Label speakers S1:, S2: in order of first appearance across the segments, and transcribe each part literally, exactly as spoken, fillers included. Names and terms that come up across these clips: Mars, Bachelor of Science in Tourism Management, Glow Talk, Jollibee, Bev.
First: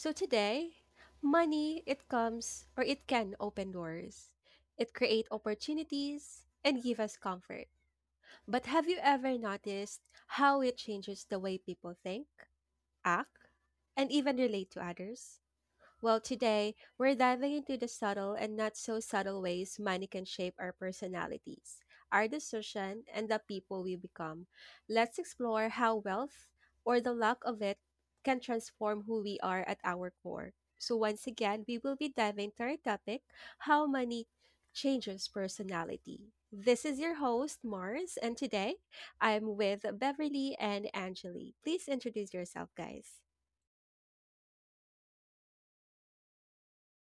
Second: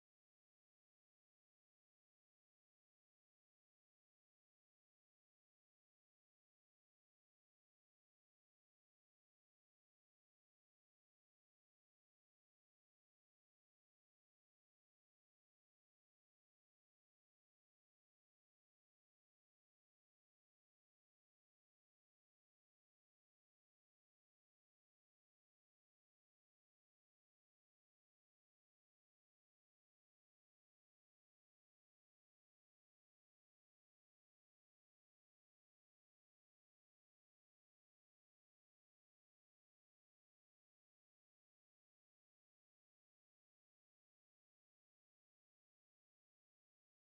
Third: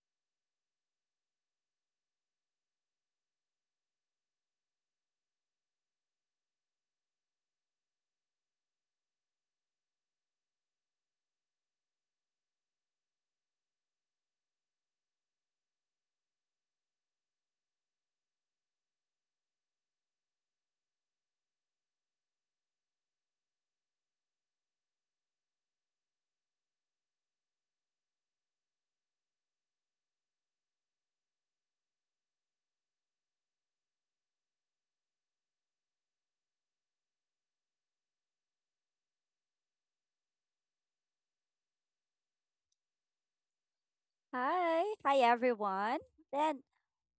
S1: So, today, money, it comes or it can open doors, it create opportunities, and give us comfort. But have you ever noticed how it changes the way people think, act, and even relate to others? Well, today, we're diving into the subtle and not so subtle ways money can shape our personalities, our decision, and the people we become. Let's explore how wealth, or the lack of it, can transform who we are at our core. So, once again, we will be diving into our topic how money changes personality. This is your host, Mars, and today I'm with Beverly and Angeli. Please introduce yourself, guys.
S2: Hi. Hi, everyone. And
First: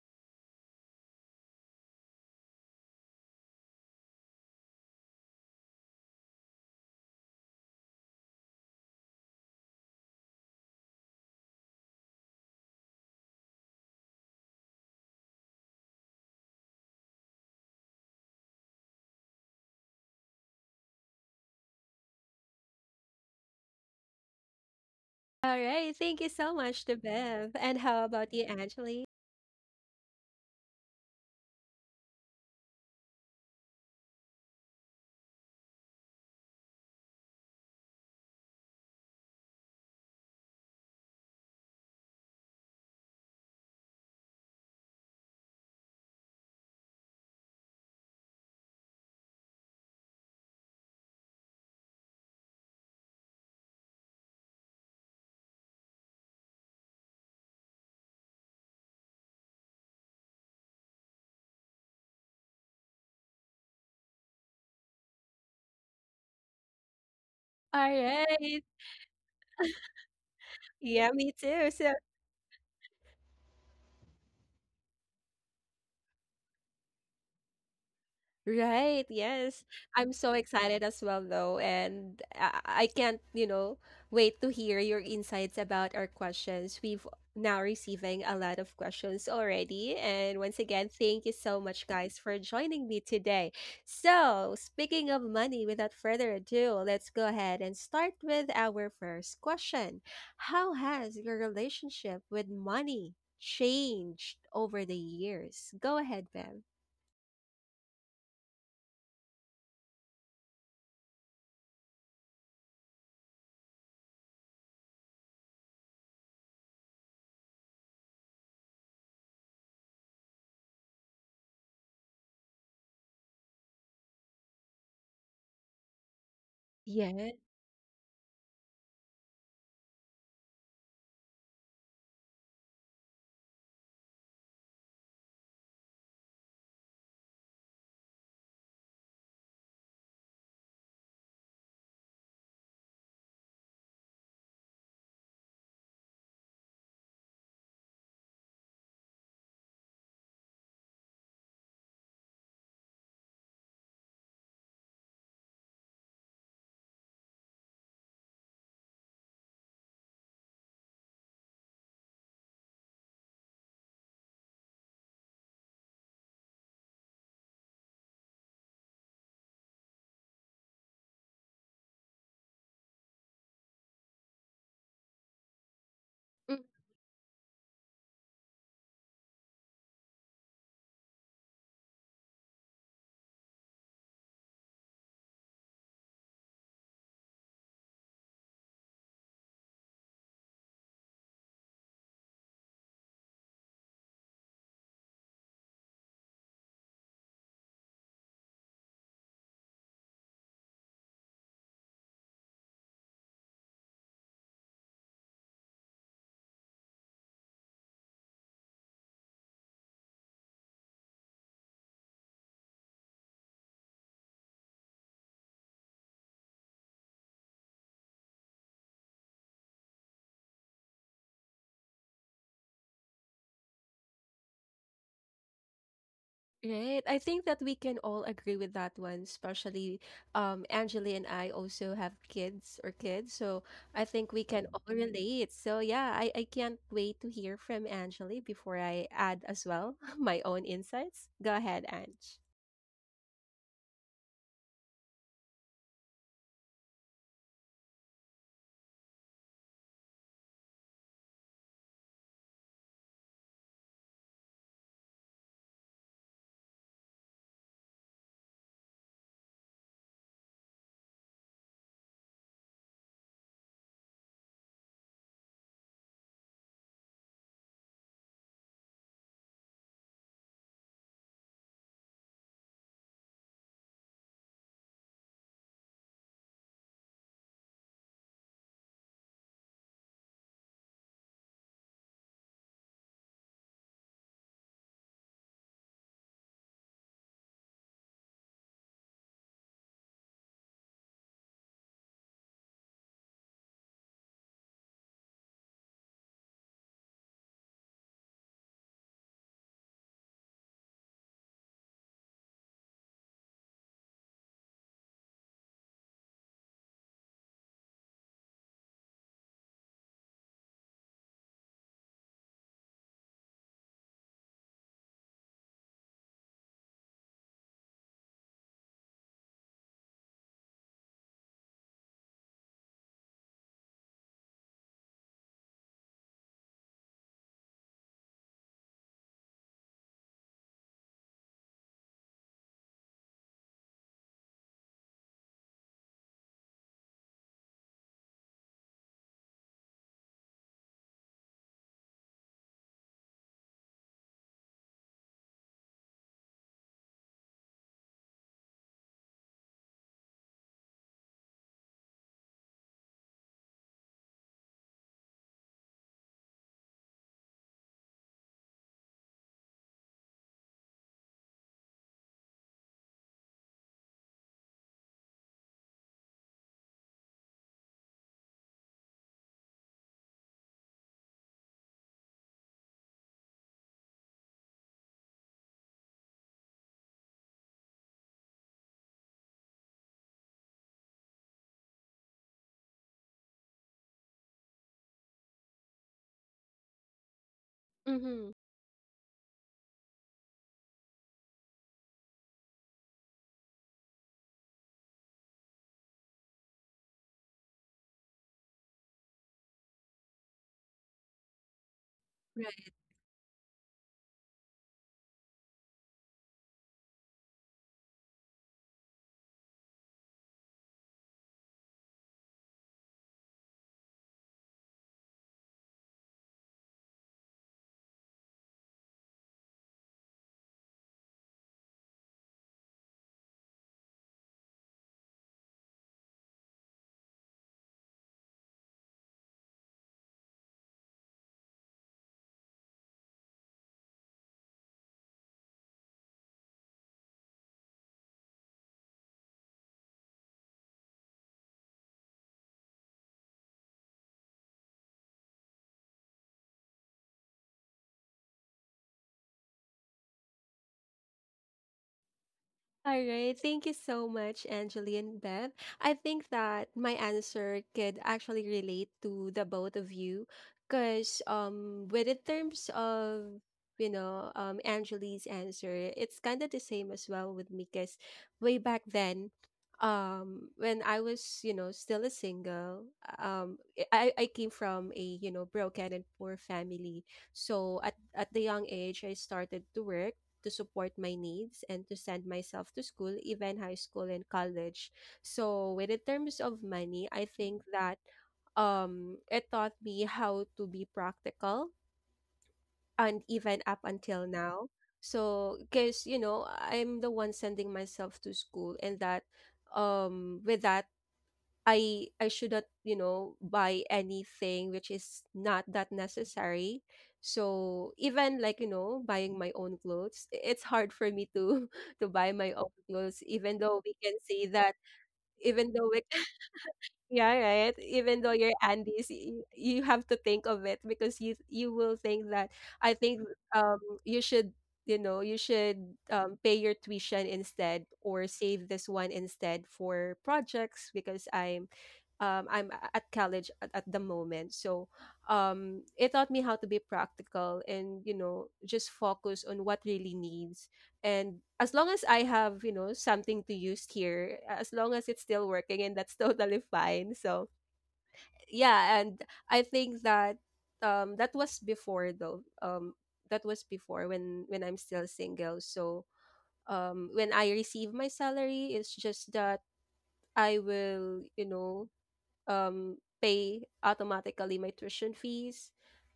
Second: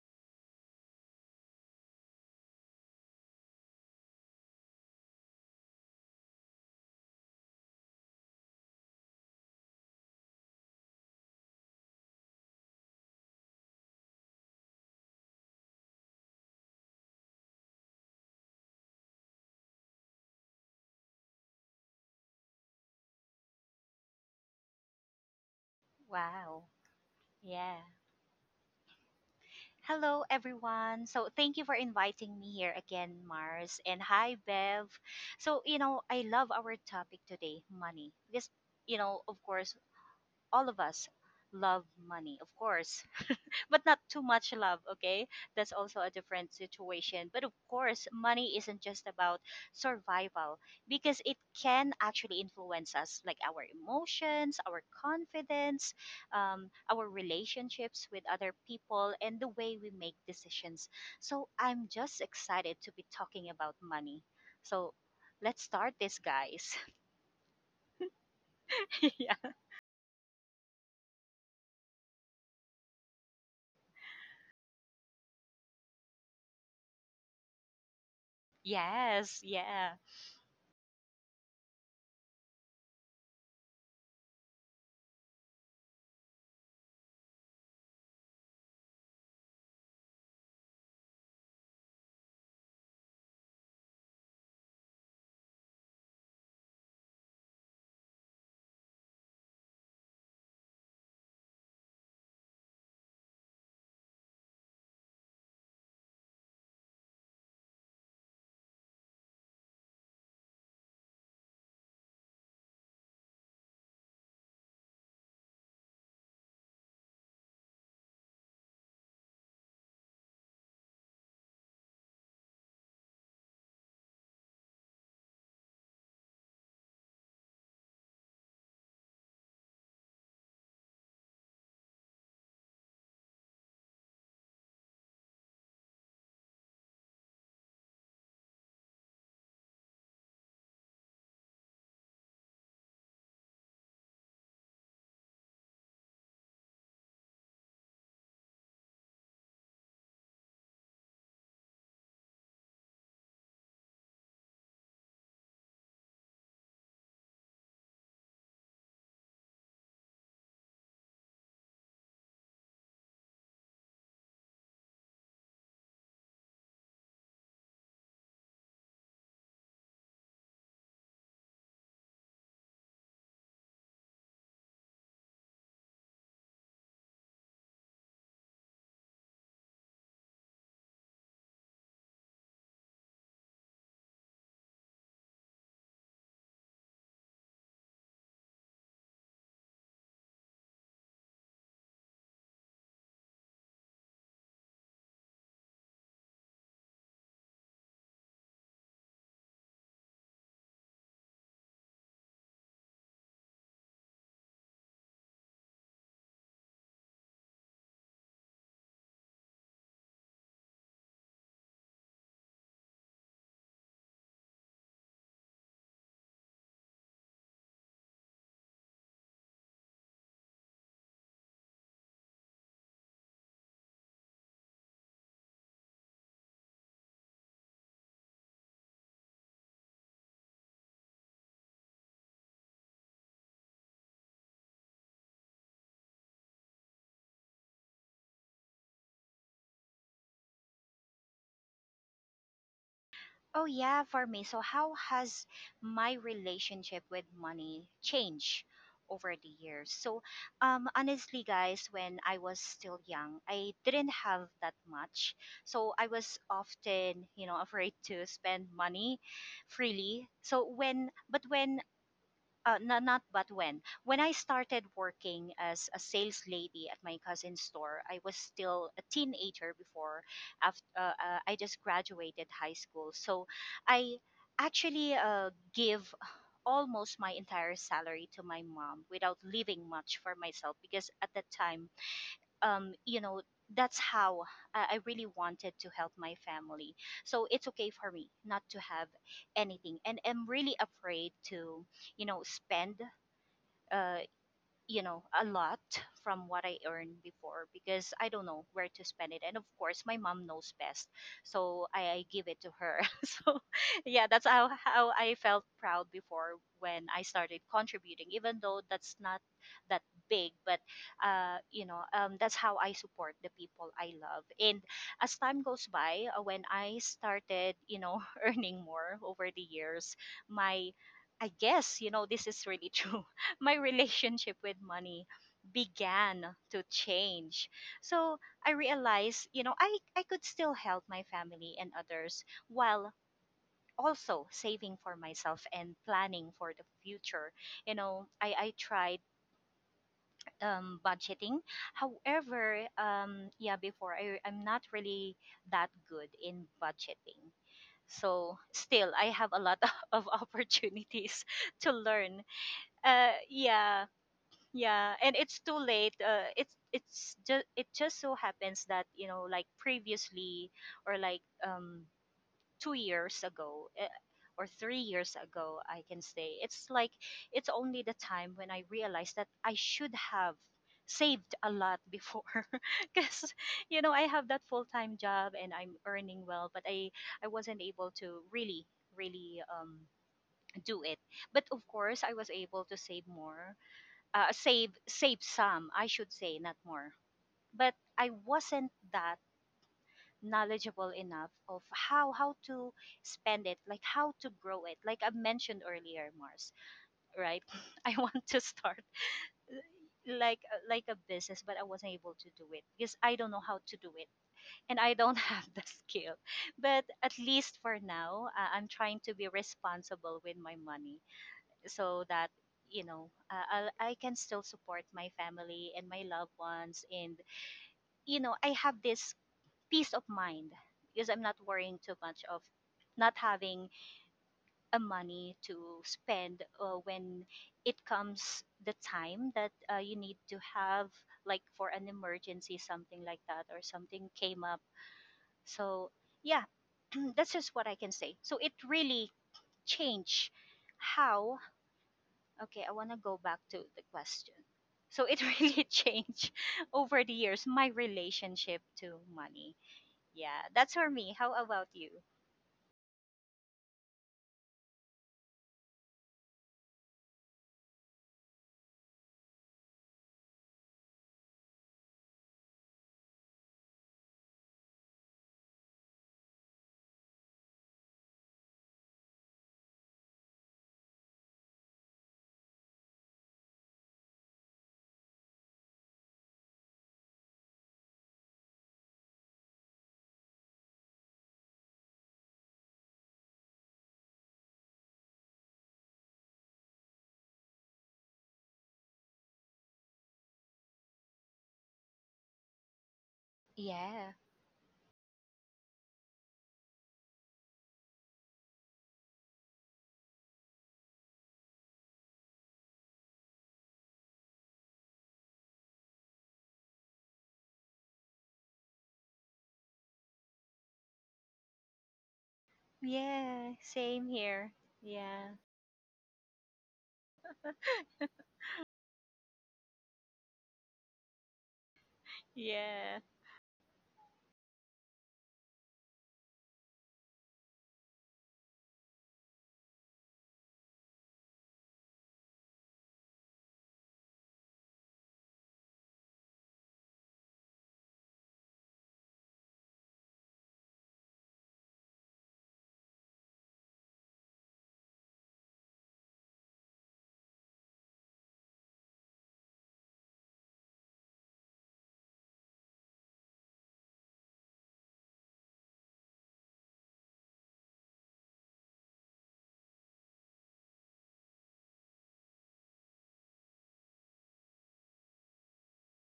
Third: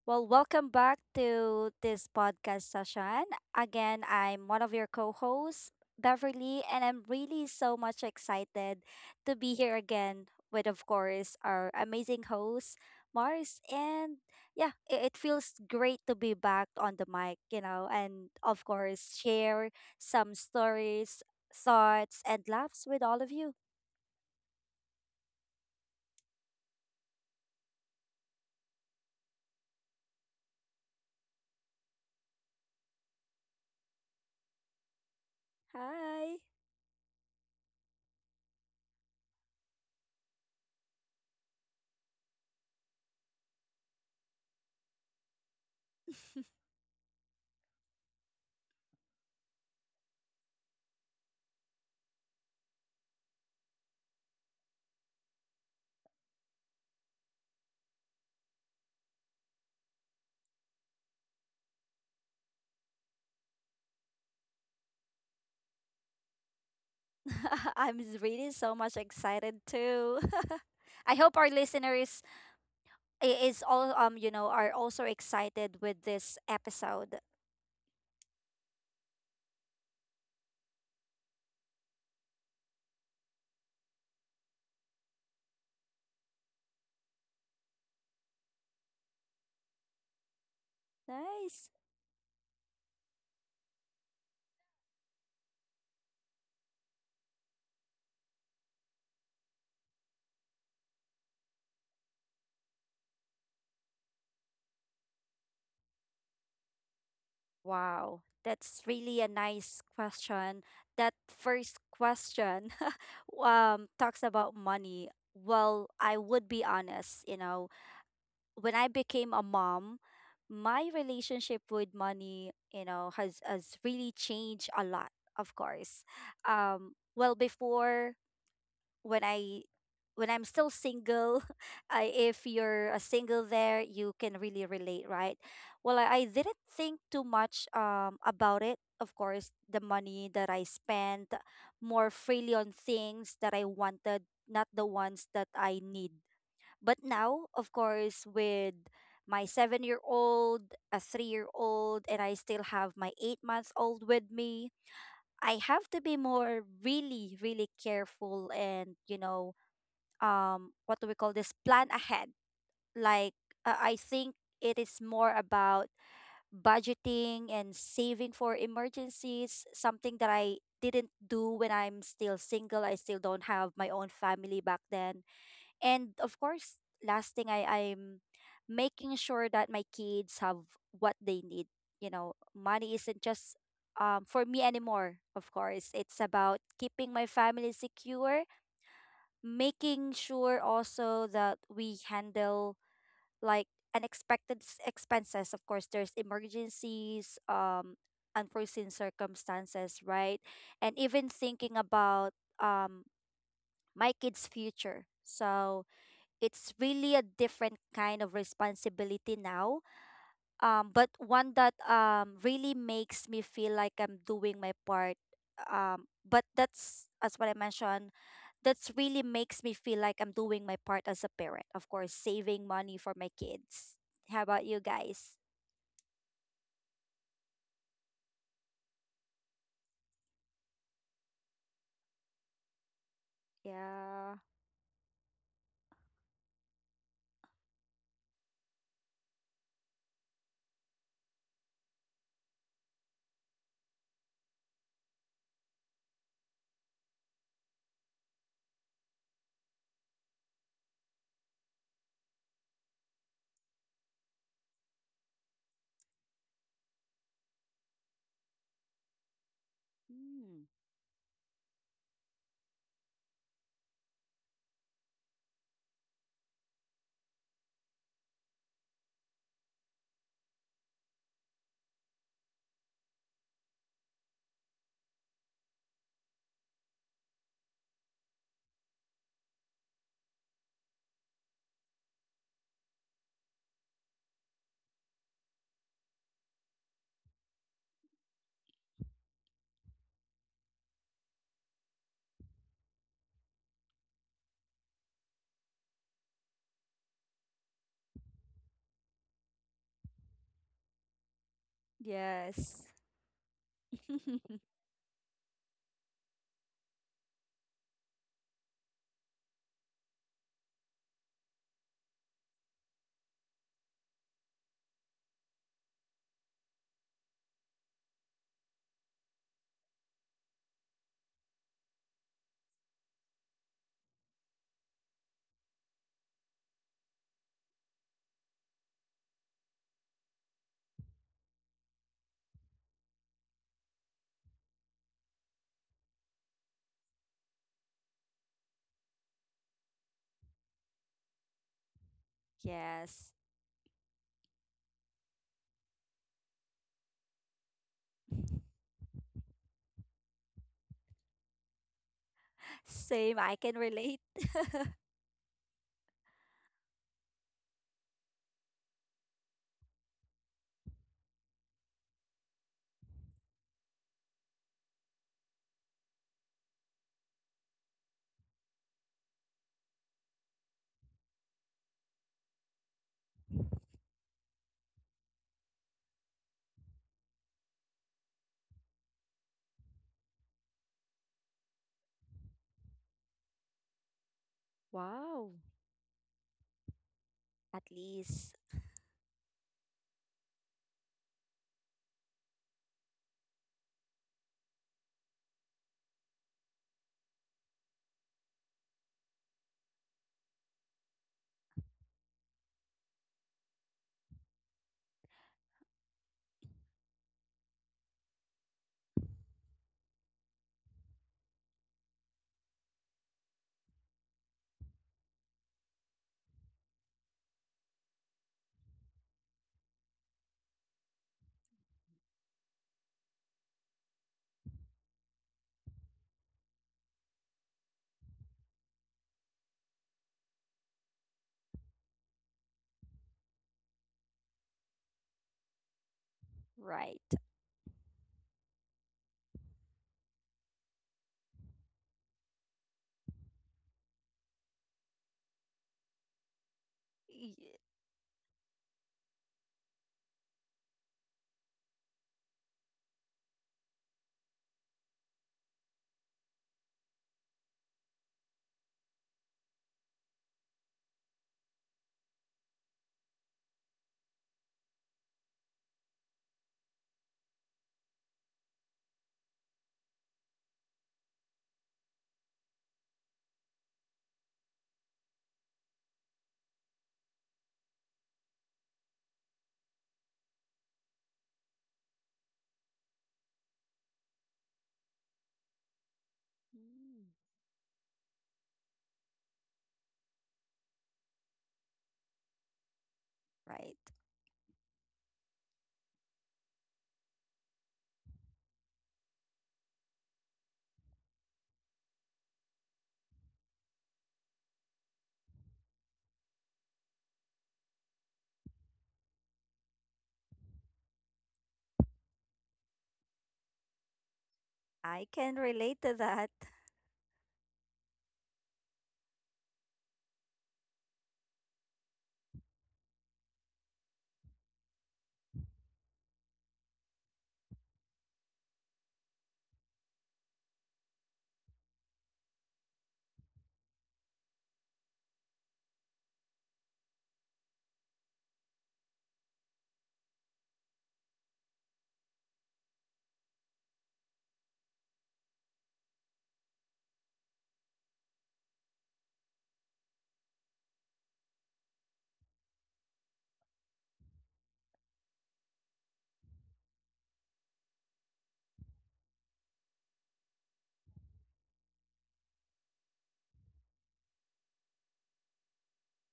S2: well, welcome back to this podcast session. Again, I'm one of your co hosts, Beverly, and I'm really so much excited to be here again with, of course, our amazing host, Mars. And yeah, it, it feels great to be back on the mic, you know, and of course, share some stories, thoughts, and laughs with all of you.
S1: All right. Thank you so
S3: Wow.
S1: much to Bev. And
S3: Yeah.
S1: how about you, Angeli?
S3: Hello, everyone. So, thank you for inviting me here again, Mars. And hi, Bev. So, you know, I
S2: Hi.
S3: love our topic today money. Because, you know, of course, all of us love money, of course. But not too much love, okay? That's also a different situation. But of course, money isn't just about survival because it can actually influence us, like our emotions, our confidence, um, our relationships with other people, and the way we make decisions. So I'm just excited to be talking about money. So let's start this, guys.
S1: All
S2: I'm s- really
S1: right.
S2: so much
S3: Yeah.
S2: excited too.
S1: Yeah,
S2: I
S1: me
S2: hope our
S1: too. So,
S2: listeners i- is all um you know are also excited with this episode.
S1: right,
S3: Yes,
S1: yes.
S3: yeah.
S1: I'm so excited as well though, and I, I can't, you know, wait to hear your insights about our questions. We've now receiving a lot of questions already, and once again, thank you so
S2: Nice.
S1: much guys for joining me today. So, speaking of money, without further ado, let's go ahead and start with our first question. How has your relationship with money changed over the years? Go ahead, Bev.
S2: Wow. That's really a nice question. That first question um talks about money. Well, I would be honest, you know, when I became a mom, my relationship with money, you know, has has really changed a lot, of course. Um, well,
S1: Yeah.
S2: before when I when I'm still single, I, if you're a single there, you can really relate, right? Well, I, I didn't think too much um about it. Of course, the money that I spent more freely on things that I wanted, not the ones that I need, but now, of course, with my seven year old, a three year old, and I still have my eight months old with me, I have to be more really, really careful and, you know, um, what do we call this? Plan ahead. Like, uh, I think it is more about budgeting and saving for emergencies, something that I didn't do when I'm still single. I still don't have my own family back then. And of course, last thing, i i'm making sure that my kids have what they need. You know money isn't just um, for me anymore. Of course, it's about keeping my family secure, making sure also that we handle like unexpected s- expenses. Of course, there's emergencies, um unforeseen circumstances, right? And even thinking about um my kids' future. So it's really a different kind of responsibility now, um but one that um really makes me feel like I'm doing my part. Um but that's, as what I mentioned, that's really makes me feel like I'm doing my part as a parent, of course, saving money for my kids. How about you guys?
S1: Right. I think that we can all agree with that one, especially um Angeli, and I also have kids or kids. So I think
S2: Yeah.
S1: we can all relate. So yeah, I, I can't wait to hear from Angeli before I add as well my own insights. Go ahead, Ange.
S3: Oh yeah, for me. So how has my relationship with money changed over the years? So um honestly guys, when I was still young, I didn't have that much. So I was often, you know, afraid to spend money freely.
S2: Mm.
S3: So when but when uh, not, not but when when I started working as a sales lady at my cousin's store, I was still a teenager. Before after uh, uh, I just graduated high school, so I actually uh, give almost my entire salary to my mom without leaving much for myself, because at that time, um, you know, that's how I I really wanted to help my family. So it's okay for me not to have anything. And I'm really afraid to, you know, spend, uh, you know, a lot from what I earned before, because I don't know where to spend it. And of course, my mom knows best. So I, I give it to
S2: Yes.
S3: her. So, yeah, that's how, how I felt proud before when I started contributing, even though that's not that big. But, uh, you know, um, that's how I support the people I love. And as time goes by, uh, when I started, you know, earning more over the years, my, I guess, you know, this is really true, my relationship with money began to change. So I realized, you know, I, I could still help my family and others while also saving for myself and planning for the future. You know, I, I tried um, budgeting. However,
S2: Yes,
S3: um, yeah, before I, I'm not really that good in budgeting. So still, I have a lot of opportunities to learn. Uh,
S2: same, I can
S3: yeah,
S2: relate.
S3: yeah, and it's too late. Uh, it's it's just it just so happens that, you know, like previously, or like um two years ago, uh, or three years ago, I can say it's like it's only the time when I realized that I should have saved a lot before, because, you know, I have that full time job and I'm earning well, but I I wasn't able to really really um do it. But of course, I was able to save more, uh, save save
S2: Wow.
S3: some, I should say, not more.
S2: At
S3: But I
S1: Mm-hmm.
S2: least.
S3: wasn't that knowledgeable enough of how how to spend it, like how to grow it. Like I mentioned earlier, Mars, right? I want to start like like a business, but I wasn't able to do it because I don't know how to do it, and I don't have the skill. But at least for now, uh, I'm trying to be responsible with my money, so that, you know, uh, I'll, I can still support my family and my loved ones, and, you know, I have this peace of mind because I'm not worrying too much of not having a money to spend, uh, when it comes the time that uh, you need to have, like, for an emergency, something like that, or something came up. So yeah.
S2: Right.
S3: That's just what I can say. So it really changed how. Okay, I want to go back to the question. So it really changed over the years my relationship to money. Yeah, that's for me. How about you?
S1: All right. Thank you so much, Angeli and Bev. I think that my answer could actually relate to the both of you because um with in terms of you know um Angeli's answer, it's kind of the same as well with me because way back then um when I was, you know, still a single, um I I came from a, you know, broken and poor family. So at at the young age I started to work to support my needs and to send myself to school, even high school and college. So, when in terms of money,
S2: Y-
S1: I think that um, it taught me how to be practical, and even
S2: Right.
S1: up
S3: Yeah.
S1: until now. So, because, you know, I'm the one sending myself to school, and that um with that I I shouldn't, you know, buy anything which is not that necessary. So even like, you know, buying my own clothes, i- it's hard for me to to buy my own clothes,
S3: Yeah,
S1: even though we
S3: same
S1: can see
S3: here.
S1: that
S2: I
S3: Yeah.
S2: can
S1: even
S2: relate
S1: though
S2: to
S1: we
S2: that.
S1: yeah, right. Even though you're Andes, you, you have to think of it, because you you will think that I
S3: Yeah.
S1: think um you should, you know you should um, pay your tuition instead, or save this one instead for projects, because I'm um, I'm a- at college at, at, the moment. So um, it taught me how to be practical and, you know, just focus on what really needs. And as long as I have, you know, something to use here, as long as it's still working, and that's totally fine. So yeah, and I think that um, that was before though. Um, that was before when when I'm still single. So um, when I receive my salary, it's just that I will, you know, um pay automatically my tuition fees,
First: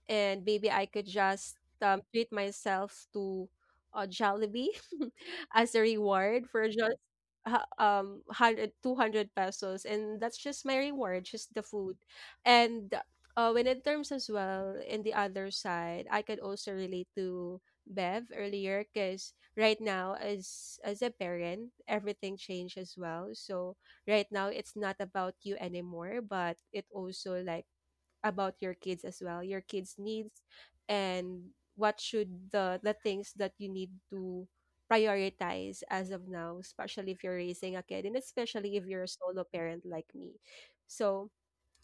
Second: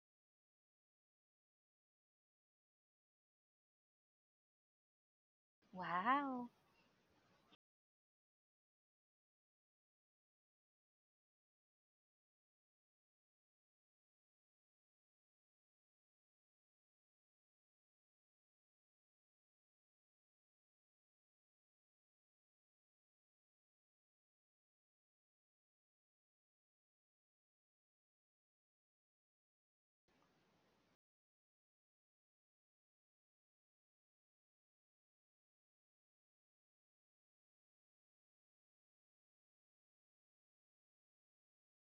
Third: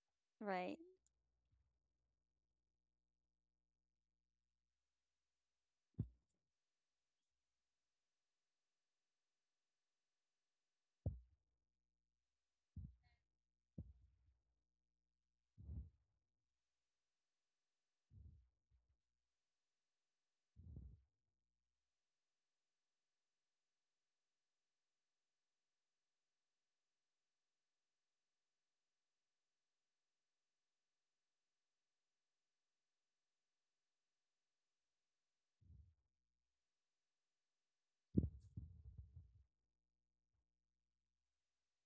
S1: and maybe
S2: Right.
S1: I could just um, treat myself to a Jollibee as a reward
S3: Wow.
S1: for just ha- um one hundred two hundred pesos, and that's just my reward, just the food. And uh, when in terms as well in the other side, I could also relate to Bev earlier, because right now, as as a parent, everything changed as well. So right now it's not about you anymore, but it also like about your kids as well, your kids needs, and what should the the things that you need to prioritize as of now, especially if you're raising a kid, and especially if you're a solo parent like me. So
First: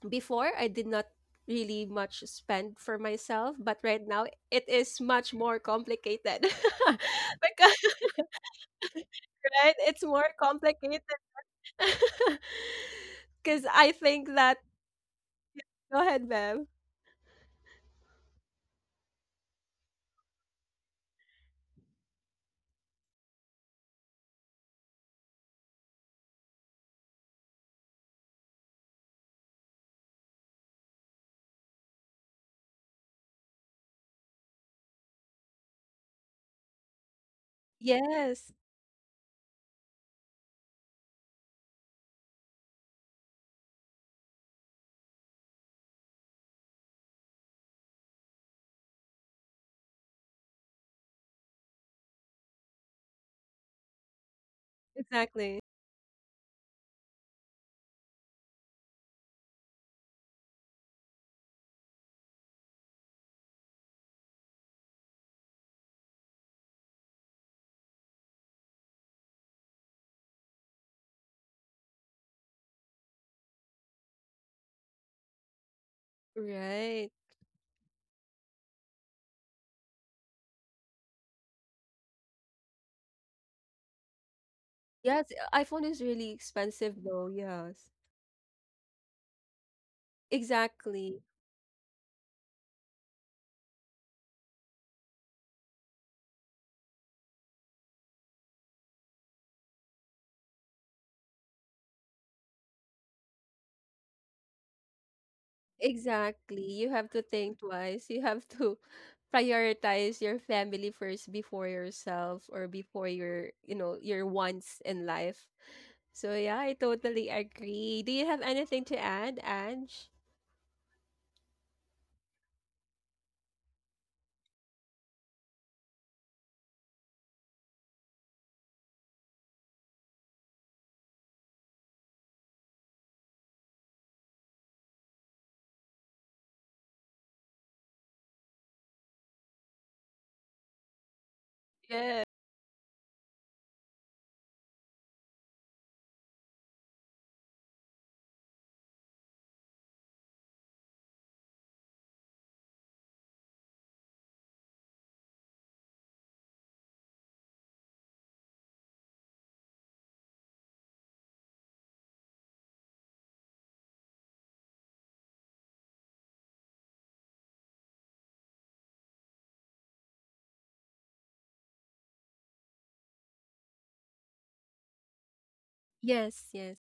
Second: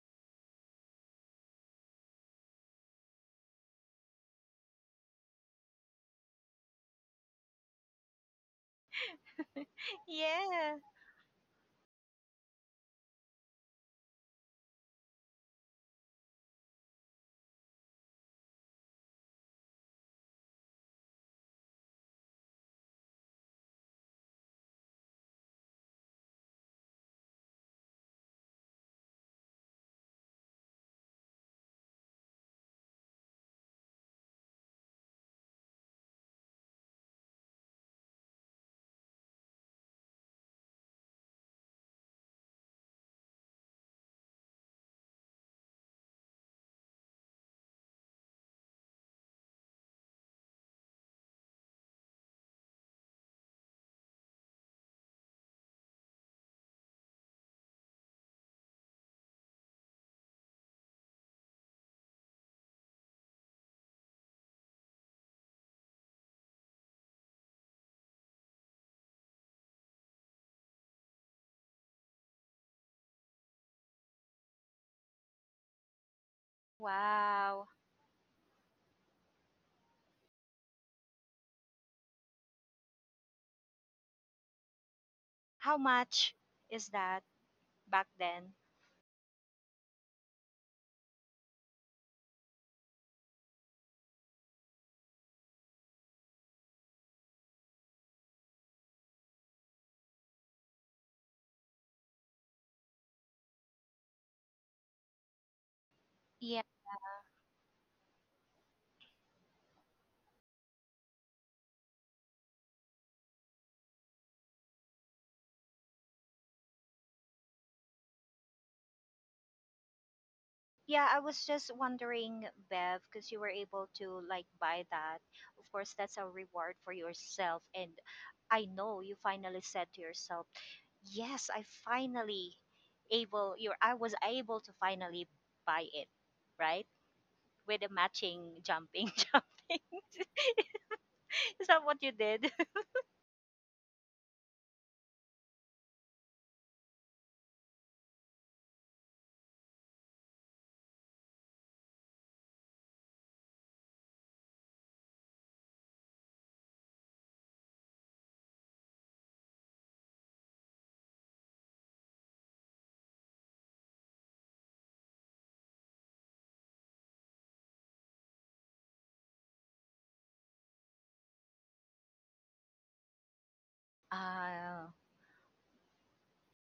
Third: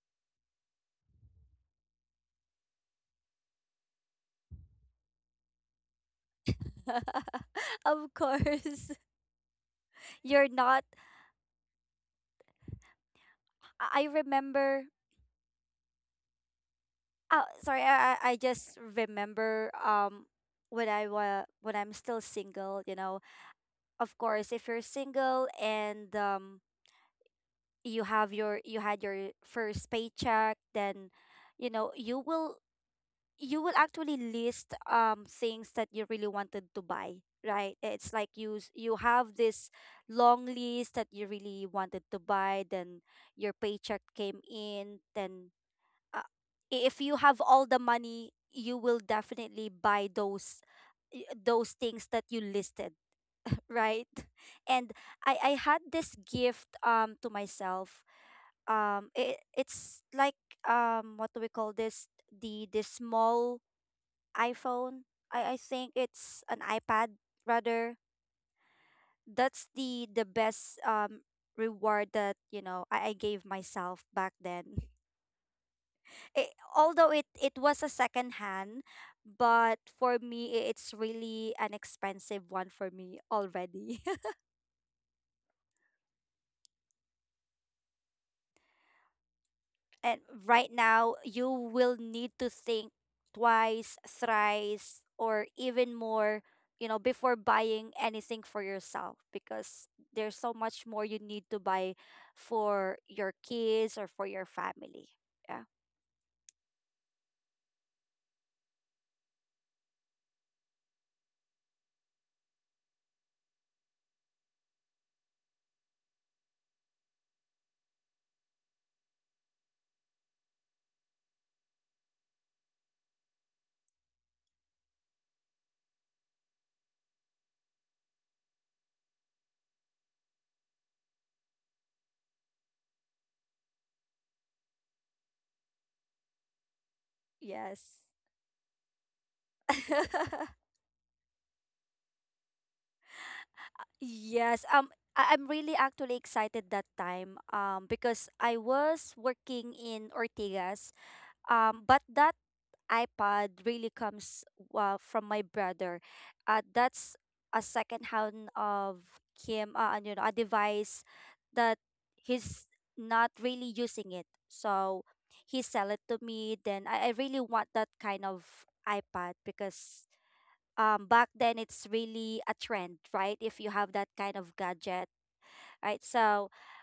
S1: before I did not really much spend for myself, but right now it is much more complicated. Because
S2: Of course.
S1: right, it's more
S2: You're
S3: Yeah.
S2: not.
S1: complicated. Because I
S2: I I
S1: think that
S2: remember.
S1: go ahead, ma'am.
S2: Oh, sorry, I I I just remember, um when I wa when I'm still single, you know. Of course, if you're single and um you have your you had your first paycheck, then you know, you will you will actually list um things that you really wanted to buy, right? It's like
S1: Yes,
S2: you s- you have this long list that you really wanted to buy, then your paycheck came in then uh, i- if you have all the money, you will definitely buy those y- those things that you listed, right? And i i
S1: exactly.
S2: had this gift um to myself. Um it, it's like, um what do we call this, the the small iPhone. I I think it's an iPad rather. That's the the best um reward that you know I, I gave myself back then. It,
S1: Right.
S2: although it it
S3: Wow.
S2: was a second hand, but for me, i- it's really an expensive one for me already.
S1: Yes,
S3: How
S1: iPhone is really
S3: much is
S1: expensive
S3: that
S1: though. Yes,
S3: back then?
S2: And right now
S1: exactly.
S2: you will need to think twice, thrice, or even more you know before buying anything for yourself, because there's so much more you need to buy for your kids or for your family. Yeah.
S1: Exactly.
S3: Yeah.
S1: You have to think twice. You have to prioritize your family first before yourself, or before your, you know, your wants in life. So yeah, I totally agree. Do you have anything to add, Ange?
S3: Yeah, I was just wondering, Bev, because you were able to like buy that. Of course, that's a reward for yourself and I know you finally said to yourself, yes, I finally able, you're, I was able to finally buy it, right?
S2: Yes.
S3: With a matching jumping, jumping. Is that what you
S1: Yeah.
S3: did?
S2: Yes, um, I- I'm really actually excited that time, um, because I was working in Ortigas, um, but that iPad really comes uh, from my brother. Uh, that's a second hand of him, uh, and, you know, a device that he's not really using it. So he sell it to me. Then I, I really want that kind of iPad, because um, back then it's really a trend, right? If you have that kind of
S3: Oh,
S2: gadget, right?
S1: Yes,
S2: So
S1: yes.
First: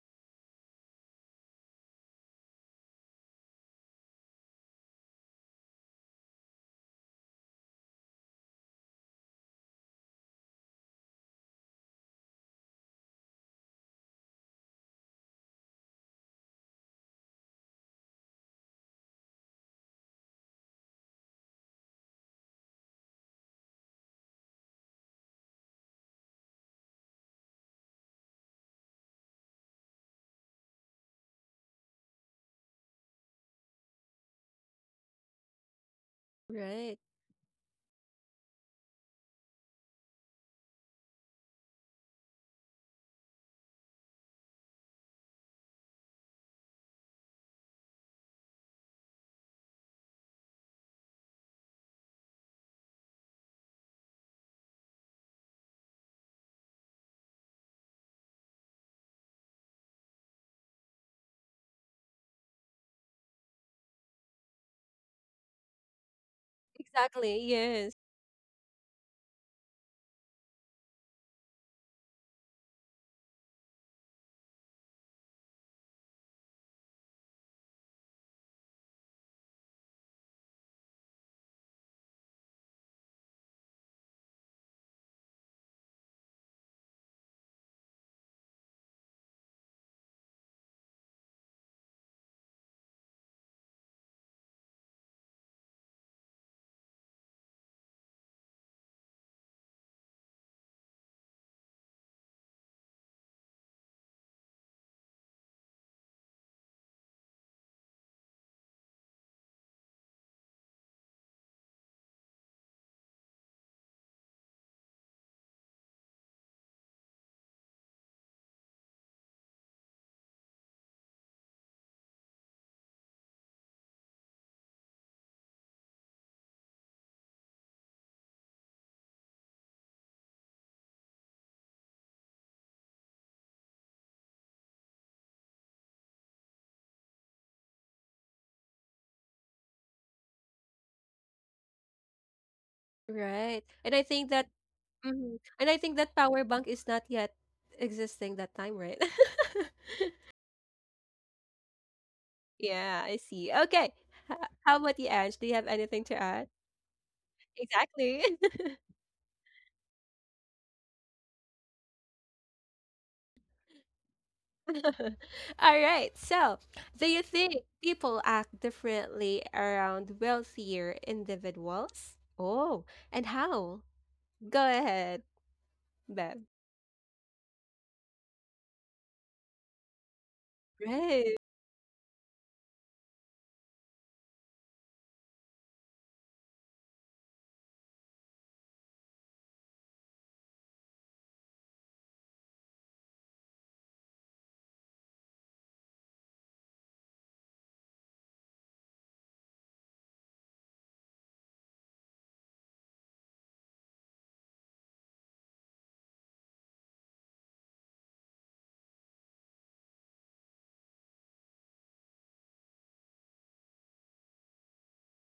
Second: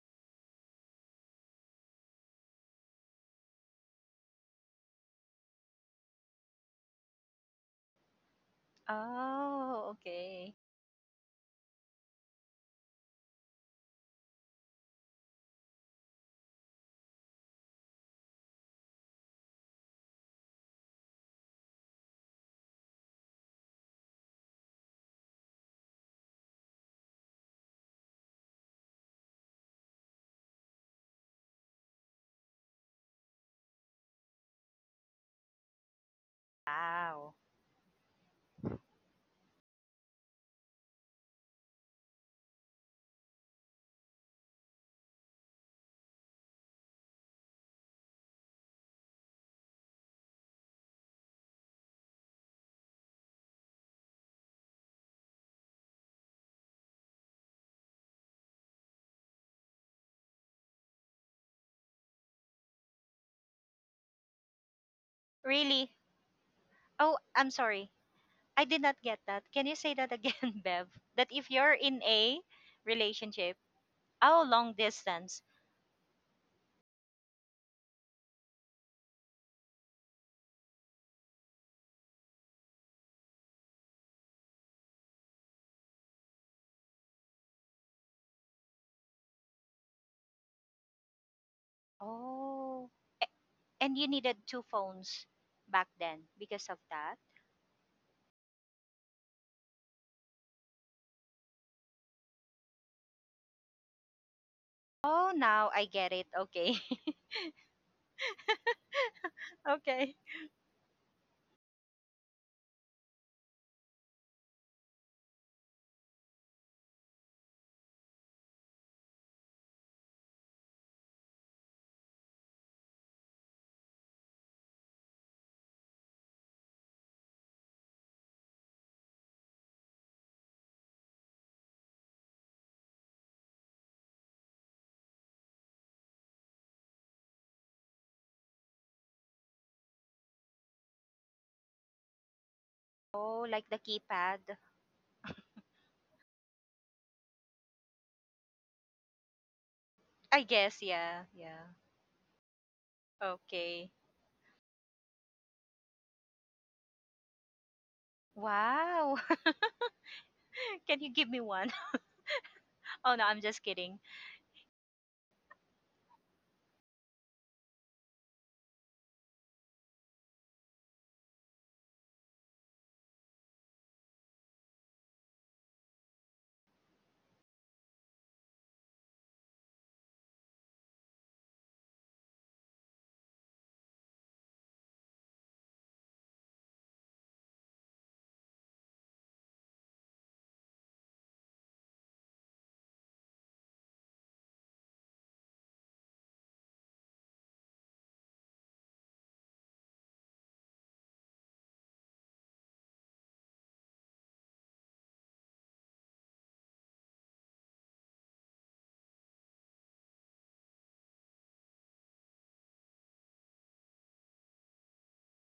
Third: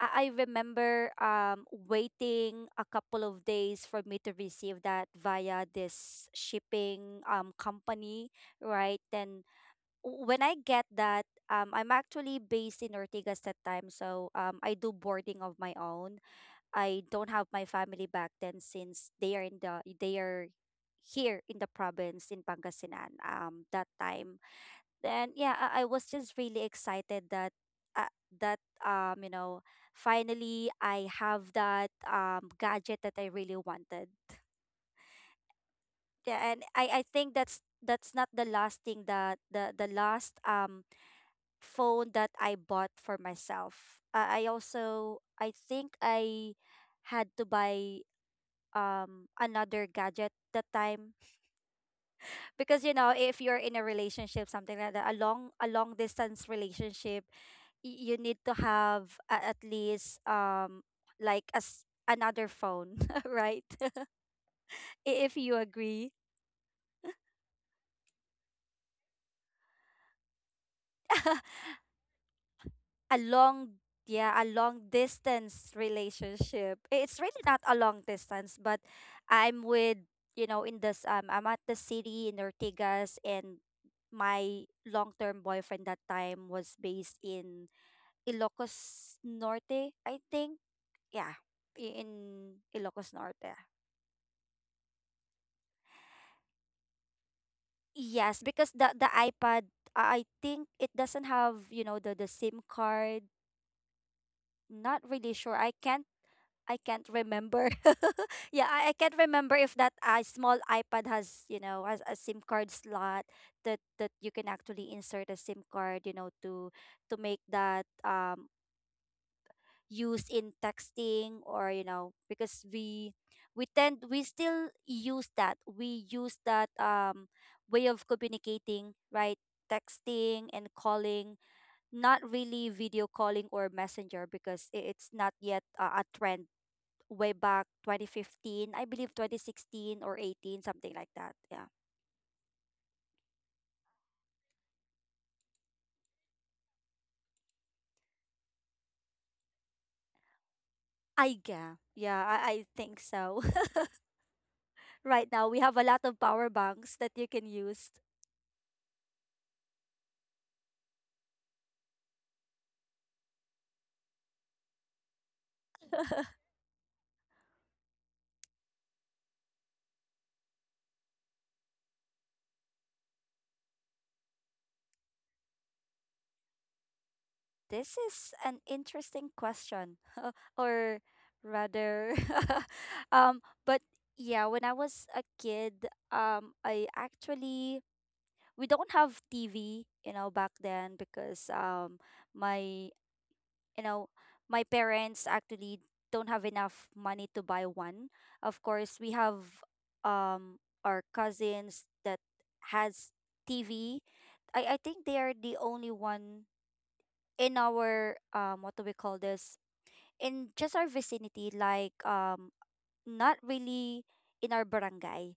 S2: I I remember um waiting a couple of days for me to receive that via this shipping um company, right? And
S3: oh,
S2: w- when I
S3: okay.
S2: get that, um I'm actually based in Ortigas that time, so um I do boarding of my own. I don't have my family back then, since they are in the, they are here in the province in Pangasinan um that time. Then yeah, I, I was just really excited that uh, that um you know finally I have that um gadget that I really wanted. Yeah. And
S1: Right.
S2: i i think
S3: Wow.
S2: that's that's not the last thing, that the the last um phone that I bought for myself. Uh, i also i think I had to buy um another gadget that time, because you know if you're in a relationship, something like that, a long a long distance relationship, y- you need to have a- at least, um like as another phone. Right? If you
S3: Really?
S2: agree.
S3: Oh,
S1: Exactly.
S3: I'm sorry.
S1: Yes.
S3: I did not get that. Can you say that again, Bev? That if you're in a
S2: a
S3: relationship,
S2: long yeah
S3: oh,
S2: a
S3: long
S2: long
S3: distance.
S2: distance relationship. I- it's really not a long distance, but I'm with, you know in this, um I'm at the city in Ortigas, and my long-term boyfriend that time was based in Ilocos Norte, I think. Yeah, i- in
S3: Oh,
S2: Ilocos Norte.
S3: and you needed two phones back then because of that?
S2: Yes, because the the iPad, I I think it doesn't have, you know, the the SIM card. Not
S3: Oh,
S2: really sure.
S3: now
S2: I
S3: I
S2: can't
S3: get it. Okay.
S2: I can't remember. Yeah, I, I can't remember if that
S3: Okay.
S2: uh, small iPad has, you know, has a SIM card slot that that you can actually insert a SIM card, you know, to to make that um use in texting, or you know because we we tend we still use that we use that um way of communicating, right? Texting and calling, not really video calling or messenger, because i- it's not yet uh, a trend. Way back twenty fifteen, I believe, twenty sixteen, or eighteen, something like that. Yeah.
S3: Oh,
S1: Right.
S3: like the
S1: And I think that,
S3: keypad.
S1: mhm, and I think that power bank is not yet existing that time, right?
S3: I guess, yeah.
S2: I
S3: Yeah.
S2: Yeah, yeah, i, I think
S1: Yeah, I
S2: so.
S1: see.
S3: Okay.
S1: Okay. H- How about you,
S2: Right
S1: Ange? Do
S2: now
S1: you
S2: we
S1: have
S2: have a lot
S1: anything to
S2: of
S1: add?
S2: power banks that you can use.
S1: Exactly.
S3: Wow. Can you give me one? Oh, no, I'm just kidding.
S1: All right. So, do you think people act differently around wealthier individuals? Oh, and how? Go ahead, Beth.
S2: This is an interesting question. Or
S1: Right.
S2: rather, um but yeah, when I was a kid, um I actually we don't have TV, you know back then, because um my you know my parents actually don't have enough money to buy one. Of course, we have um our cousins that has TV. I i think they are the only one in our, um what do we call this, in just our vicinity, like, um not really in our barangay.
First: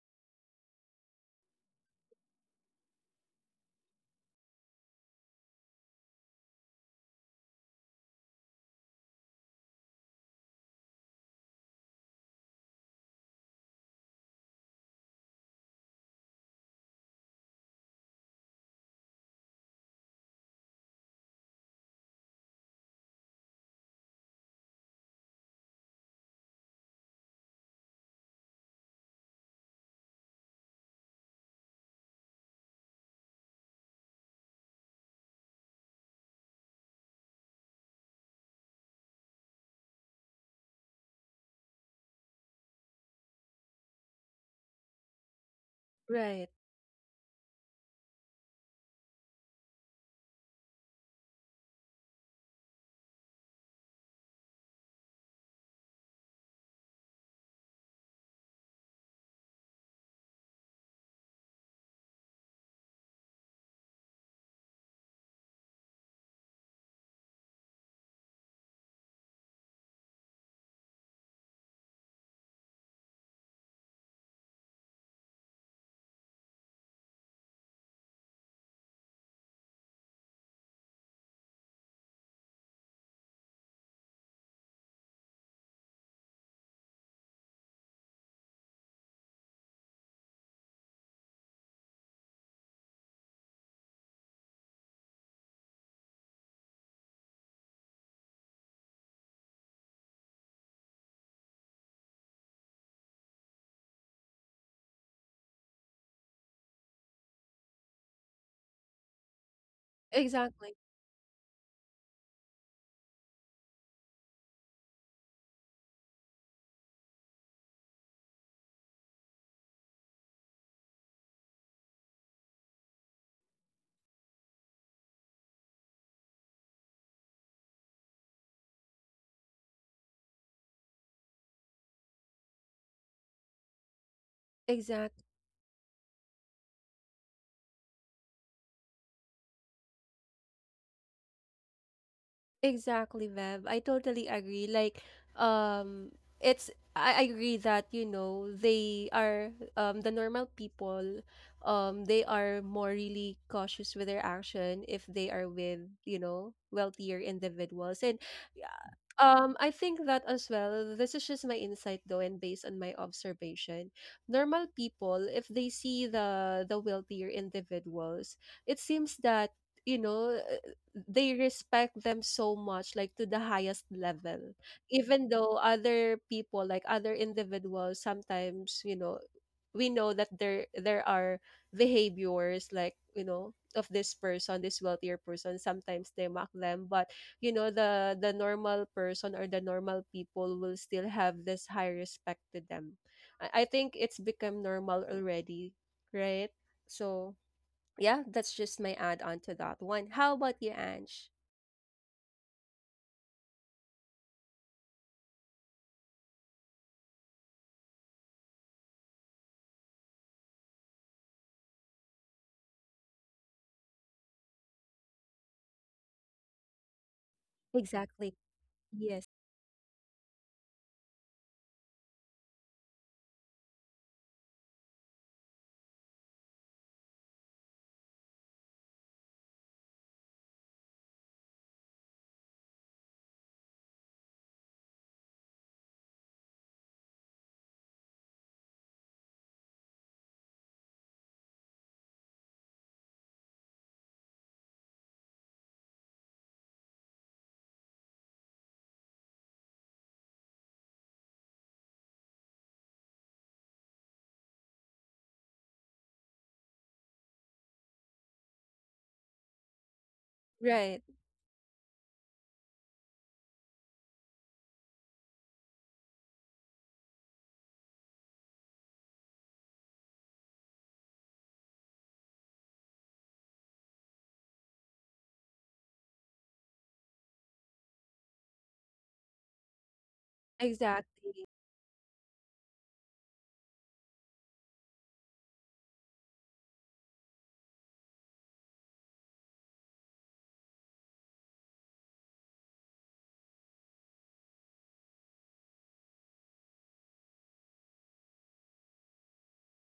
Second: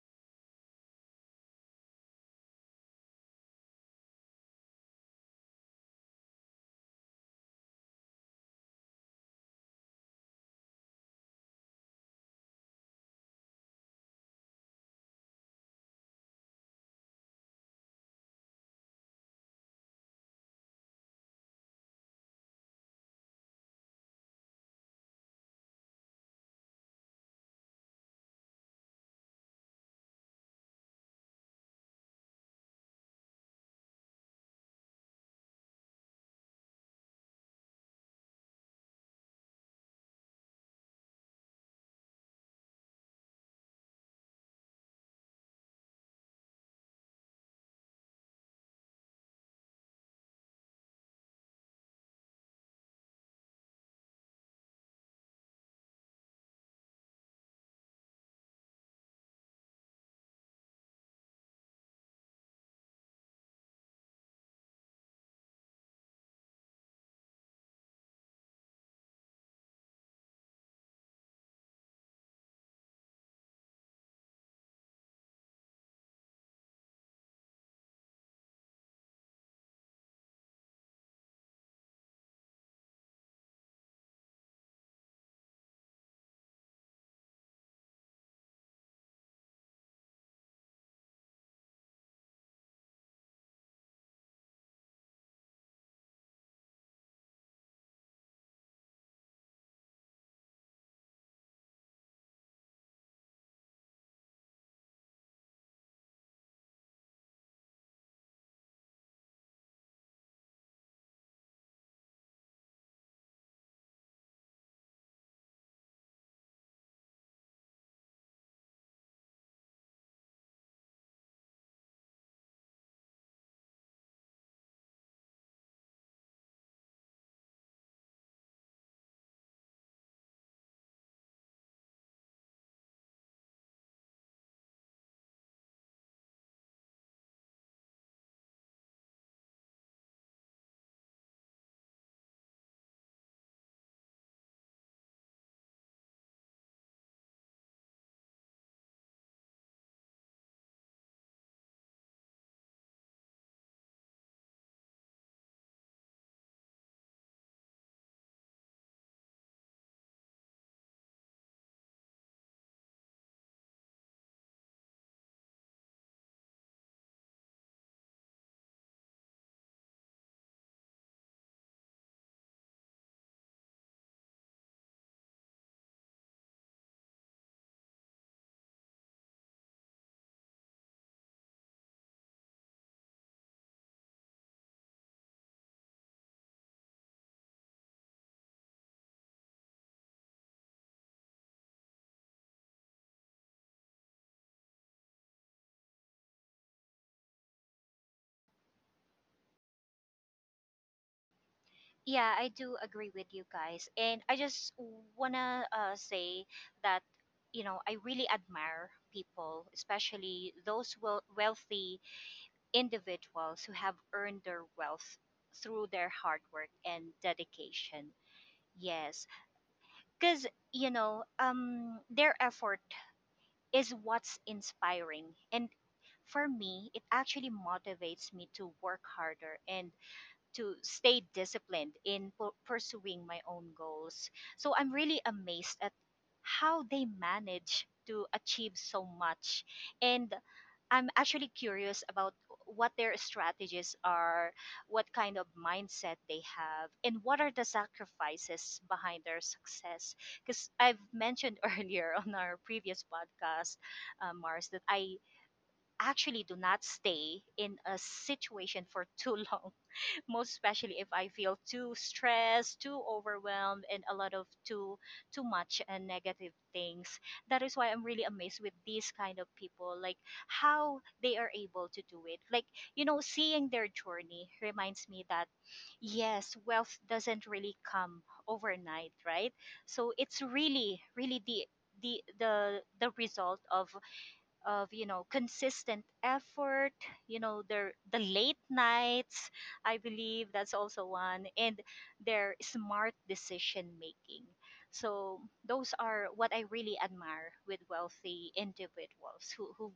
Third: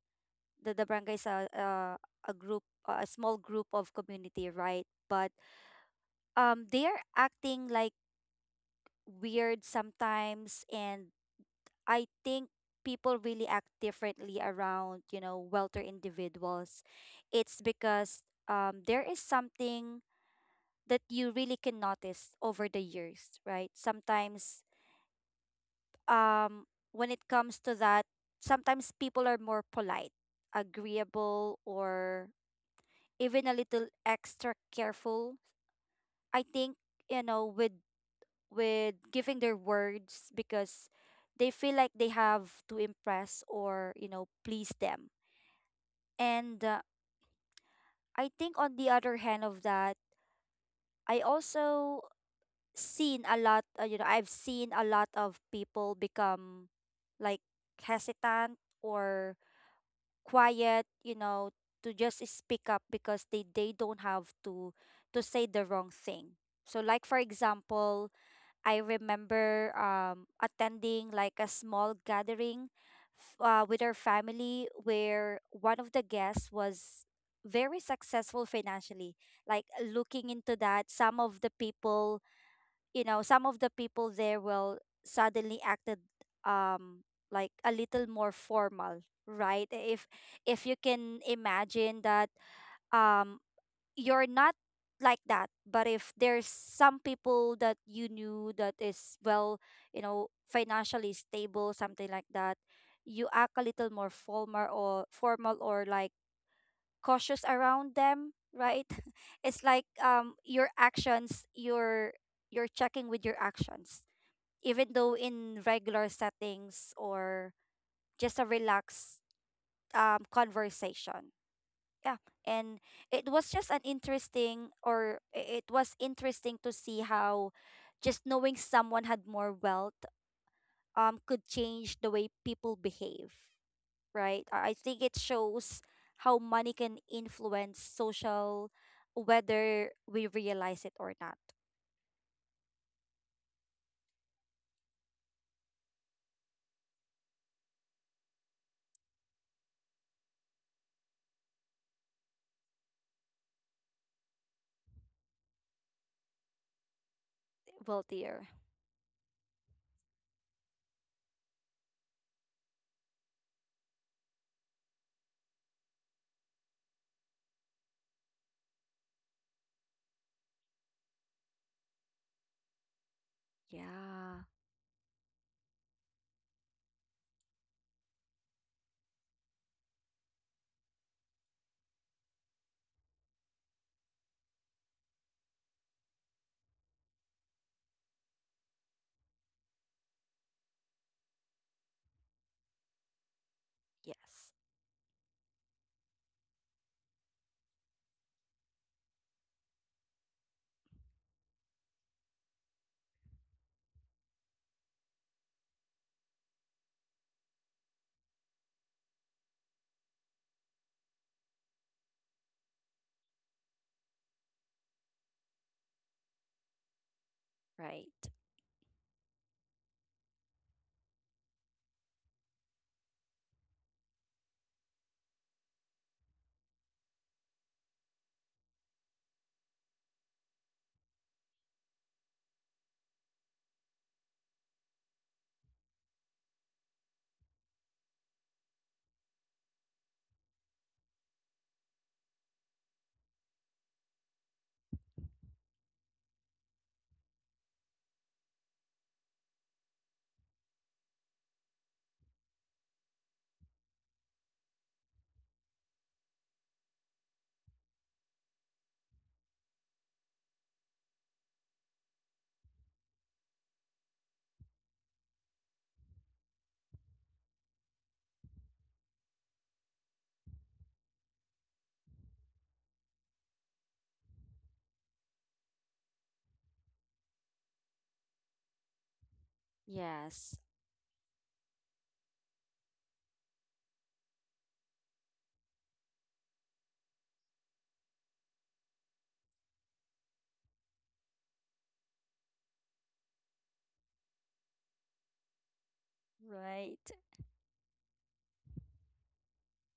S2: The, the barangay is a, a, a group, a small group of community, right? But um, they are acting like weird sometimes. And I think people really act differently around, you know, welter individuals. It's because um, there is something that you really can notice over the years, right? Sometimes um when it comes to that, sometimes people are more polite, agreeable, or even a little extra careful. I think, you know, with with giving their words, because they feel like they have to impress, or, you know, please them.
S1: Right.
S2: And uh, I think on the other hand of that, I also seen a lot, uh, you know, I've seen a lot of people become like hesitant or quiet, you know, to just speak up, because they they don't have to to say the wrong thing. So, like, for example, I remember um attending like a small gathering f- uh, with our family, where one of the guests was very successful financially. Like, looking into that, some of the people you know some of the people there will suddenly acted um like a little more formal, right? If if you can imagine that, um you're not like that, but if there's some people that you knew that is well, you know financially stable, something like that, you act a little more formal or formal or like cautious around them, right? It's like, um your
S1: Exactly.
S2: actions your you're checking with your actions, even though in regular settings or just a relaxed um, conversation. Yeah. And it was just an interesting, or i- it was interesting to see how just knowing someone had more wealth um, could change the way people behave, right? I I think it
S1: Exactly.
S2: shows how money can influence social, whether we realize it or not.
S1: Exactly, Bev. I totally agree. Like, um, it's I I agree that, you know, they are, um the normal people, um, they are more really cautious with their action if they are with, you know, wealthier individuals. And
S2: Wealthier.
S1: um, I think that as well, this is just my insight though, and based on my observation. Normal people, if they see the the wealthier individuals, it seems that, you know, uh, they respect them so much, like to the highest
S2: Yeah.
S1: level. Even though other people, like other individuals, sometimes, you know, we know that there there are behaviors like, you know, of this person, this wealthier person, sometimes they mock them, but you know the the normal person or the normal people will still have this high respect to them. I, I think it's
S2: Yes.
S1: become normal already, right? So yeah, that's just my add on to that one. How about you, Ange?
S3: Yeah, I do agree with you guys. And I just wanna uh, say that, you know, I really admire people, especially those wel- wealthy individuals who have earned their wealth through their hard work and
S2: Right.
S3: dedication.
S1: Exactly. Yes.
S3: Yes. Because, you know, um their effort is what's inspiring, and for me it actually motivates me to work harder and to stay disciplined in pu- pursuing my own goals. So I'm really amazed at how they manage to achieve so much. And I'm actually curious about what their strategies are, what kind of mindset they have, and what are the sacrifices behind their success. Because I've mentioned earlier on our previous podcast, uh, Mars, that I actually do not stay in a situation for too long, most especially
S1: Right,
S3: if I feel too stressed, too overwhelmed, and a lot of too too much and negative things. That is why I'm really amazed with these kind of people, like how they are able to do it. Like, you know, seeing their journey reminds me that yes, wealth doesn't really come overnight, right? So it's
S2: Yes.
S3: really,
S1: exactly,
S3: really the the the the result of of you know, consistent effort, you know, their, the late nights, I believe that's also one, and their smart decision making. So those are what I
S2: Right.
S3: really admire with wealthy individuals who who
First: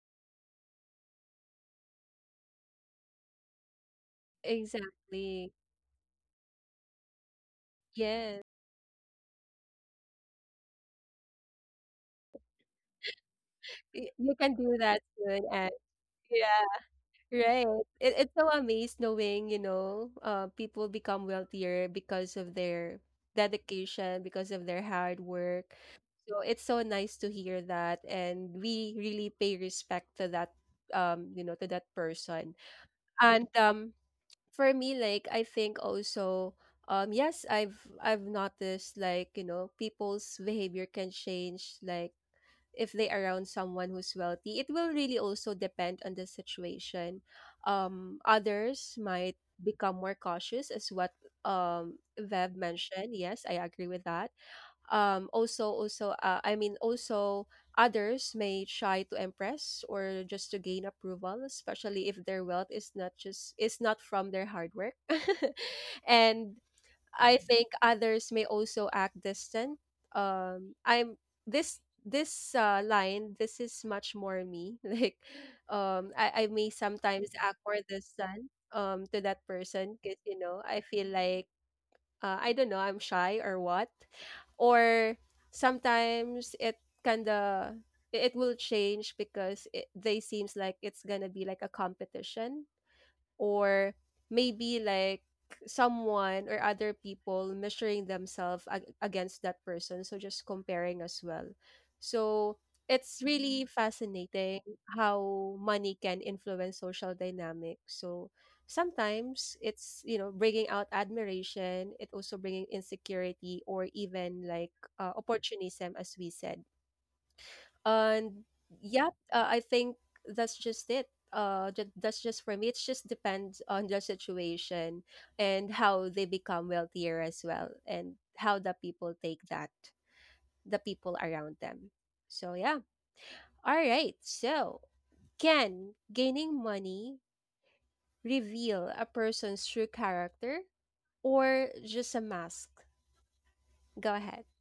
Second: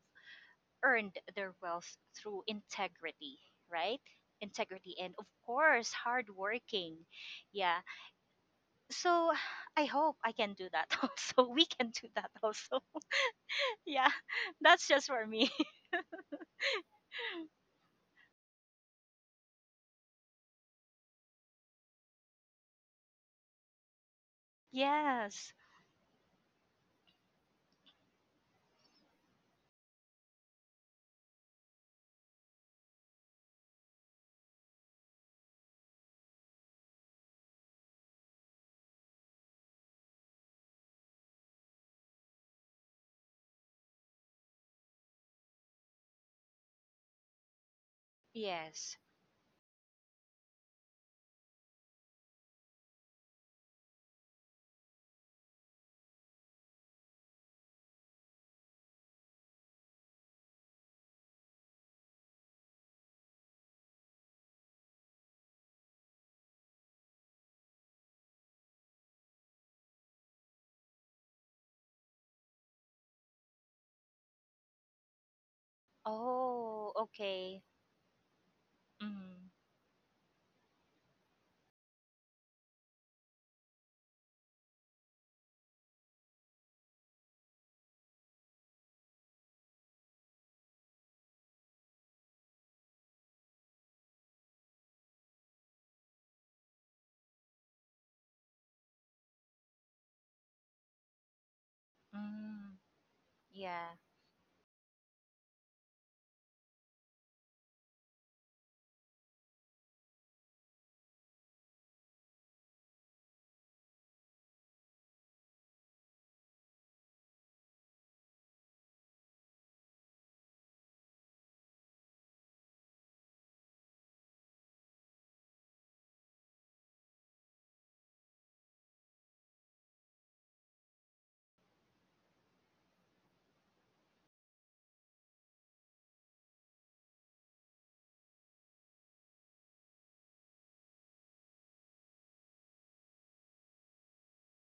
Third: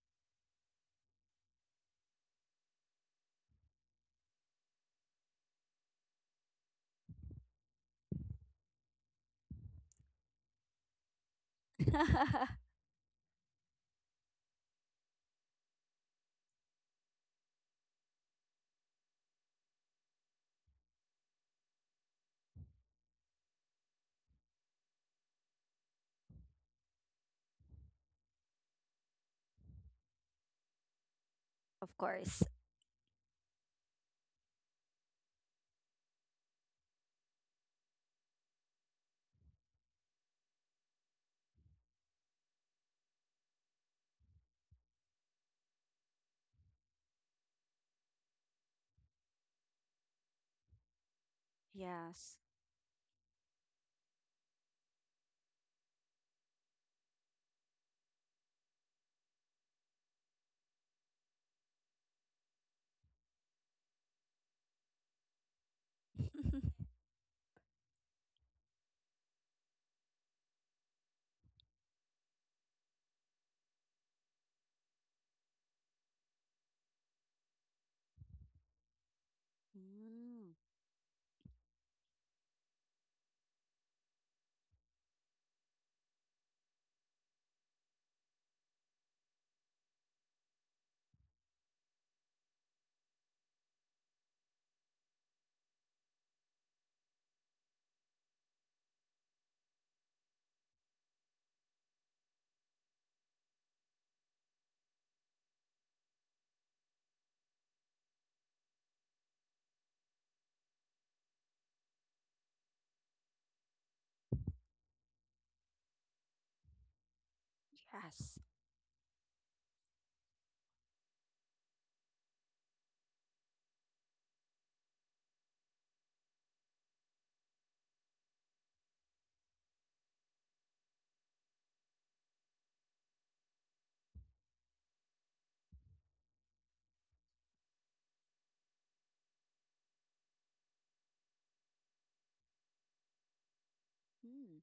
S3: earned their wealth through integrity, right? Integrity and of
S1: exactly,
S3: course hard working. Yeah.
S1: yes.
S3: So I hope I can do that also, we can do that also. Yeah,
S1: Y- you can do
S3: that's
S1: that
S3: just for
S1: soon,
S3: me.
S1: Ange. Yeah. Right. It, it's so amazed knowing, you know, uh, people become wealthier because of their dedication, because of their hard
S3: Yes.
S1: work. So it's so nice to hear that. And we really pay respect to that, um, you know, to that
S2: Of course.
S1: person. And um, for me, like, I think also, um, yes, I've I've noticed, like, you know, people's behavior can change, like if they around someone who's wealthy, it will really also depend on the situation. Um
S3: Yes.
S1: others might become more cautious as what um
S2: Yes.
S1: Vev mentioned. Yes, I agree with that. um also also uh, I mean also, others may try to impress, or just to gain approval, especially if their wealth is not just is not from their hard work. And I think others may also act distant. Um, I'm this this uh, line. This is much more me. Like, um, I I may
S3: Oh,
S1: sometimes act
S3: okay.
S1: more distant um to that
S3: Mm.
S1: person, because you
S2: Mm,
S1: know I feel like, uh, I don't know, I'm shy or what, or sometimes it kinda it it will change, because it, they seems like it's gonna be like a competition, or maybe like someone or other people measuring themselves ag- against that person, so just comparing as well. So
S3: Mm.
S1: it's really
S3: Yeah.
S1: fascinating how money can influence social dynamics. So sometimes it's you know bringing out admiration, it also bringing insecurity, or even like uh, opportunism, as we said. And
S2: yes.
S1: yeah, uh, I think that's just it, uh ju- that's just for me, it just depends on the situation, and how they become wealthier as well, and how the people take that, the people around them. So yeah. All right. So, can gaining money reveal a person's true character, or just a mask? Go ahead.
S2: Mm.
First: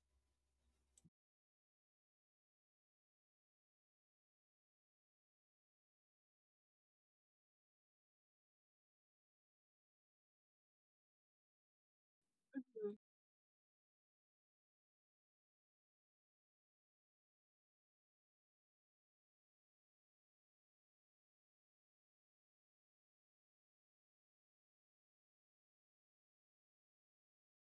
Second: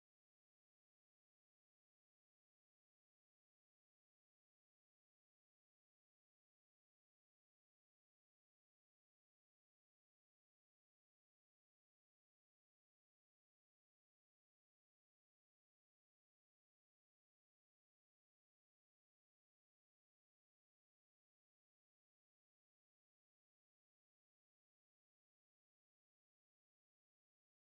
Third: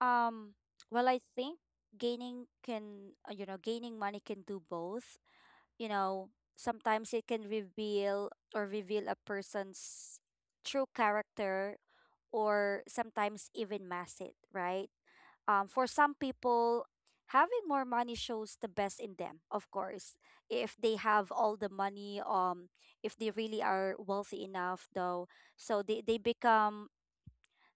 S2: Um, well, I think gaining can, uh, you know, gaining money can do both. You know, sometimes it can reveal or reveal a person's true character, or
S1: Mhm.
S2: sometimes even mask it, right? Um, for some people, having more money shows the best in them, of course. If they have all the money, um, if they really are wealthy enough, though, so they, they become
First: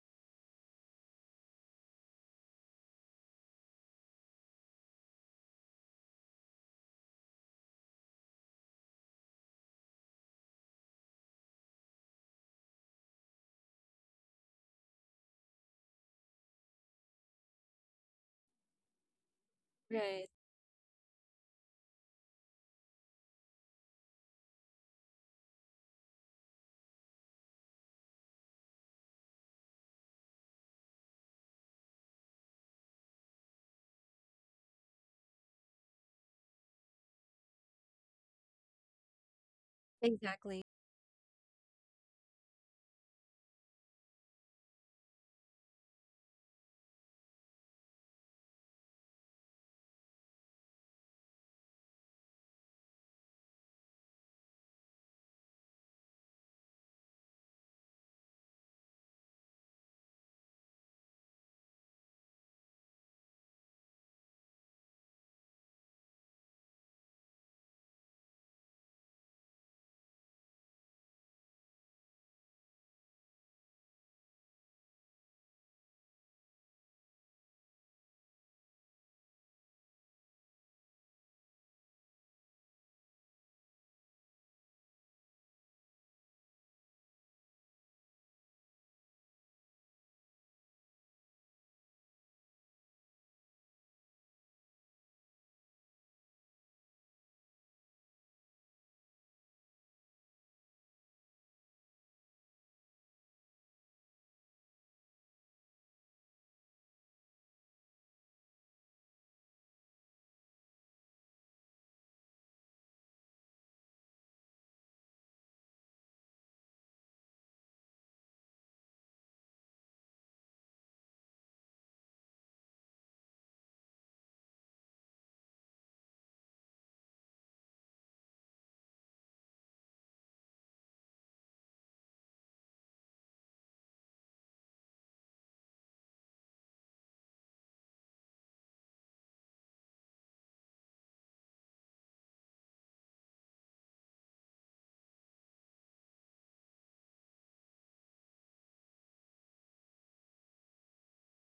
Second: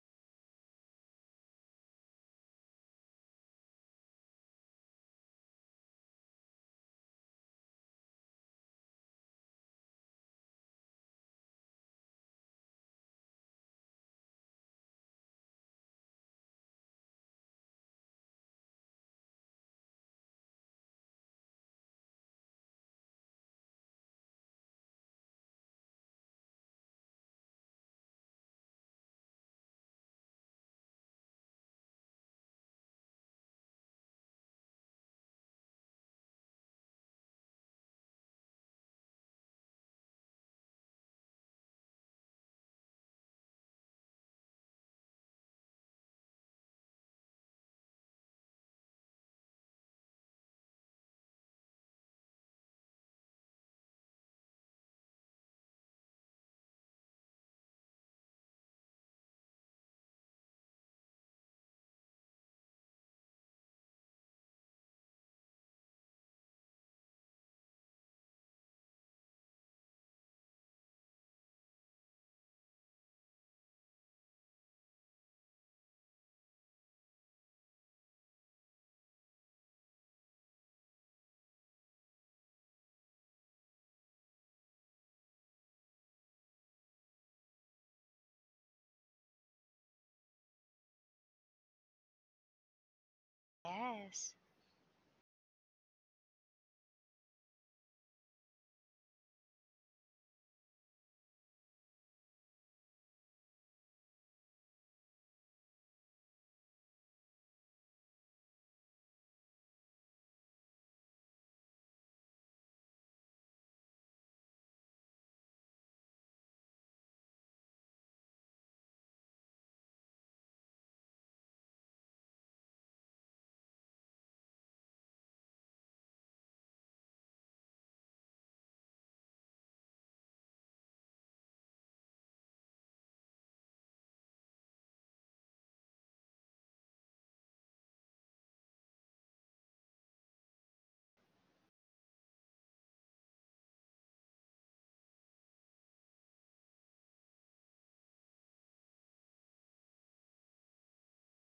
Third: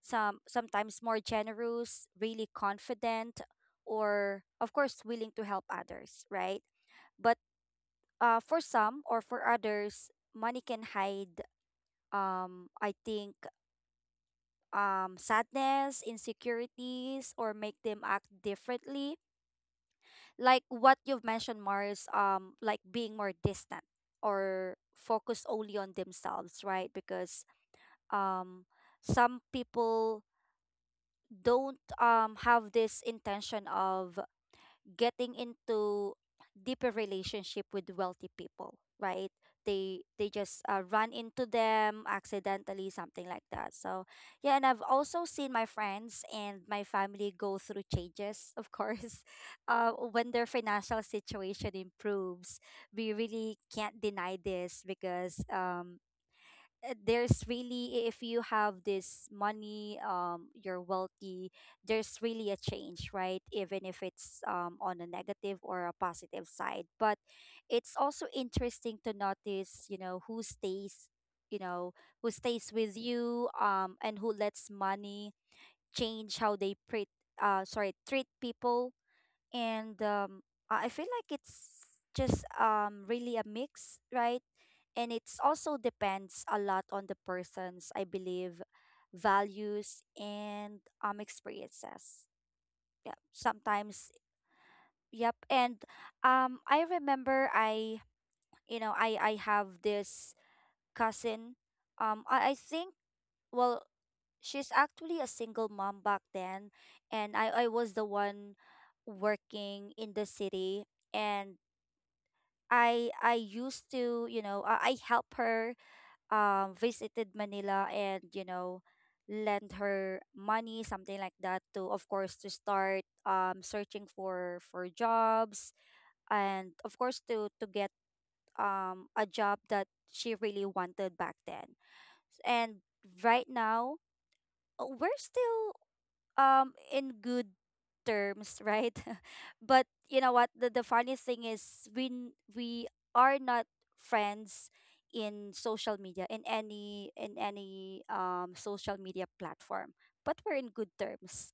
S2: some sometimes more generous, really confident, or of course willing to help others, right? But uh, for some or for others, money can hide. Um, I think um, sadness, insecurities, or make them act differently
S1: Right,
S2: like what you've mentioned, Mars, um like being more distant or focus only on themselves, right? Because um some people don't um have this intention of getting into deeper relationship with wealthy people, right? They they just
S1: exactly,
S2: uh, run into them accidentally, something like that, so yeah, and I've also seen my friends and my family go through changes, of course. Uh, when their financial situation improves, we really can't deny this because, um, uh, there's really, if you have this money, um you're wealthy, there's really a change, right? Even if it's um on a negative or a positive side. But it's also interesting to notice, you know who stays, you know who stays with you, um and who lets money change how they treat, uh, sorry, treat people. And um i I feel like it's just um really a mix, right? And it's also depends a lot on the person's, I believe, values and um experiences. Yeah, sometimes.
S3: Yes.
S2: Yep. And um I remember, i you know i i have this cousin. um i, I think, well, she's actually a single mom back then. And I, I was the one working in the city. And I I used to, you know I, I help her, um, visited Manila, and you know lend her money, something like that, to, of course, to start um, searching for for jobs. And of course, to to get um, a job that she really wanted back then. And right now, uh, we're still um in good terms, right? But you know what? The, the funniest thing is, we n- we are not friends in social media, in any, in any um social media platform. But we're in good terms.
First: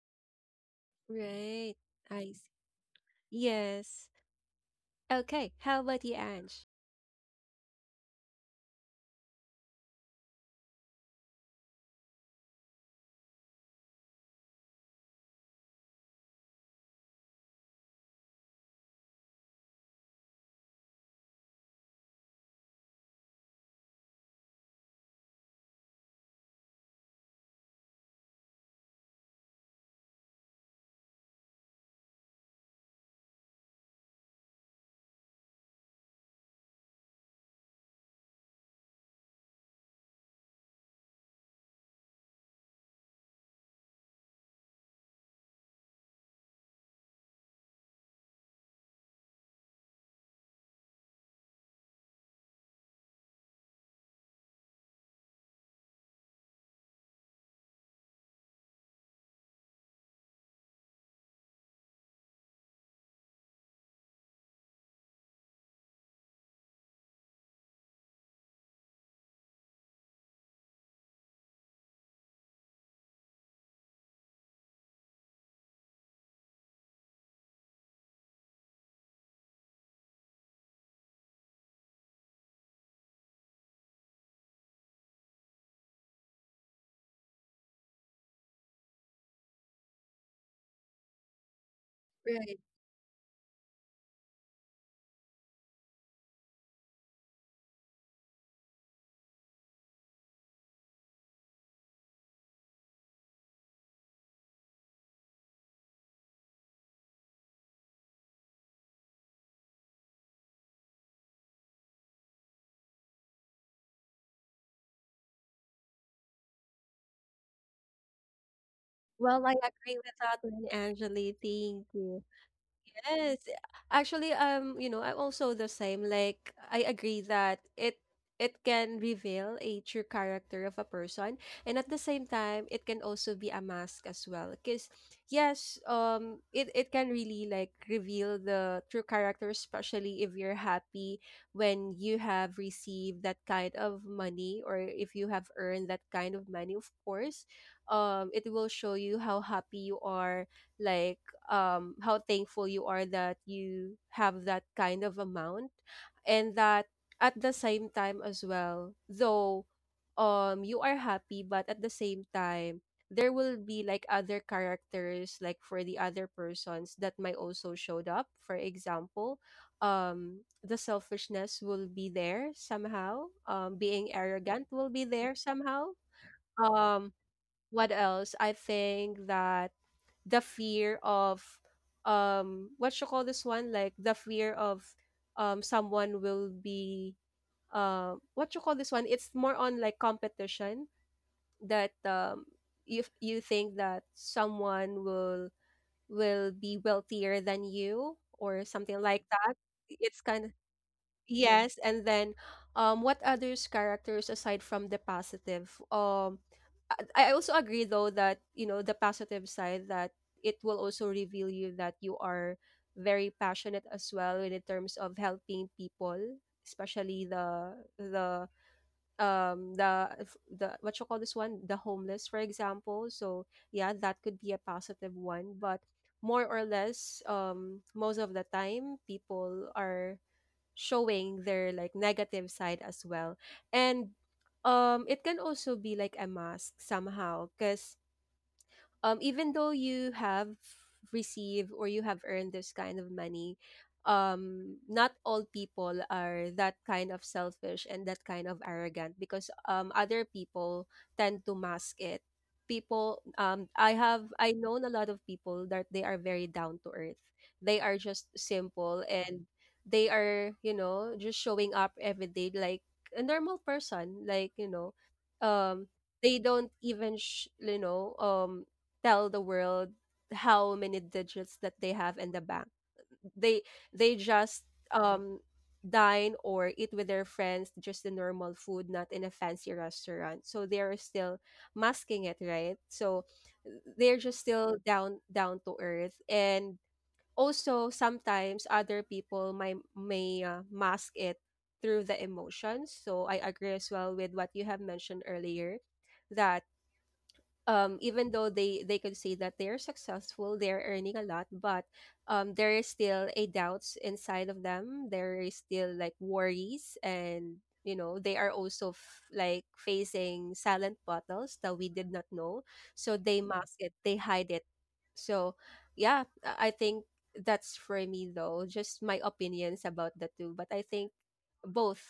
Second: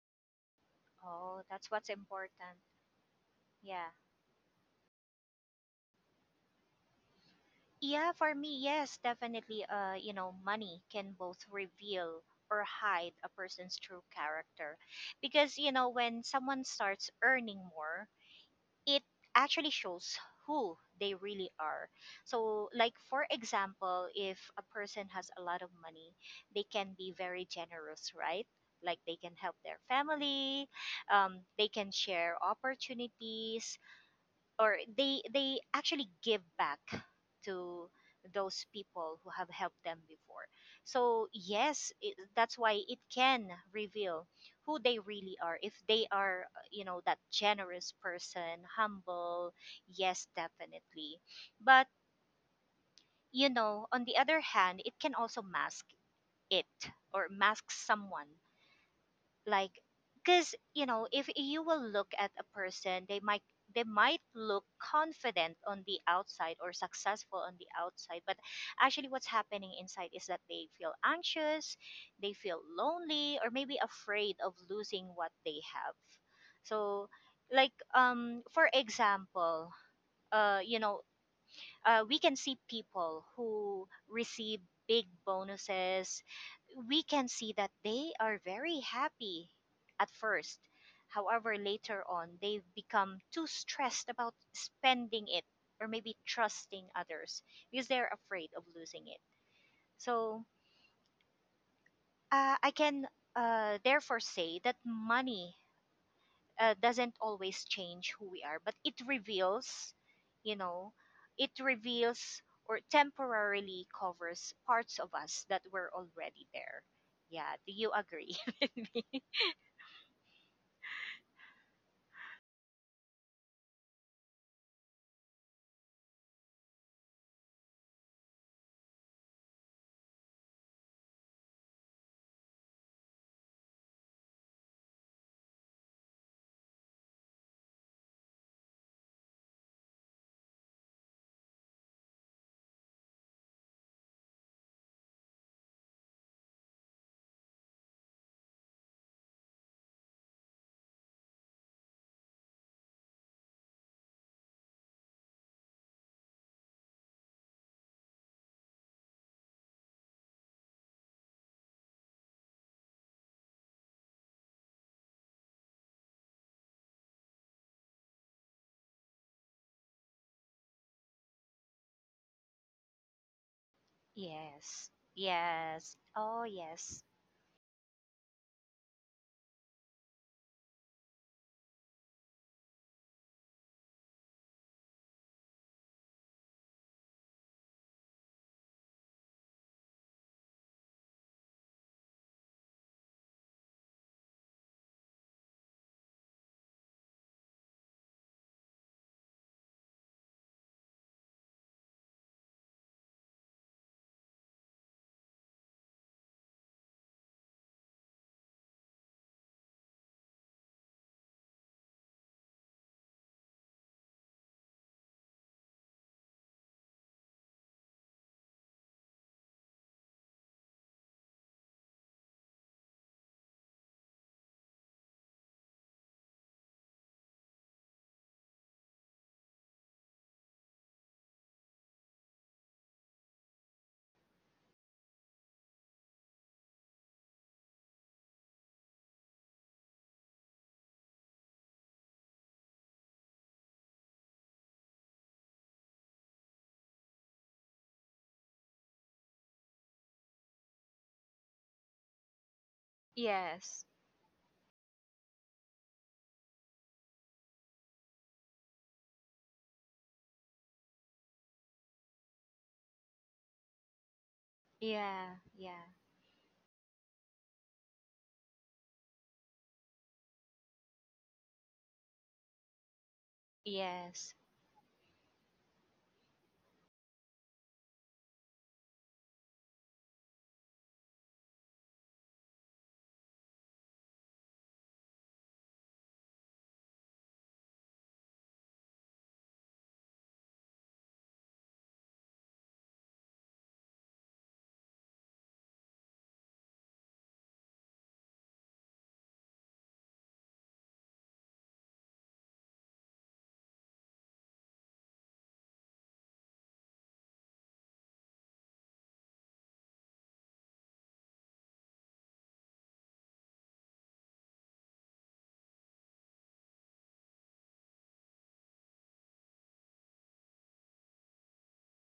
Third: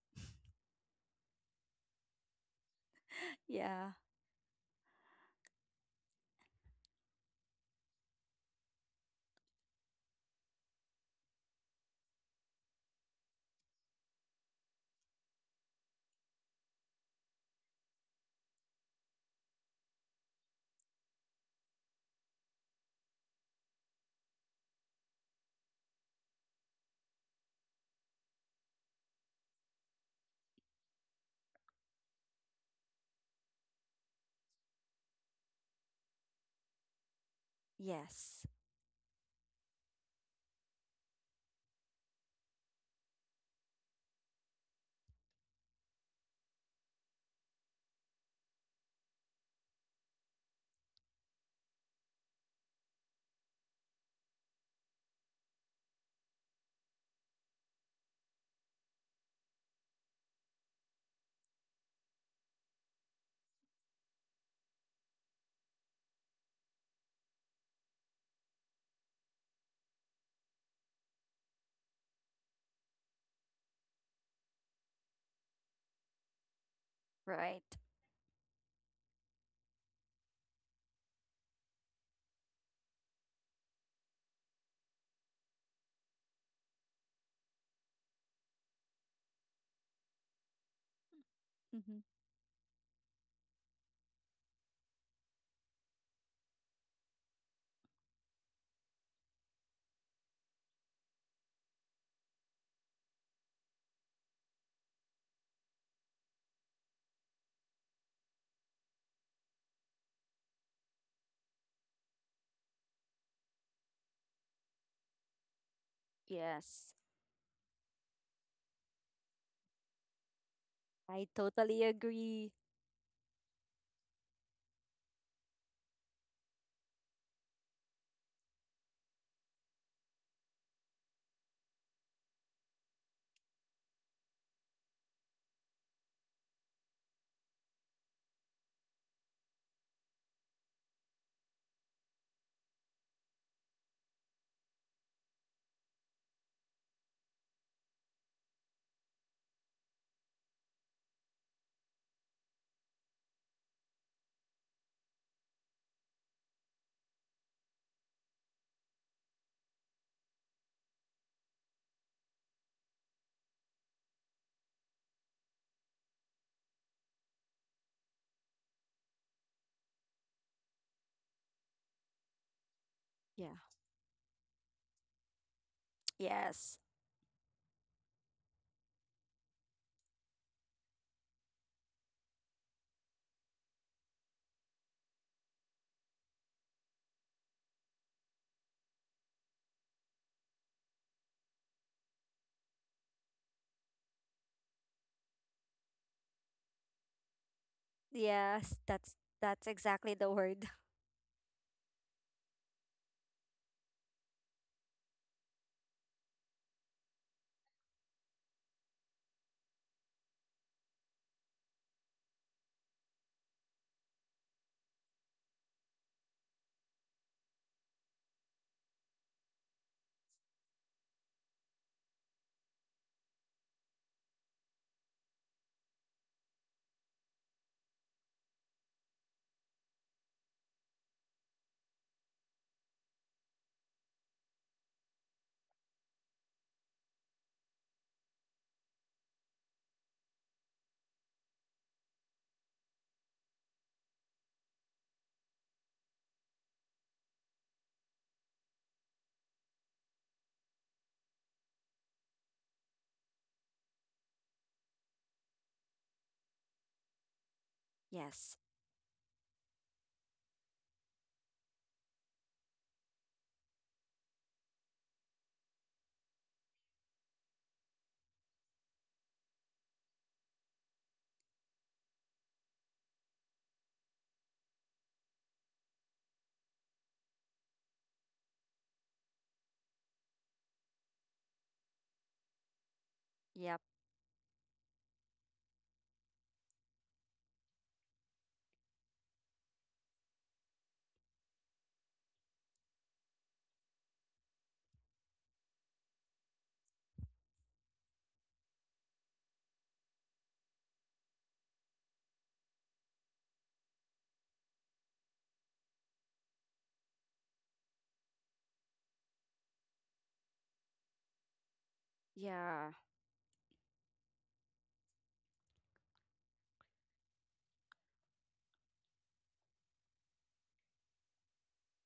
S3: Oh, that's
S1: right.
S3: what's
S1: I
S3: important. Yeah.
S2: Yeah.
S1: Yes. Okay. How about you, Ange?
S3: Yeah, for me, yes, definitely, uh, you know, money can both reveal or hide a person's true character. Because, you know, when someone starts earning more, it actually shows who they really are. So, like for example, if a person has a lot of money, they can be very generous, right? Like they can help their family, um, they can share opportunities, or they they actually give back to
S2: Yes.
S3: those people who have helped them before. So yes, it, that's why it can reveal who they really are if they are, uh, you know, that generous person, humble. Yes, definitely. But, you know, on the other hand, it can also mask it, or mask someone, like, because, you know, if you will look at a person, they might they might look confident on the outside or successful on the outside, but actually what's happening inside is that they feel anxious, they feel lonely, or maybe afraid of losing what they have. So,
S2: Right.
S3: like, um for example, uh you know uh, we can see people who receive big bonuses. We can see that they are very happy at first. However, later
S2: Mm-hmm.
S3: on,
S1: Right.
S3: they become too stressed about spending it, or maybe trusting others, because they're afraid of losing it. So uh, I can, uh, therefore say that money uh, doesn't always change who we are, but it reveals, you know, it reveals or temporarily covers parts of us that were already there.
S2: Yes,
S3: Yeah, do you agree?
S1: Well, I agree with that one,
S2: I
S1: Angeli. Thank
S2: totally
S1: you.
S2: agree.
S1: Yes, actually, um, you know, I'm also the same. Like, I agree that it it can reveal a true character of a person, and at the same time, it can also be a mask as well. Because yes, um, it it can really like reveal the true character, especially if you're happy when you have received that kind of money, or if you have earned that kind of money. Of course, um, it will show you how happy you are like um, how thankful you are that you have that kind of amount. And that at the same time as well though, um you are happy, but at the same time there will be like other characters, like for the other persons that might also showed up. For example, um the selfishness will be there somehow,
S2: Yeah.
S1: um being arrogant will
S3: Yes.
S1: be there somehow.
S3: Yes. Oh,
S2: Yes.
S3: yes.
S1: Um what else, I think that the fear of, um what you call this one, like the fear of, um someone will be, uh what you call this one, it's more on like competition. That um if you think that someone will, will be wealthier than you or
S2: Yes,
S1: something
S2: that's
S1: like that,
S2: that's exactly
S1: it's
S2: the
S1: kind of—
S2: word.
S1: Yes, and then, um what others characters aside from the positive? Um I I also agree though that, you know, the positive side, that it will also reveal you that you are very passionate as well in terms of helping people, especially the the um the f- the what you call this one, the homeless, for example. So yeah, that could be a positive one, but more or less, um most of the time people are showing their like negative side as well. And um it can also be like a mask somehow, because um, even though you have received or you have earned this kind of money, um, not all people are that kind of selfish and that kind of arrogant, because um, other people tend to mask it. People, um,
S3: Yes.
S1: I have, I known a lot of people that they are very down to earth. They are just
S2: Yes.
S1: simple, and they are, you know, just showing up every day like a normal person. Like, you know,
S3: Yeah. Yeah.
S1: um, they don't even sh- you know um tell the world how many digits that they have in the bank. They they
S3: Yes.
S1: just um dine or eat with their friends just the normal food, not in a fancy restaurant. So they are still masking it, right? So
S2: Yep.
S1: they're just still down down to earth. And also sometimes other people may may uh, mask it through the emotions. So I agree as well with what you have mentioned earlier, that um, even though they they could see that they're successful, they're earning a lot, but um, there is still a doubts inside of them. There is still like worries, and you know they are also f- like facing silent battles that we did not know.
S2: Yeah.
S1: So they mask it, they hide it. So yeah, I I think that's for me though. Just my opinions about the two, but I think both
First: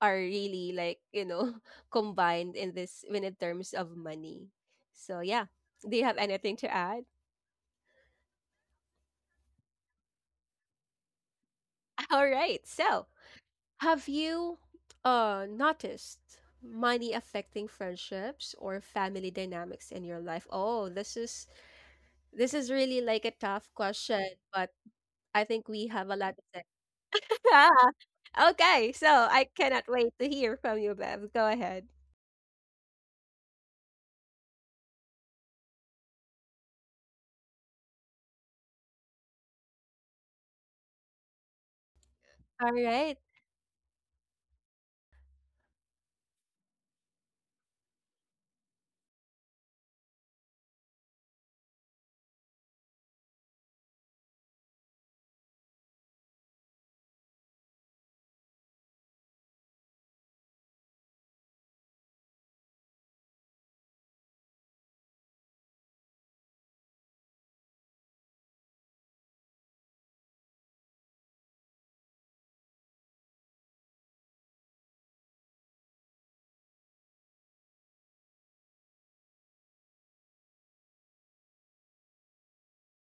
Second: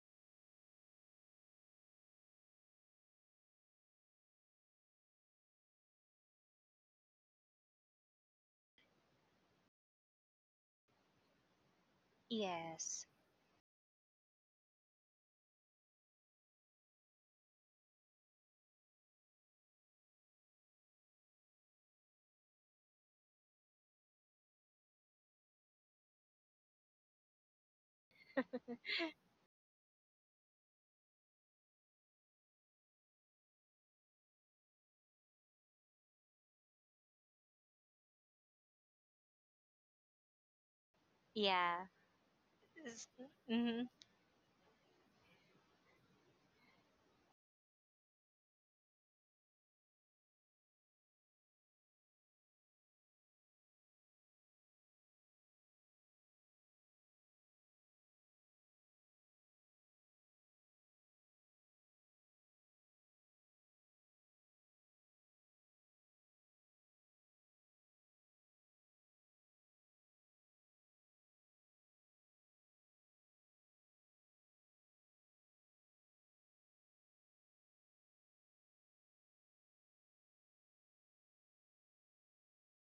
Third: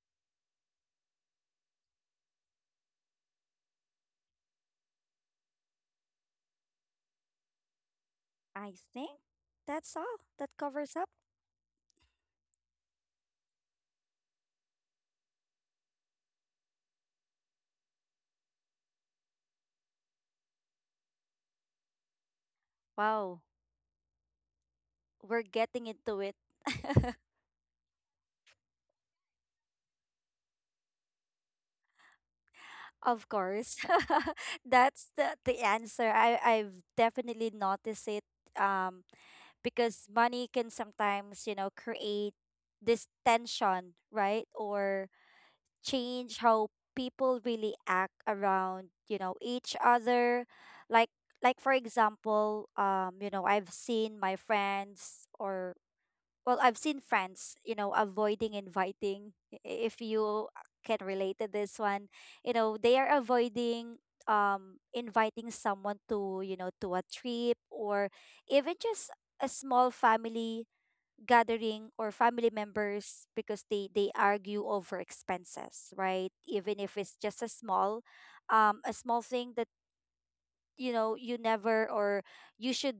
S1: are really like, you know, combined in this when in terms of money. So yeah, do you have anything to add?
S2: I think that's all. That covers up.
S1: All right. So,
S3: Yes.
S1: have you uh noticed money affecting friendships or family dynamics in your life? Oh, this is, this is really like a
S2: Wow,
S1: tough question, but I
S2: we're
S1: think we
S2: getting
S1: have a
S2: into
S1: lot
S2: it.
S1: to say. Yeah. Okay, so I cannot wait to hear from you, Bev. Go ahead.
S2: Of course. That's the, the answer. I, I've definitely noticed it, um, because money can
S3: Yeah.
S2: sometimes, you know,
S1: All right,
S2: create
S3: Mm-hmm.
S2: this tension, right? Or change how people really act around, you know, each other. Like, like for example, um, you know, I've seen my friends, or well, I've seen friends, you know, avoiding inviting. i- If you can relate to this one, you know, they are avoiding um inviting someone to, you know, to a trip, or even just a small family gathering or family members, because they they argue over expenses, right? Even if it's just a small, um a small thing that, you know, you never, or you should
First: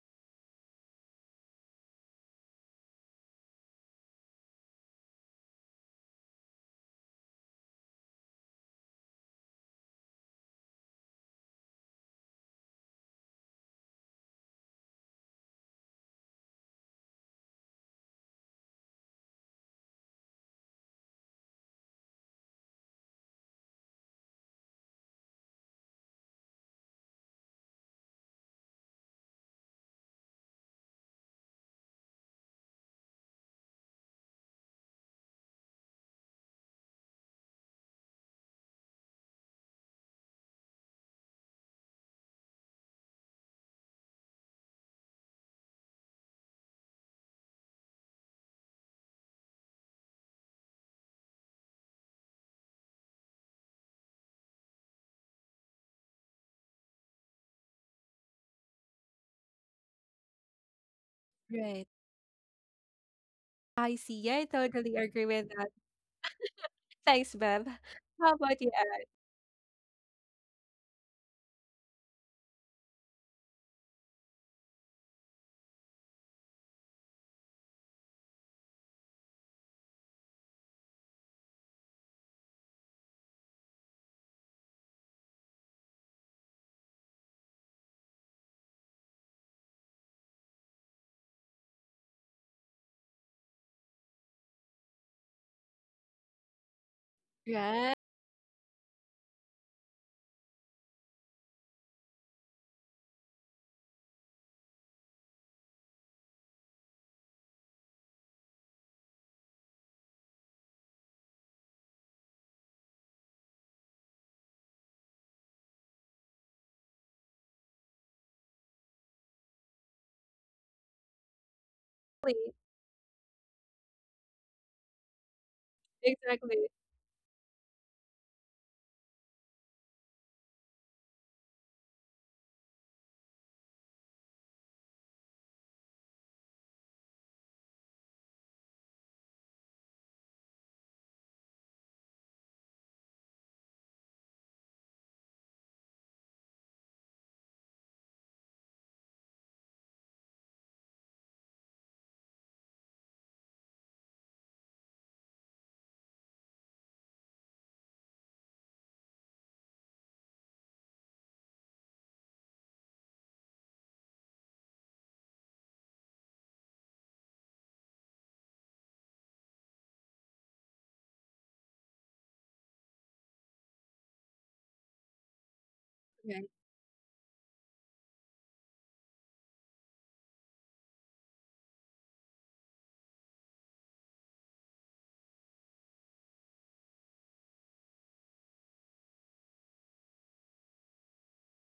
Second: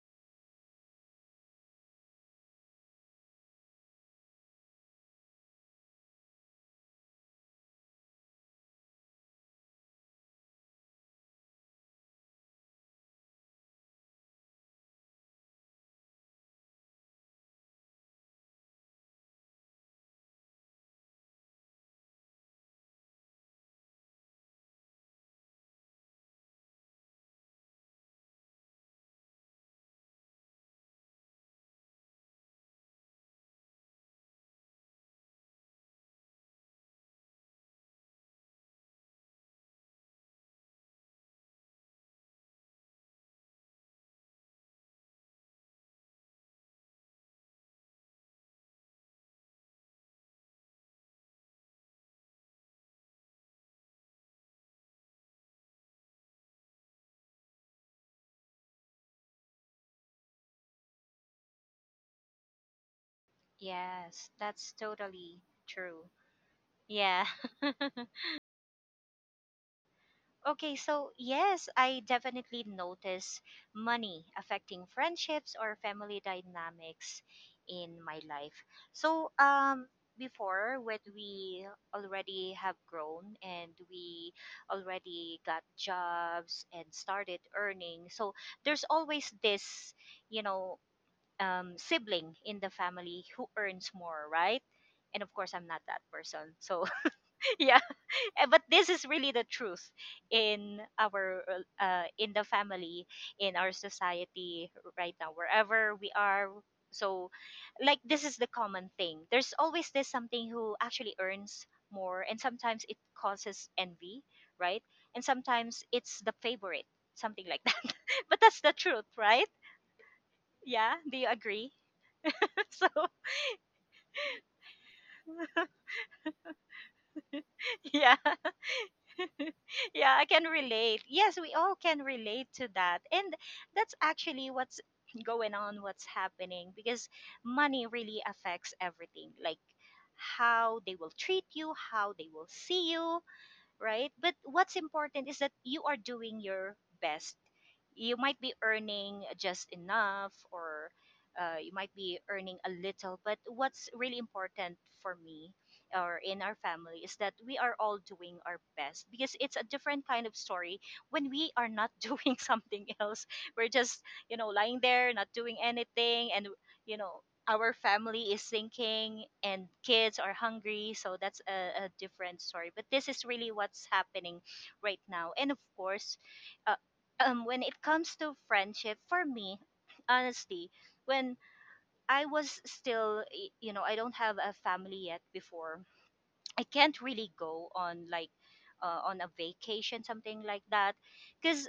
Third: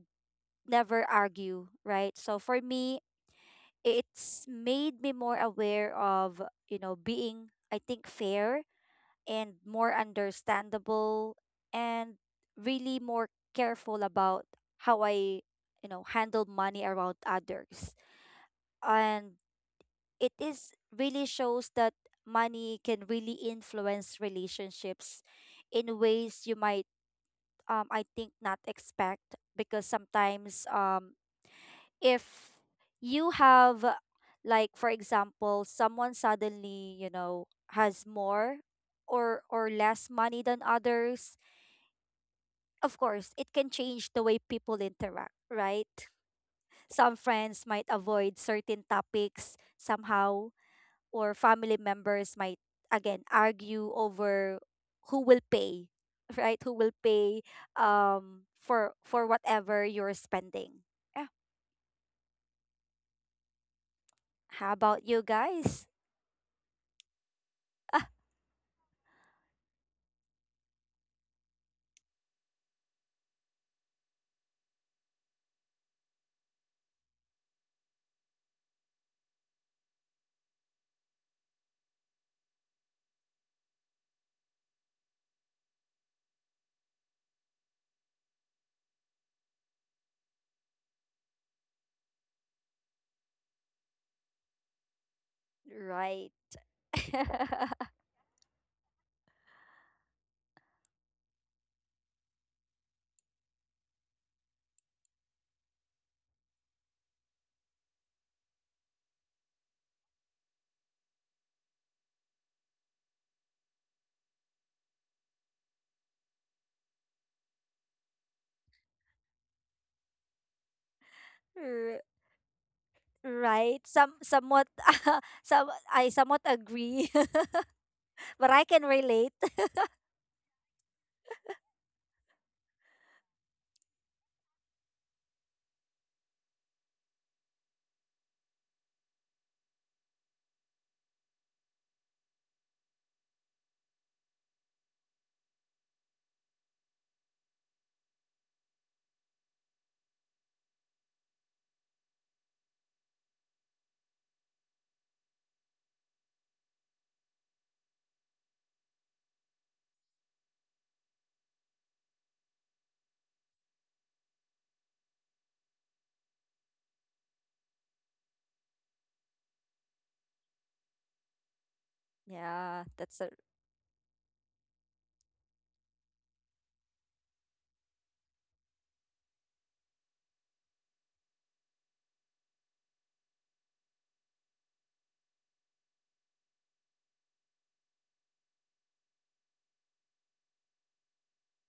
S2: never argue, right? So for me, it's made me more aware of, you know, being, I think, fair and more understandable, and really more careful about how I, you know, handle money around others. And it is really shows that money can really influence relationships in ways you might, um I think, not expect. Because sometimes, um if you have, uh, like for example, someone suddenly, you know, has more, or or less money than others, of course it can change the way people interact, right? Some friends might avoid certain topics somehow, or family members might, again, argue over who will pay, right? Who will pay um for for whatever you're spending. Yeah.
S1: right. I see.
S3: Yes.
S1: Yeah, I
S3: That's
S2: How
S1: totally
S2: about you
S1: agree
S3: totally
S1: with that.
S2: guys?
S3: true. Yeah.
S1: Thanks, Bev. How about you, Ed?
S3: Okay, so yes, I definitely notice money affecting friendships or family dynamics in my life. So, um, before, when we already have grown and we already got jobs and started earning, so there's always this, you know, um, sibling in the family who earns more, right? And of course, I'm not that
S2: Right.
S3: person. So, yeah.
S1: Right.
S3: Eh, but this is really the truth in our uh, uh, in the family, in our society, right now, wherever we are. So like this is the common thing, there's always this something who actually earns more, and sometimes it causes envy, right? And sometimes it's the favorite, something like that. But that's the truth, right? Yeah, do you agree?
S2: R-
S3: So
S2: right. Some somewhat, some I somewhat
S1: Exactly.
S2: agree,
S3: yeah.
S2: but I can relate.
S3: Yeah, I can relate. Yes, we all can relate to that. And that's actually what's going on, what's happening, because money really affects everything. Like how they will treat you, how they will see you, right? But what's important is that you are doing your best. You might be earning just enough, or uh, you might be earning a little. But what's really important for me or in our family is that we are all doing our best, because it's a different kind of story when we are not doing something else. We're just, you know, lying there, not doing anything, and you know our family is sinking, and kids are hungry, so that's a, a different story,
S2: Yeah,
S3: but this
S2: that's
S3: is
S2: a...
S3: really what's happening right now. And of course,
S1: Right.
S3: uh, um, when it comes to friendship, for me, honestly, when I was still y- you know I don't have a family yet before, I can't really go on, like, uh, on a vacation, something like that, because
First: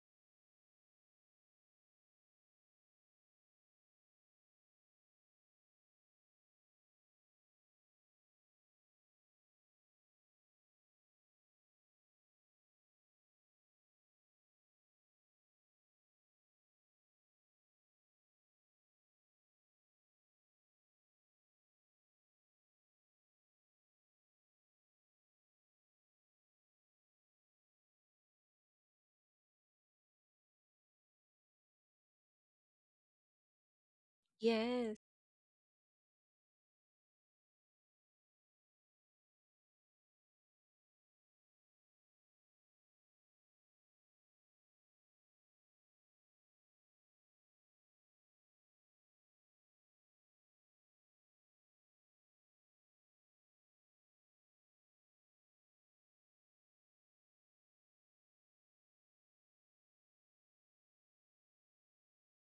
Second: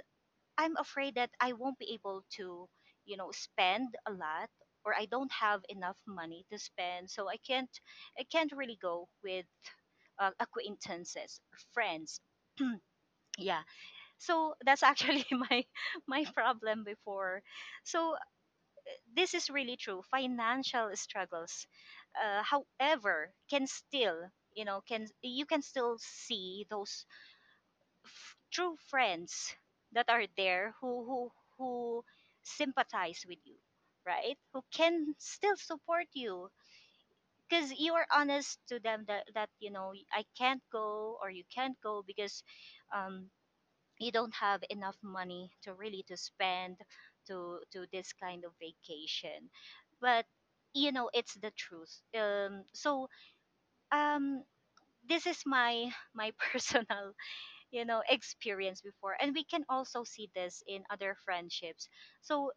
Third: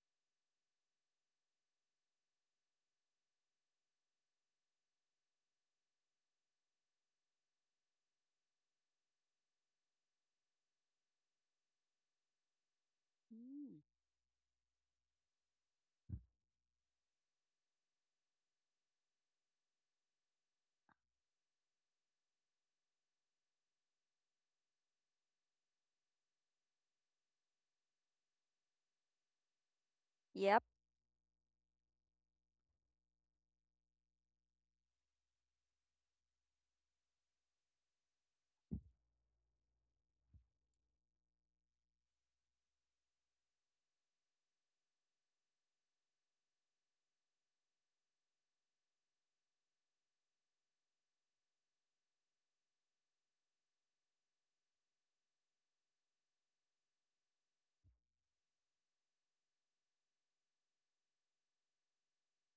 S3: I'm afraid that I won't be able to, you know, spend a lot, or I don't have enough money to spend, so I can't I can't really go with uh, acquaintances or friends. Yeah.
S2: Mm.
S3: So that's actually my my problem before. So this is really true. Financial struggles, uh, however, can still you know can you can still see those true friends that are
S2: Yep.
S3: there, who who who sympathize with you, right, who
S1: Yes.
S3: can still support you, because you are honest to them that, that you know I can't go or you can't go because, um, you don't have enough money to really to spend, to to this kind of vacation. But you know it's the truth. Um, so um, this is my my personal, you know experience before, and we can also see this in other friendships. So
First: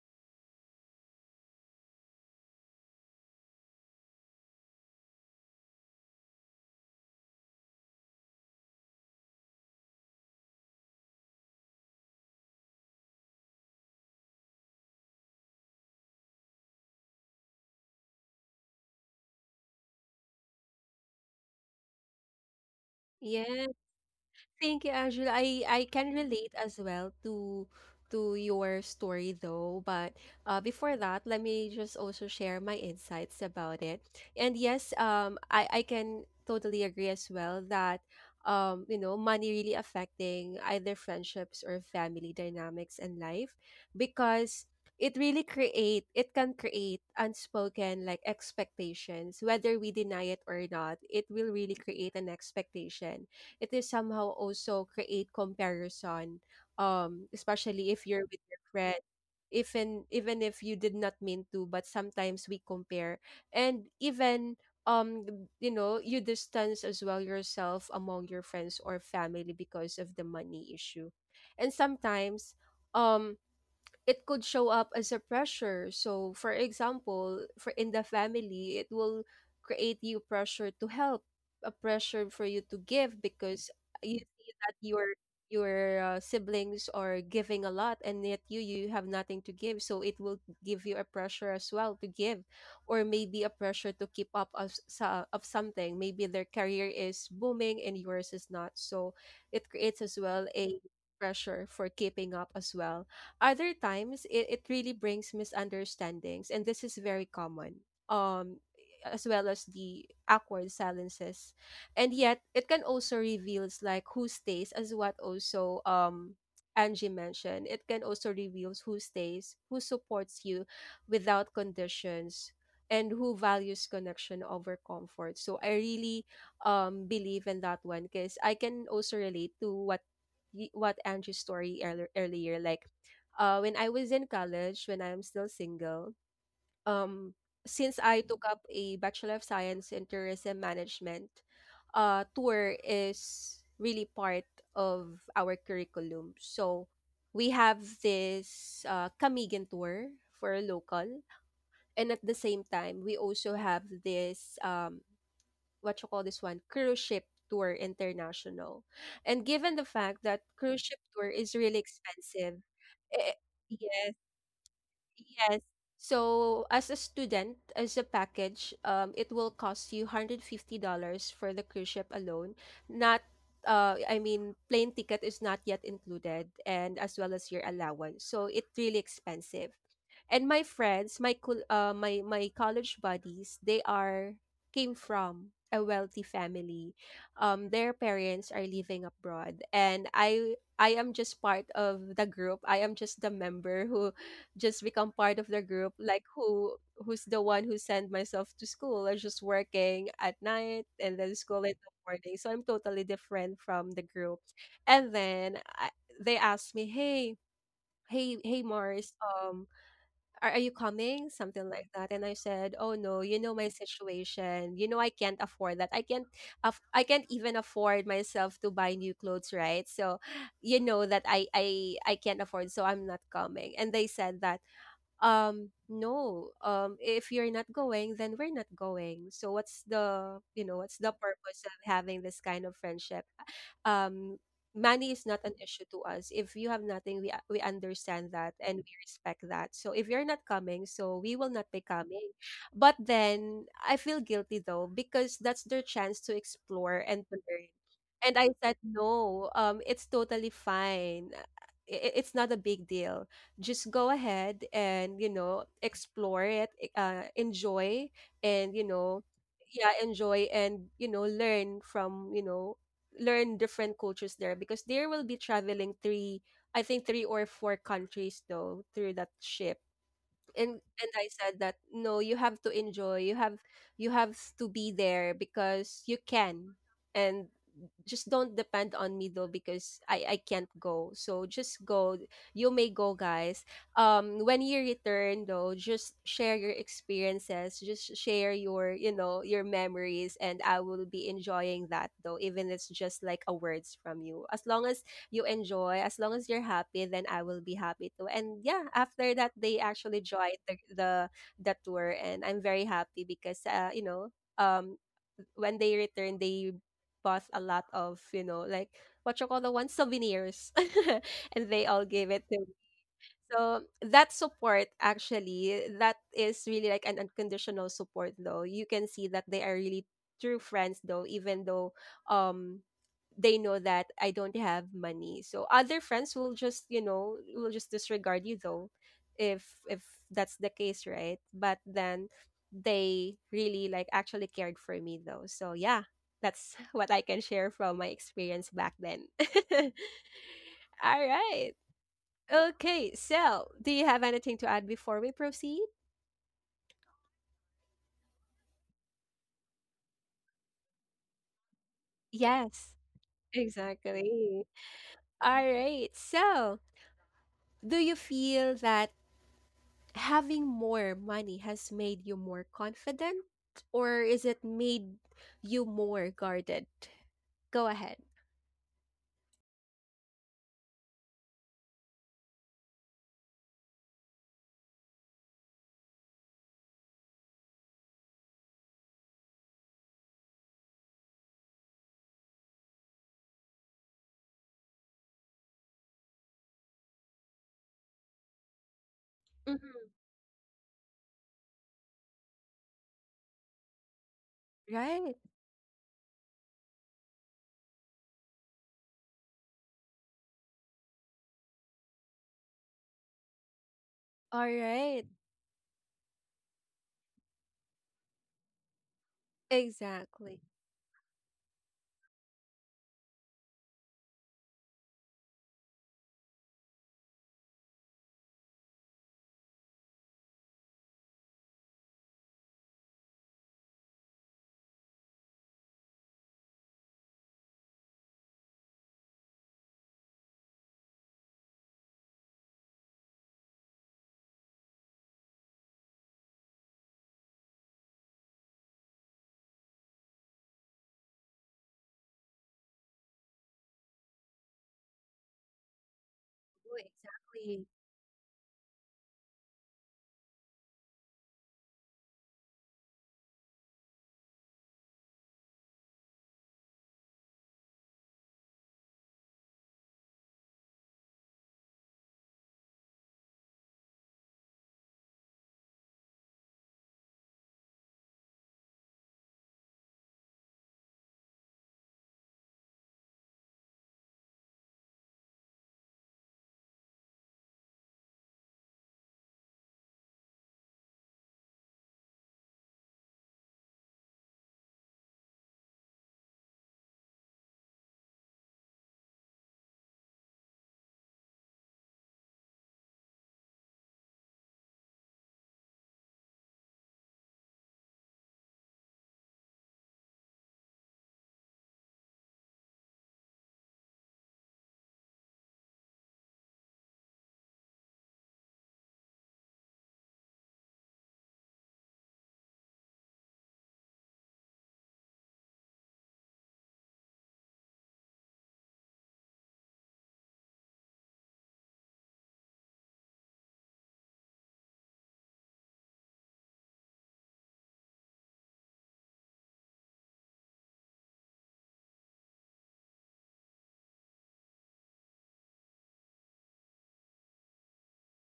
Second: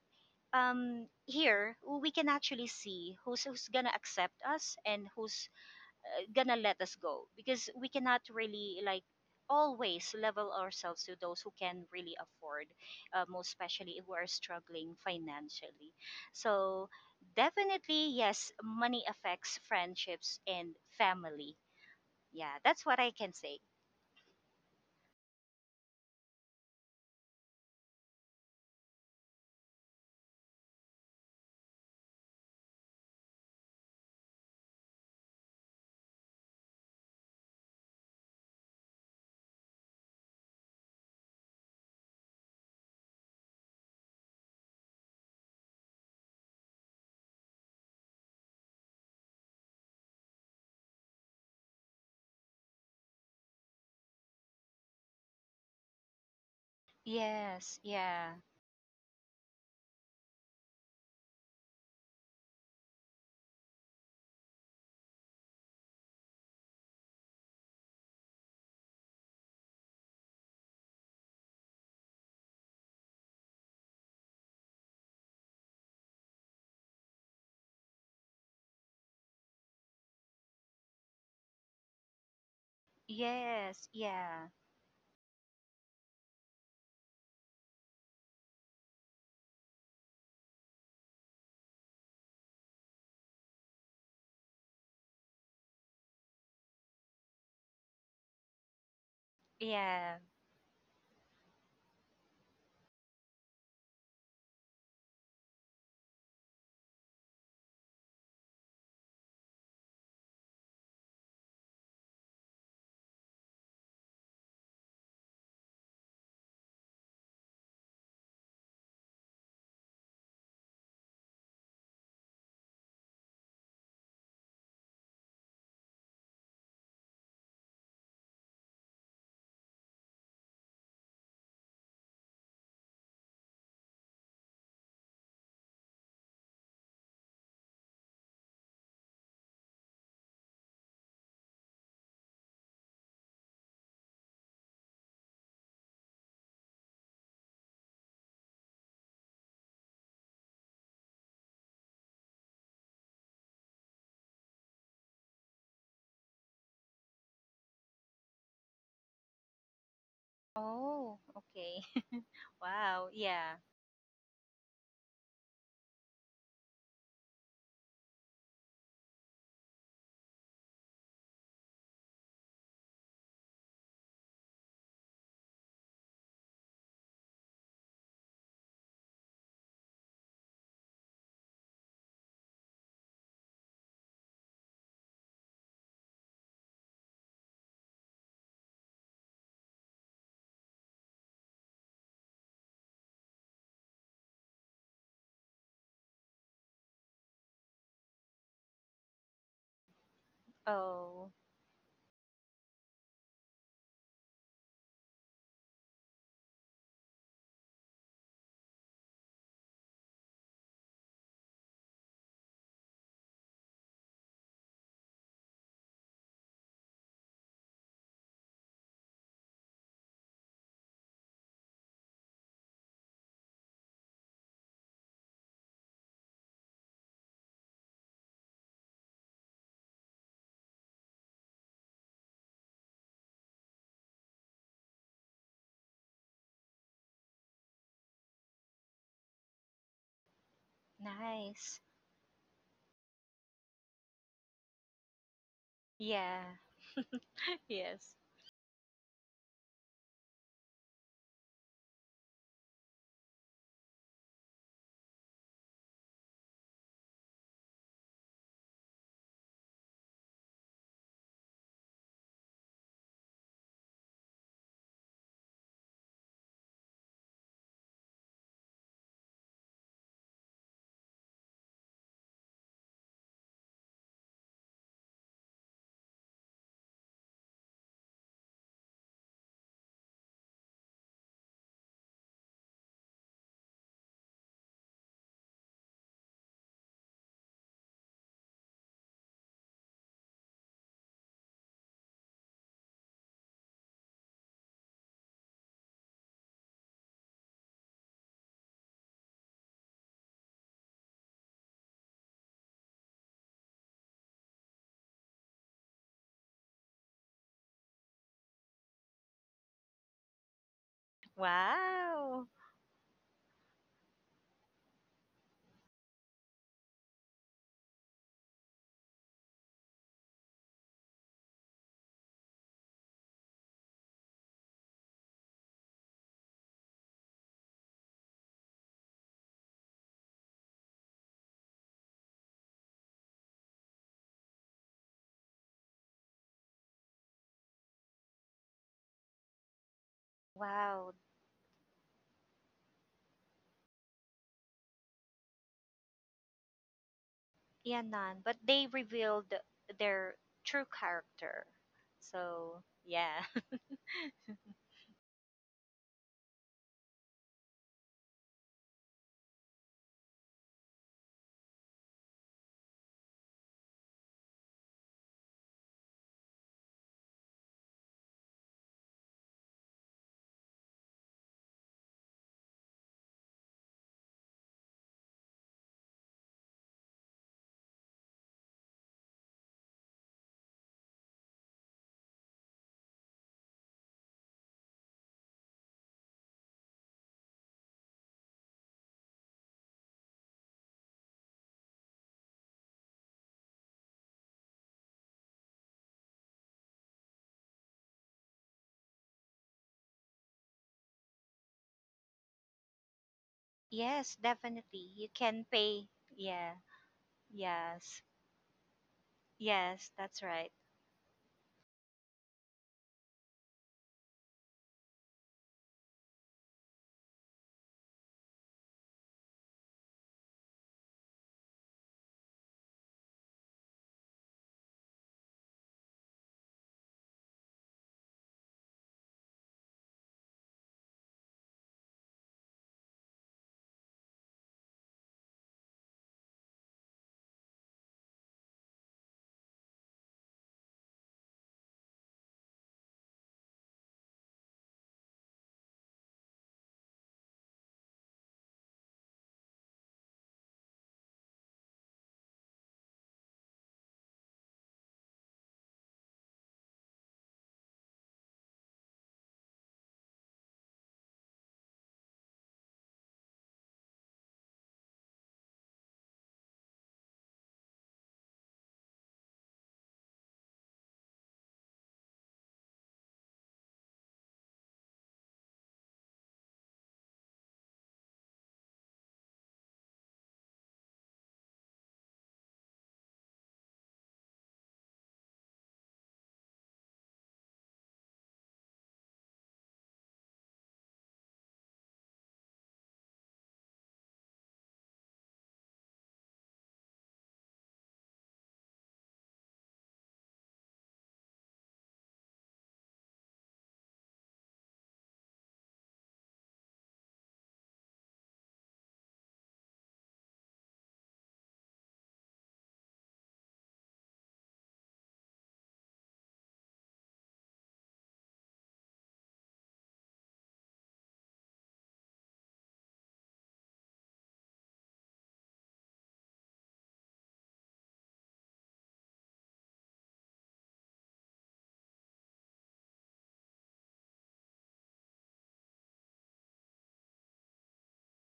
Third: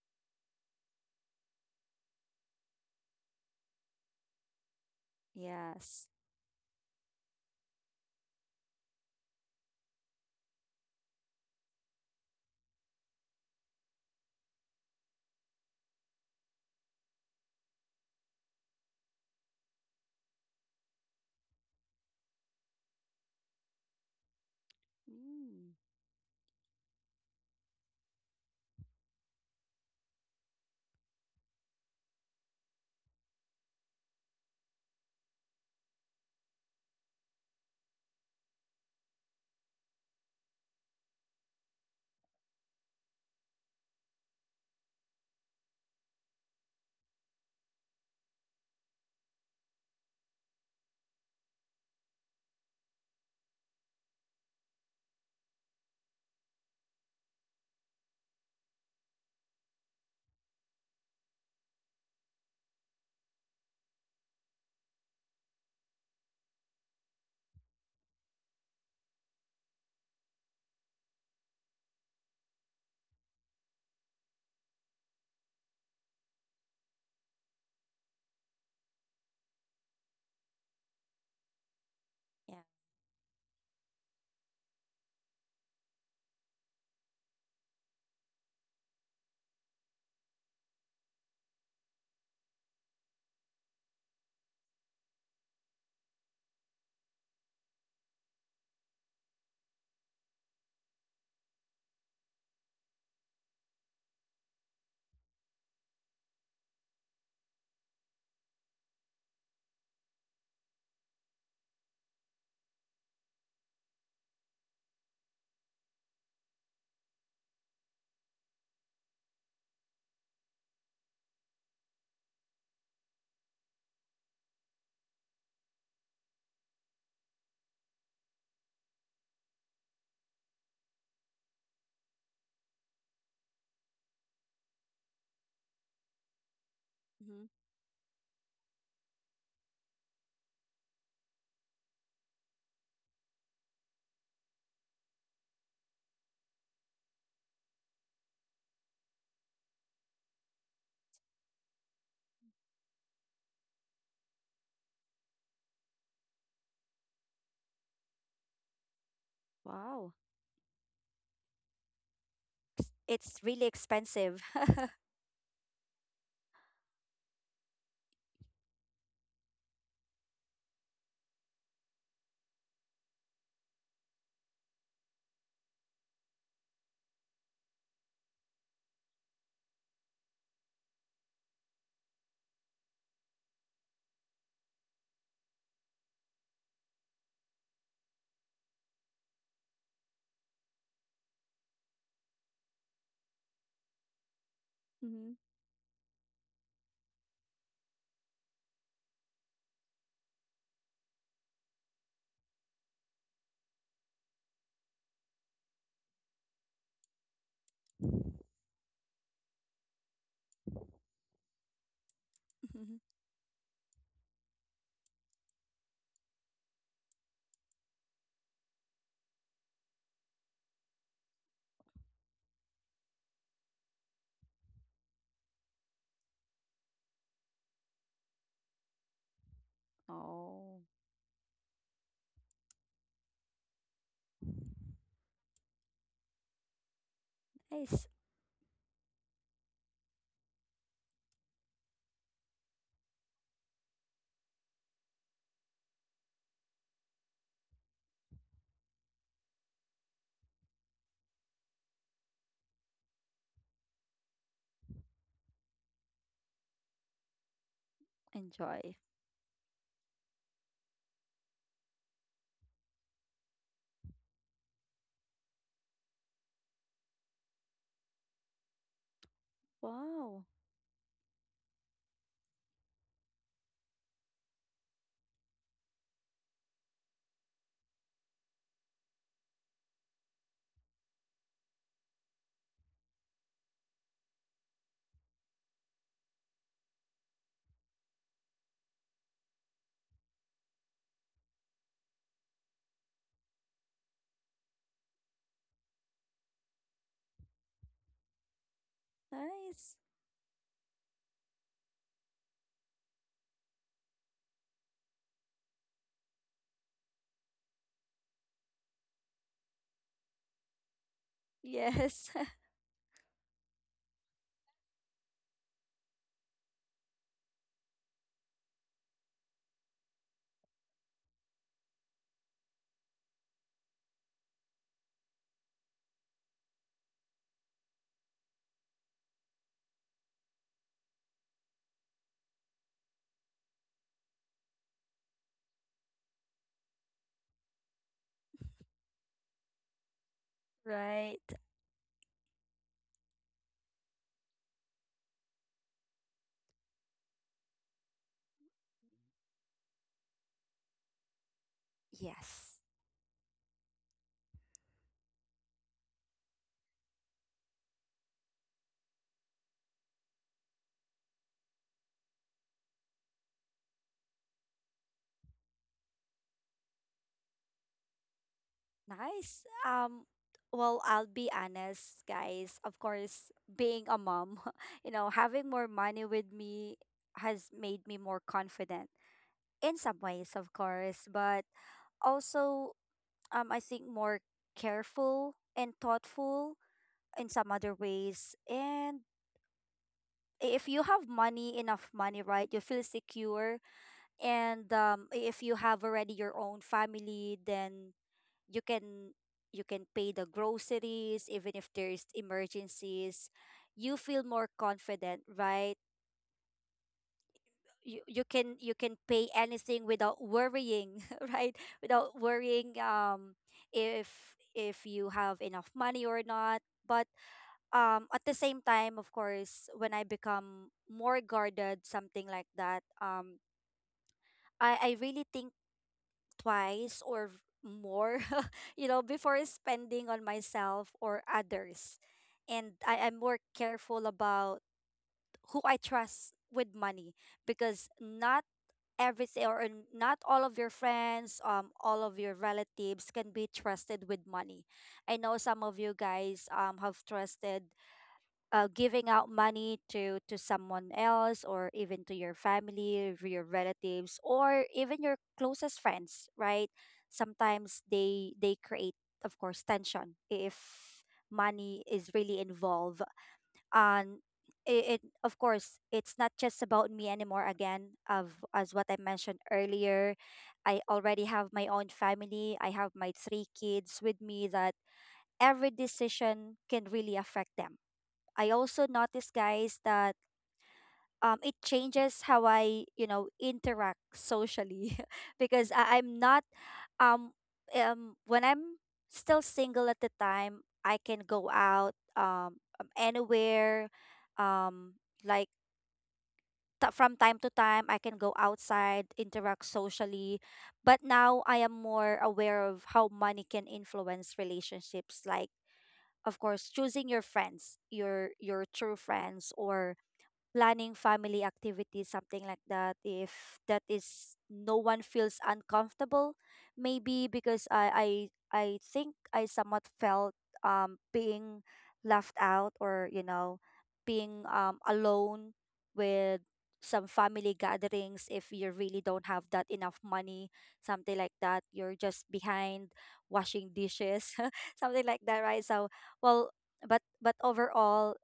S3: um here we can actually see who's who's gonna accept us and who's
S2: Yes.
S3: uh, gonna let us go, because we cannot really, like, always level ourselves to those who can really afford, uh, most especially who are struggling financially. So definitely, yes, money affects friendships and family. Yeah, that's what I can say.
S1: Yeah, thank you, Angela. I
S2: Mm.
S1: I can relate as well to to your story though. But uh, before that, let me just also share my insights about it. And yes, um, I I can totally agree as well that, um, you know, money really affecting either friendships or family dynamics in life, because it really create it can create unspoken like expectations. Whether we deny it or not, it will really create an expectation. It is somehow also create comparison, um
S3: Yes,
S1: especially if you're
S3: yeah.
S1: with your friend. Even even if you did not mean to, but sometimes we compare. And even, um th- you know, you distance as well yourself among your friends or family because of the money issue. And sometimes, um it could show up as a pressure. So, for example, for in the family, it will create you pressure to help, a pressure for
S2: Yeah.
S1: you to give, because
S3: Yes,
S1: you
S3: yeah,
S1: see that your, your uh, siblings are giving a lot, and yet you, you have nothing to give, so it will give you a pressure as well to give. Or maybe a pressure to keep up of, so- of something, maybe their career is booming and yours is not. So it creates
S3: yeah.
S1: as well a pressure for keeping up as well. Other times, it, it really brings misunderstandings, and this is very common, um, as well as the awkward silences. And yet, it can also reveals like who stays, as what also, um, Angie mentioned. It can also reveals who stays, who supports you without conditions, and who values connection over comfort. So I really um believe in that one, because I can also relate to what y- what Angie's story earlier earlier like, uh, when I was in college, when I am still single, um,
S2: Mhm.
S1: since I took up a Bachelor of Science in Tourism Management, uh, tour is really part of our curriculum. So we have this uh, Kamigan tour for a local, and at the same time, we also have this, um, what you call this one, cruise ship tour international. And given the
S2: Wow.
S1: fact that cruise ship
S3: Oh,
S1: tour is really
S3: okay.
S1: expensive,
S3: Wow,
S1: eh,
S2: It's
S3: yeah.
S2: really
S1: yes.
S2: expensive.
S1: Yes. So as a student, as a package, um, it will cost you one hundred fifty dollars for the cruise ship alone. Not, uh, I mean, plane ticket is not yet included, and as well as your allowance. So it's really expensive. And my friends, my col- uh, my my college buddies, they are came from a wealthy family. Um their parents are living abroad, and I i am just part of the group. I am just the member who just become
S2: Mhm.
S1: part of the group, like who, who's the one who sent myself to school. I'm just working at night and
S3: Oh,
S1: then school in the morning, so I'm totally different from the group. And then I, they asked me, hey, hey hey Mars, um are, are you coming? Something like that. And I said, oh no, you know my situation. You know I can't afford that. I can't, aff- I can't even afford myself to buy new clothes, right? So, you know that I, I, I can't afford, so I'm not coming. And they said that, um, no, um, if you're not going then we're not going. So what's the, you know,
S2: Oh.
S1: what's the purpose of having this kind of friendship? um Money is not an issue to us. If you have nothing, we we
S2: Nice.
S1: understand that, and we respect that. So if you're not coming, so we will not
S3: nice.
S1: be coming. But then I feel guilty though, because that's their chance to
S3: Yeah,
S1: explore and to learn.
S3: yes.
S1: And I said, no, um it's totally fine. I i- it's not a big deal. Just go ahead and, you know, explore it, e- uh, enjoy, and you
S2: Enjoy.
S1: know, yeah, enjoy and you know, learn from, you know, learn different cultures there, because they will be traveling three, I think three or four countries though, through that ship.
S2: Wow.
S1: And and I said that no, you have to enjoy. You have, you have to be there because you can. And just don't depend on me though, because I I can't go. So just go. You may go, guys. Um, when you return though, just share your experiences, just share your, you know, your memories, and I will be enjoying that though, even it's just like a words from you. As long as you enjoy. As long as you're happy, then I will be happy too. And yeah, after that, they
S2: Nice.
S1: actually joined the the, the tour, and I'm very happy because, uh, you know, um, when they returned, they bought a lot of, you know, like, what you call the one, souvenirs, and they all
S2: Yes.
S1: gave it
S3: Wow,
S1: to— So that support actually, that is really like an unconditional support though. You can see that they are really true friends though, even though, um they know that I don't have money. So other friends will just, you know, will just disregard you though if, if that's the case, right? But then they really like actually cared for me though. So yeah, that's what I can share from my experience back then.
S3: wow.
S1: All
S2: Right.
S1: right. Okay, so do you have anything to add before we proceed?
S3: Yeah, none. But they revealed their true character.
S2: Yes.
S3: So,
S1: Yes,
S3: yeah.
S1: exactly. All right, so do you feel that having more money has made you more confident, or is it made you more guarded? Go ahead.
S2: Nice. Um, well, I'll be honest, guys. Of course, being a mom, you know, having more money with me has made me more confident in some ways, of course, but also, um, I think more careful and thoughtful in some other ways. And
S1: Mhm.
S2: i- if you have money, enough money, right, you feel secure. And um,
S1: Right.
S2: i- if you have already your own family, then you can you can pay the groceries, even if there's emergencies, you
S3: Yes,
S2: feel
S1: All
S2: more
S3: definitely.
S1: right.
S3: You
S2: confident,
S3: can
S2: right?
S3: pay. Yeah,
S2: you,
S3: yes,
S2: you can you can pay anything
S3: yes,
S2: without
S3: that's
S1: Exactly.
S3: right.
S2: worrying, right? Without worrying um if if you have enough money or not. But um at the same time, of course, when I become more guarded, something like that, um i i really think twice, or v- more, you know, before spending on myself or others. And I am more careful about who I trust with money, because not everything, or n- not all of your friends, um, all of your relatives can be trusted with money. I know some of you guys
S1: Oh,
S2: um have
S1: exactly.
S2: trusted, uh, giving out money to to someone else, or even to your family, or your relatives, or even your closest friends, right? Sometimes they they create, of course, tension if money is really involved. And it, it, of course, it's not just about me anymore, again, of as what I mentioned earlier. I already have my own family. I have my three kids with me, that every decision can really affect them. I also notice, guys, that um, it changes how I, you know, interact socially, because I, I'm not um um when I'm still single at the time, I can go out um um, anywhere, um like, t- from time to time I can go outside, interact socially. But now I am more aware of how money can influence relationships, like of course choosing your friends, your your true friends, or planning family activities, something like that, if that is no one feels uncomfortable, maybe because I I I think I somewhat felt um being left out, or you know, being um alone with some family gatherings. If you really don't have that enough money, something like that, you're just behind washing dishes, something like that, right? So, well, but but overall,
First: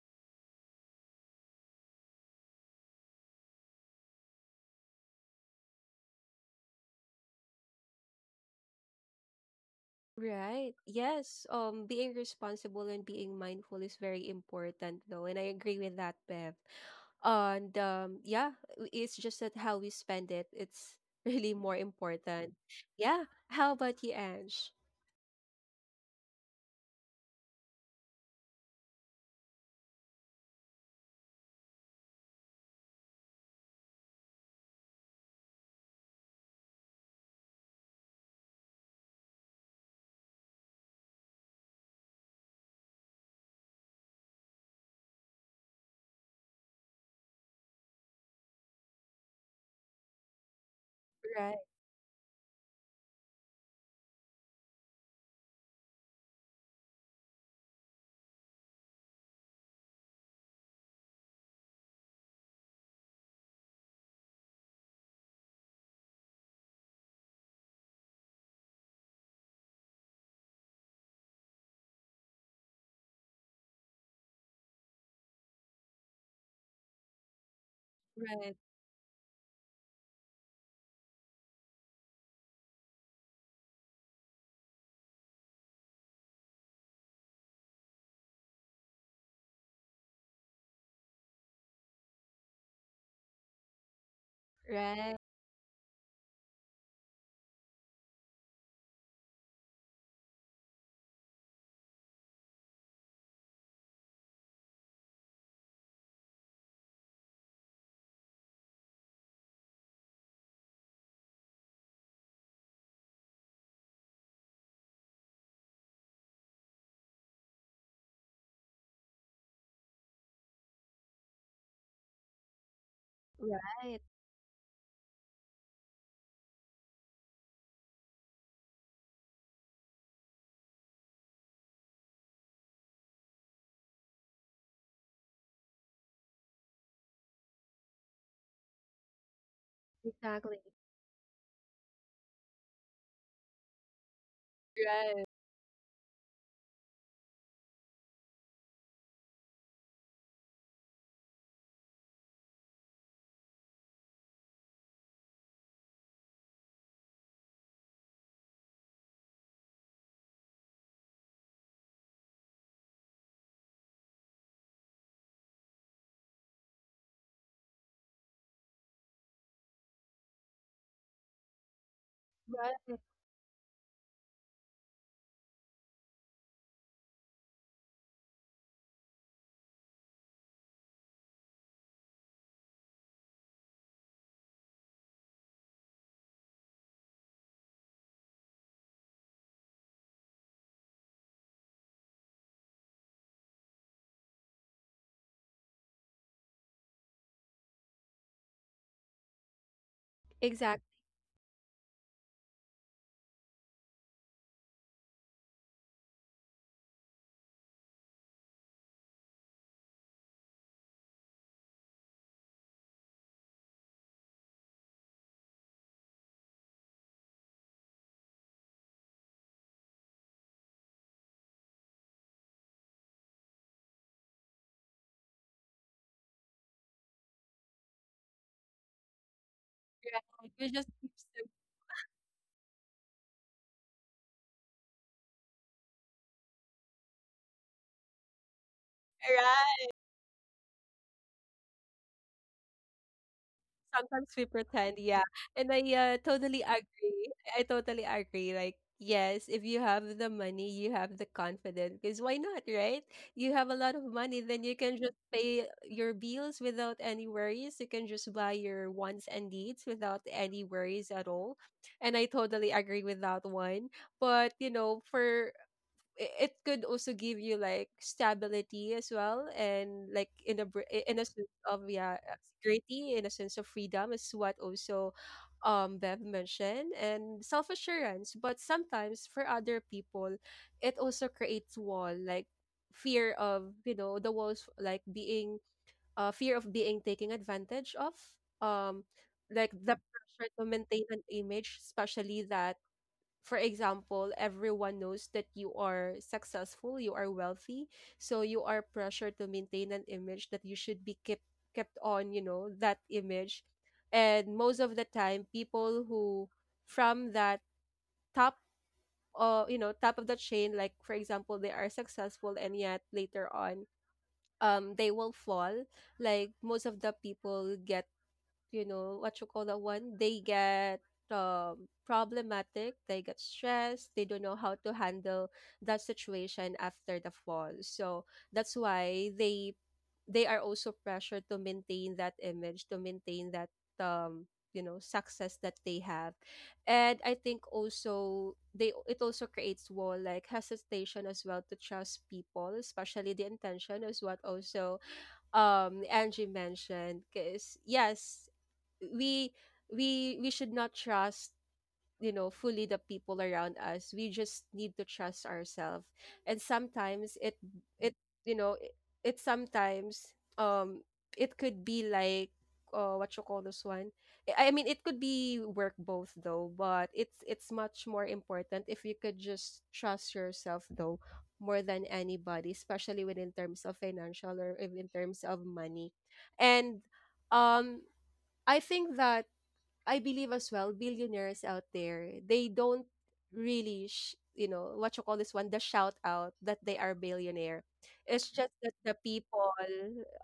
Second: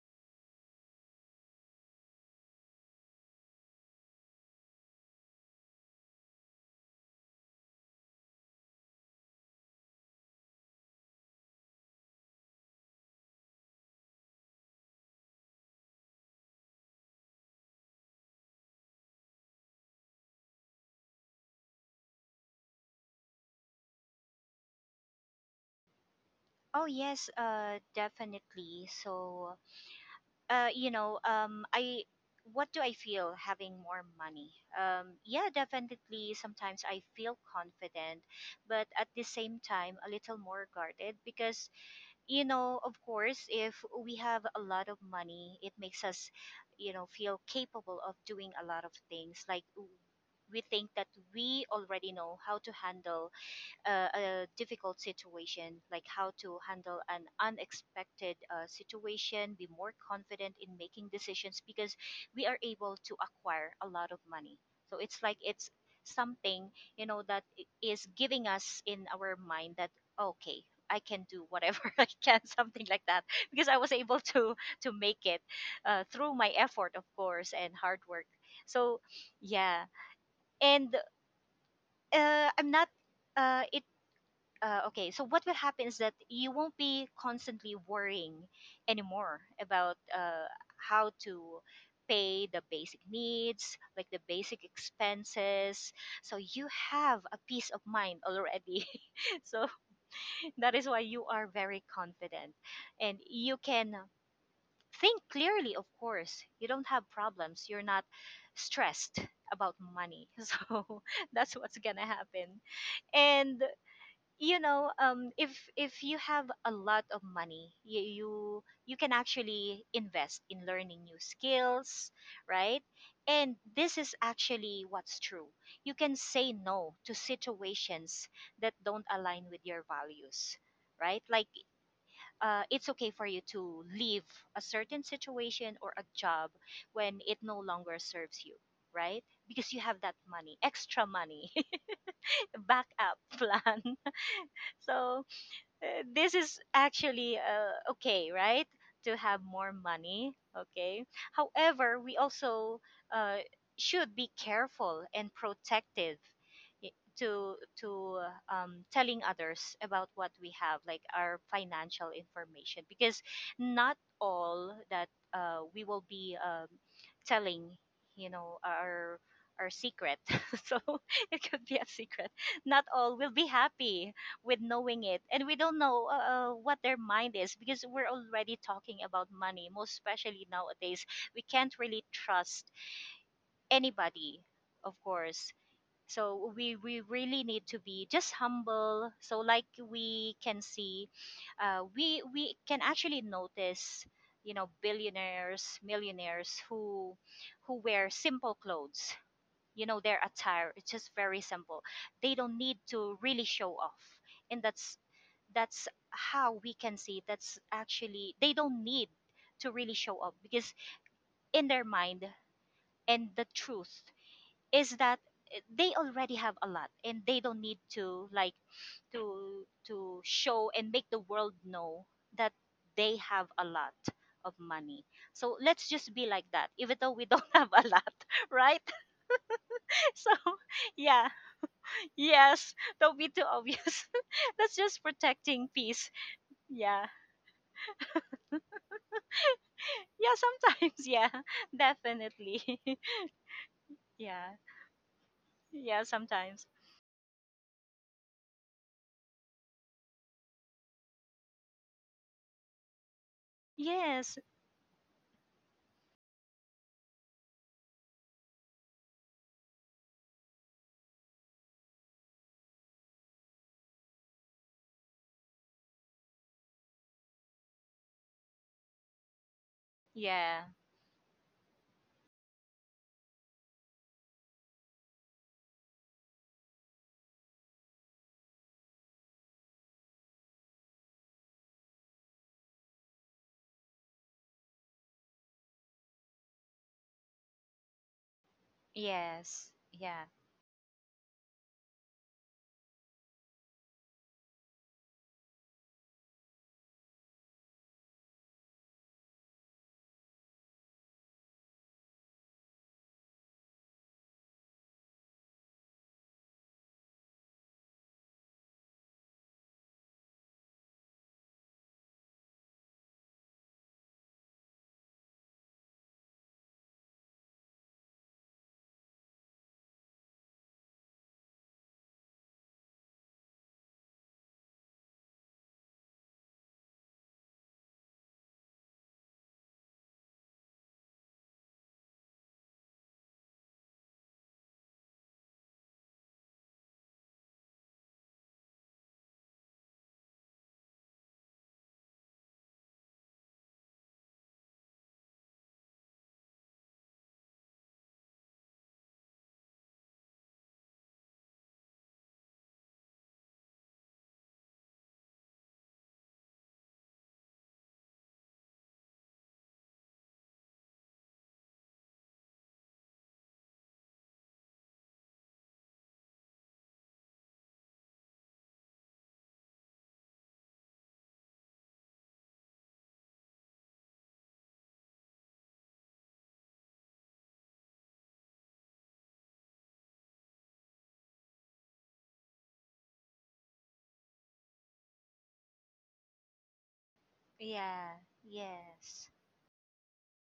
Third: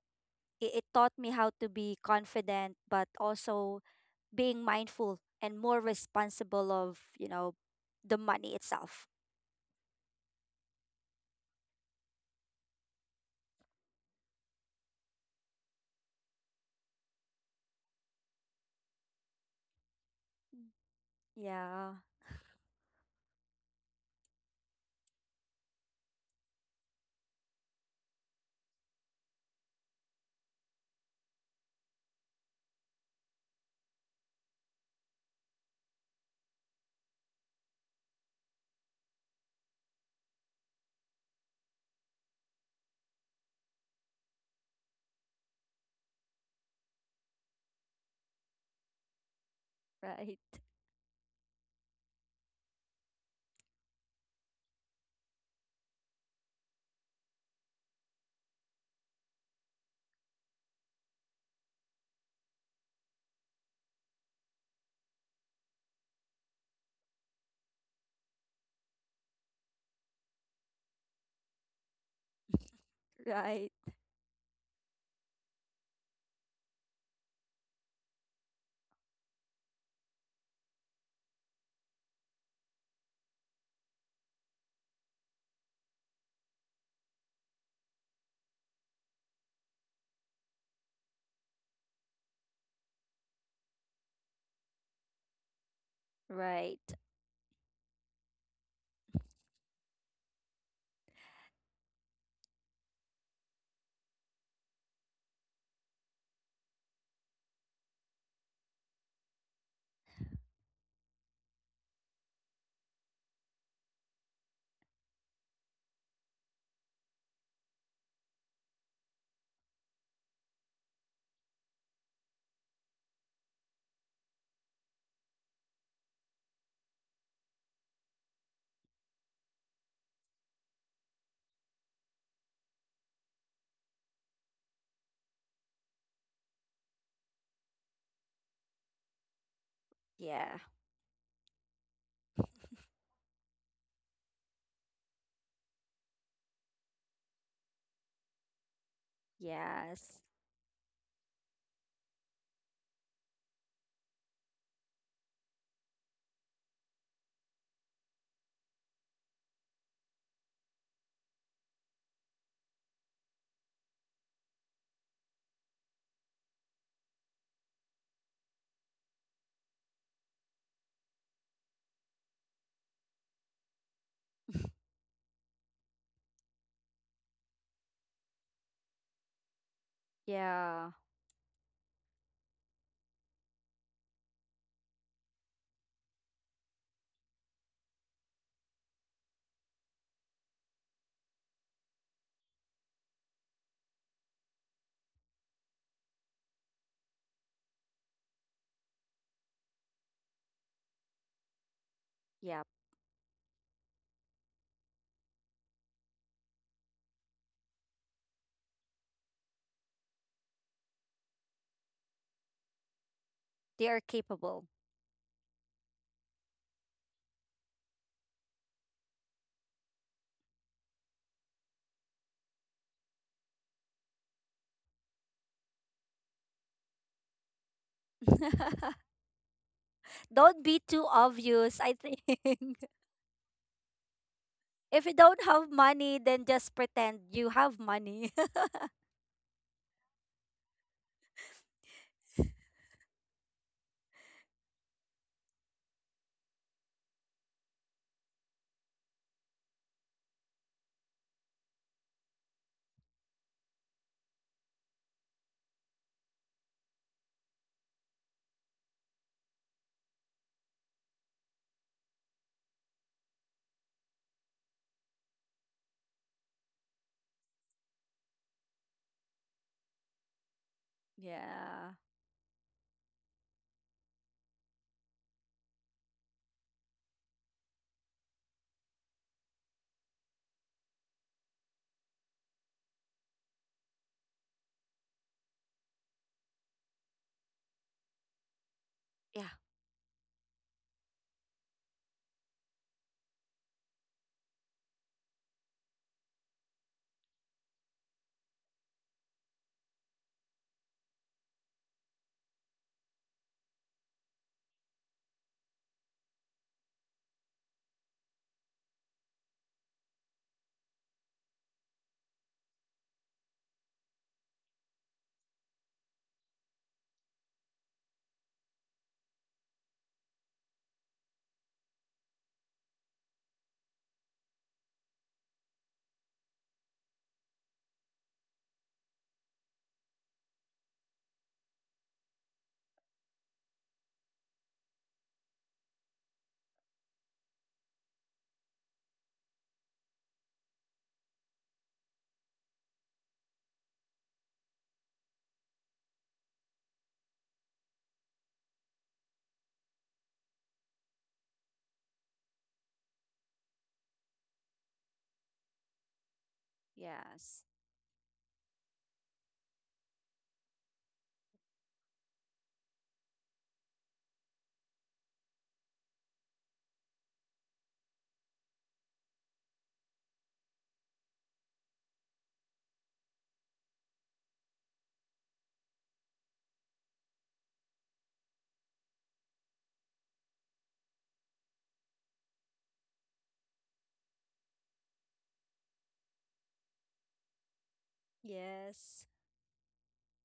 S2: it, it taught me how to be confident, but also being mindful and more responsible of, you know, the money itself.
S1: Right. Yes. Um, being responsible and being mindful is very important, though, and I agree with that, Bev. And um, yeah, w- it's just that how we spend it, it's really more
S2: Yeah.
S1: important. Yeah. How about you, Ange?
S3: Oh, yes, uh, definitely. So, uh, you know, um, I, what do I feel having more money? Um, yeah, definitely. Sometimes I feel confident, but at the same time, a little more guarded, because, you know, of course, if we have a lot of money, it makes us, you know, feel capable of doing a lot of things. Like,
S2: Right.
S3: we think that
S1: Right.
S3: we already know how to handle uh, a difficult situation, like how to handle an unexpected uh, situation, be more confident in making decisions, because we are able to acquire a lot of money. So it's like it's something, you know, that i- is giving us in our mind that, okay, I can do whatever I can, something like that, because
S2: Right.
S3: I was able to to make it uh, through my effort, of course, and hard work.
S1: Right.
S3: So yeah. And uh, I'm not uh, it uh, okay, so what will happen is that you won't be constantly worrying anymore about uh, how to pay the basic needs, like the basic
S1: Right.
S3: expenses. So you
S2: Right.
S3: have a peace of mind already. So that is why you are very confident, and you can think clearly, of course. You don't have problems, you're not stressed about money. So that's what's gonna happen. And, you know, um if if you have a lot of money, you you, you can actually invest in learning new skills, right? And this
S1: Right.
S3: is actually what's true. You can say no to situations that don't align with your values, right? Like, uh, it's okay for you to leave a certain situation or a job when it no longer serves you, right, because you have that money,
S2: Yeah.
S1: Exactly.
S3: extra money. Backup plan. So,
S1: Right.
S3: uh, this is actually uh, okay, right? To have more
S2: Yes.
S3: money, okay? However, we also uh, should be careful and protective, I- to to uh, um, telling others about what we have, like our financial information, because not all that uh, we will be um, telling, you know, our our secret. So it could be a secret. Not
S1: Right.
S3: all will be happy with knowing it, and we don't know, uh, uh, what their mind is, because we're already talking about money, most especially
S2: Yeah.
S3: nowadays. We can't really trust anybody, of course. So we, we really need to be just humble. So, like, we can see, uh, we we can actually notice, you know, billionaires, millionaires, who who wear simple clothes. You know, their attire,
S1: Exactly.
S3: it's just very simple. They don't
S2: Yeah,
S3: need to really show off. And that's that's how we can see, that's actually, they don't need to really show up, because in their mind, and the
S2: they
S3: truth
S2: are capable.
S3: is that, eh, they already have a lot, and they don't need to, like, to to show and make the world know that they have a lot of money. So let's just be like that, even though we don't have a lot, right? So
S1: Right.
S2: Don't
S1: You
S2: be
S1: just
S2: too
S1: keep
S3: yeah.
S1: sim-
S2: obvious, I think.
S3: Yes, don't be too obvious. That's just
S2: If you don't
S3: protecting
S2: have
S3: peace.
S2: money, then just
S3: Yeah.
S2: pretend you have money.
S3: Yeah, sometimes. Yeah, definitely.
S1: Sometimes we
S3: Yeah.
S1: pretend, yeah. And I,
S3: Yeah,
S1: uh,
S3: sometimes.
S1: totally agree. I totally agree. Like, yes, if you have the money, you have the confidence. Because why not, right? You have a lot of
S3: Yes.
S1: money, then you can just pay your bills without any worries. You can just buy your wants and needs without any worries at all. And I totally agree with that one. But, you know, for i- it could also give you like stability as well and like in
S3: Yeah.
S1: a br- i- in a sense of
S2: Yeah.
S1: yeah uh, security, in a sense of freedom is what also um Bev mentioned, and self assurance. But sometimes for other people it also creates wall like fear of, you know, the walls like being uh fear of being taken advantage of. um
S2: Yeah.
S3: Yes.
S1: like the
S3: Yeah.
S1: pressure to maintain an image, especially that, for example, everyone knows that you are successful, you are wealthy, so you are pressured to maintain an image that you should be kept kept on, you know, that image. And most of the time, people who from that top, uh you know, top of the chain, like for example, they are successful and yet later on um they will fall. Like most of the people get, you know, what you call that one, they get um, problematic, they get stressed, they don't know how to handle that situation after the fall. So that's why they they are also pressured to maintain that image, to maintain that um you know, success that they have. And I think also they it also creates wall like hesitation as well to trust people, especially the intention, is what also um Angie mentioned. Because yes, we we we should not trust, you know, fully the people around us. We just need to trust ourselves. And sometimes it
S2: Yes.
S1: it you know, it, it sometimes um it could be like uh, what you call this one, i I mean, it could be work both though, but it's it's much more important if you could just trust yourself, though, more than anybody, especially when in terms of financial, or if in terms of money. And um I think that, I believe as well, billionaires out there, they don't really sh- you know what you call this one, the shout out that they are billionaire.
S3: Yeah.
S1: It's just that the
S3: Yes.
S2: Yes,
S1: people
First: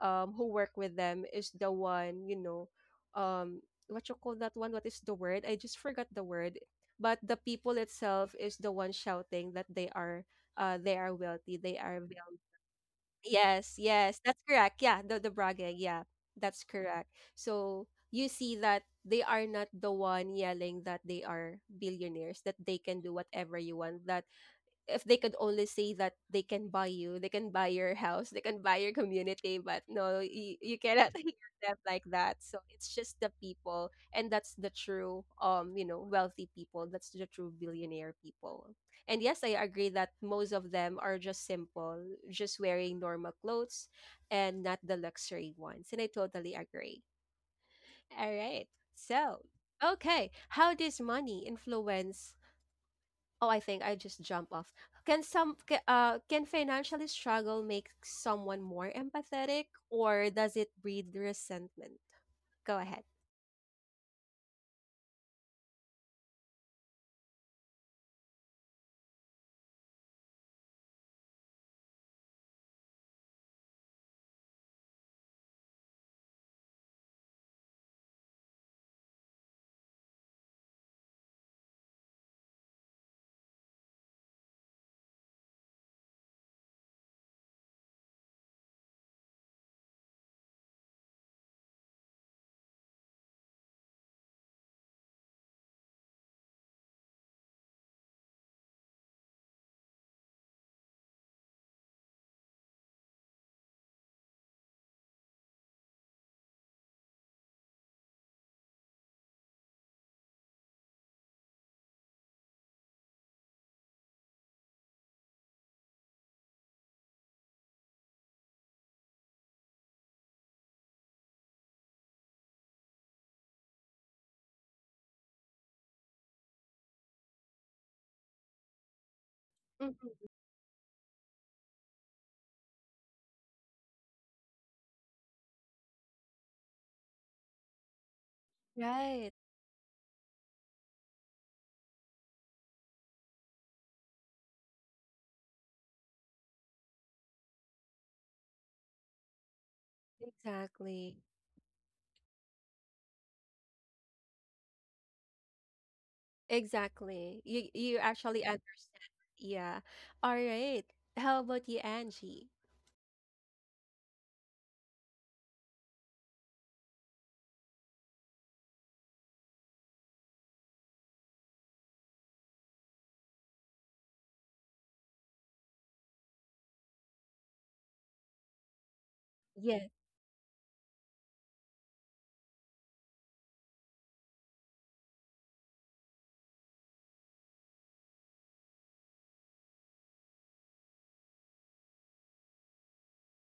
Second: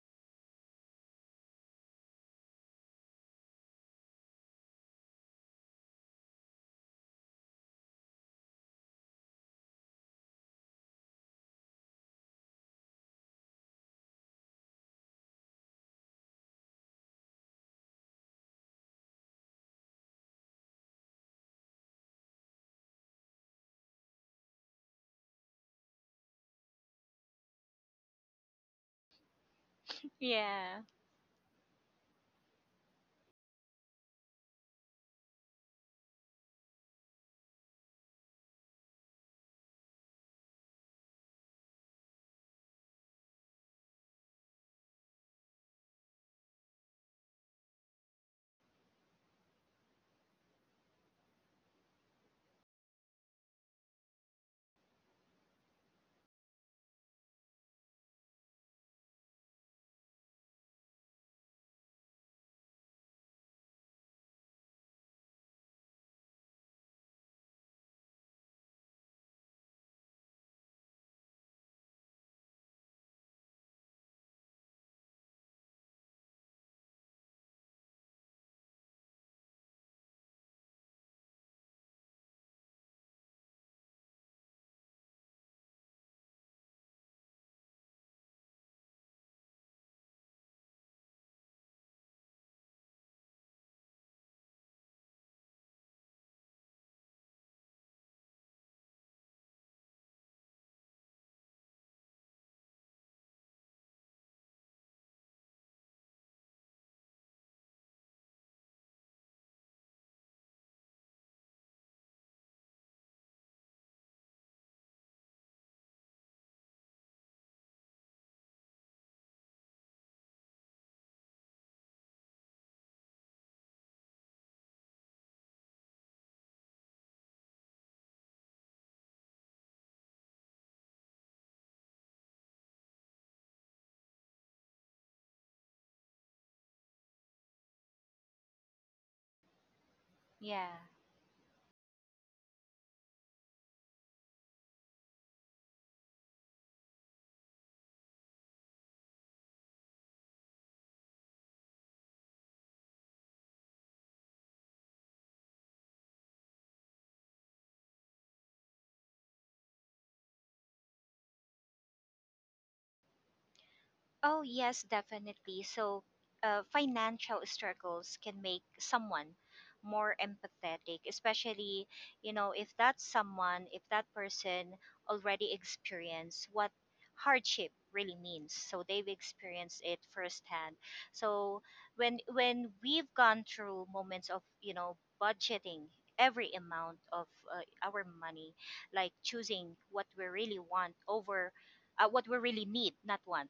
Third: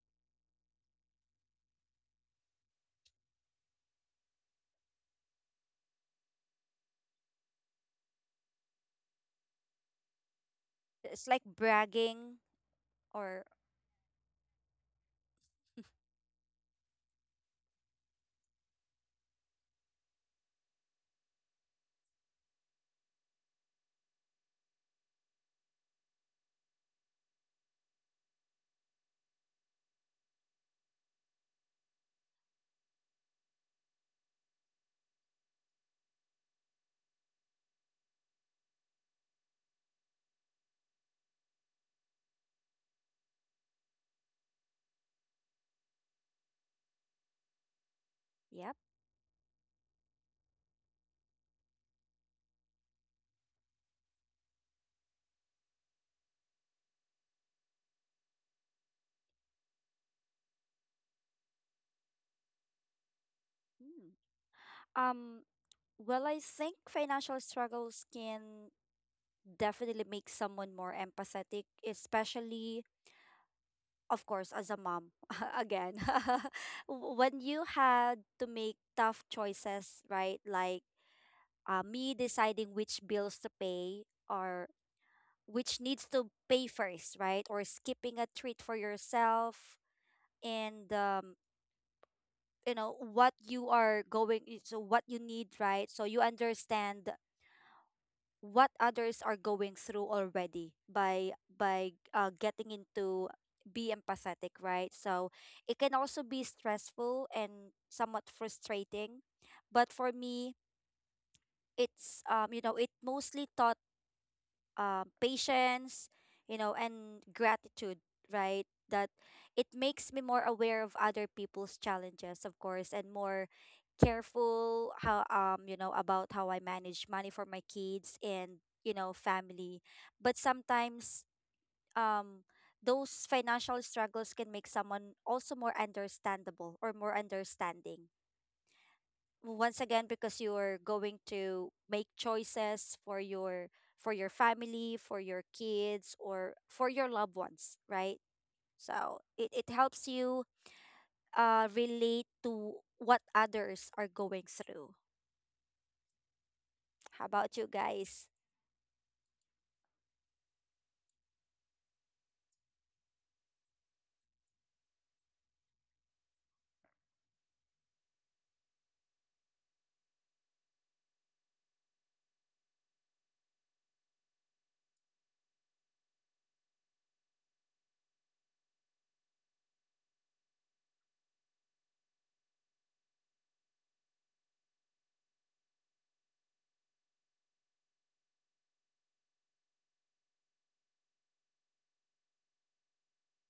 S1: um who work with them is the one, you know, um what you call that one, what is the word, I just forgot the word. But the people itself is the one shouting that they are, uh they are
S2: it's like
S1: wealthy, they are.
S2: bragging, or...
S1: Yes, yes, that's correct. Yeah, the the bragging. Yeah, that's correct. So you see that they are not the one yelling that they are billionaires, that they can do whatever you want, that if they could only say that they can buy you, they can buy your house, they can buy your community. But no, you, you
S3: Yeah.
S1: cannot hear them like that. So it's just the people, and that's the true, um, you know, wealthy people. That's the true billionaire people. And yes, I agree that most of them are just simple, just wearing normal clothes and not the luxury ones. And I totally agree. All right.
S2: yeah.
S1: So, okay, how does money influence? Oh, I think I just jump off. Can some ca- uh can financially struggle make someone more empathetic, or does it breed resentment? Go ahead.
S2: Hmm. Um, well, I think financial struggles can definitely make someone more empathetic, especially, of course, as a mom. Again, W- when you had to make tough choices, right? Like, uh, me deciding which bills to pay, or which needs to pay first, right? Or skipping a treat for yourself, and, um, you know, what you are going, so what you need, right? So you understand what others are going through already, by by uh, getting into, be empathetic, right? So it can also be stressful and somewhat frustrating, but for me, it's um you know, it mostly taught um, patience, you know, and gratitude, right? That it makes me more aware of other people's challenges, of course, and more careful how, um you know, about how I manage money for my kids and, you know, family.
S1: Mhm.
S2: But sometimes um those financial struggles can make someone also more understandable, or more understanding,
S1: Right.
S2: once again, because
S3: Yeah.
S2: you're going to make choices for your, for your family, for your kids, or for your loved ones, right? So it, it helps you
S1: Exactly.
S2: uh relate to what others are going through. How
S1: Exactly.
S2: about you
S1: You you
S2: guys?
S1: actually understand. Yeah. All right. How about you, Angie?
S3: Oh, yes, definitely. So, uh, financial struggles can make someone more empathetic, especially, you know, if that someone, if that person already experienced what hardship really means. So they've experienced
S1: Yeah.
S3: it firsthand. So when when we've gone through moments of, you know, budgeting every amount of uh, our money, like choosing what we really want over uh, what we really need, not want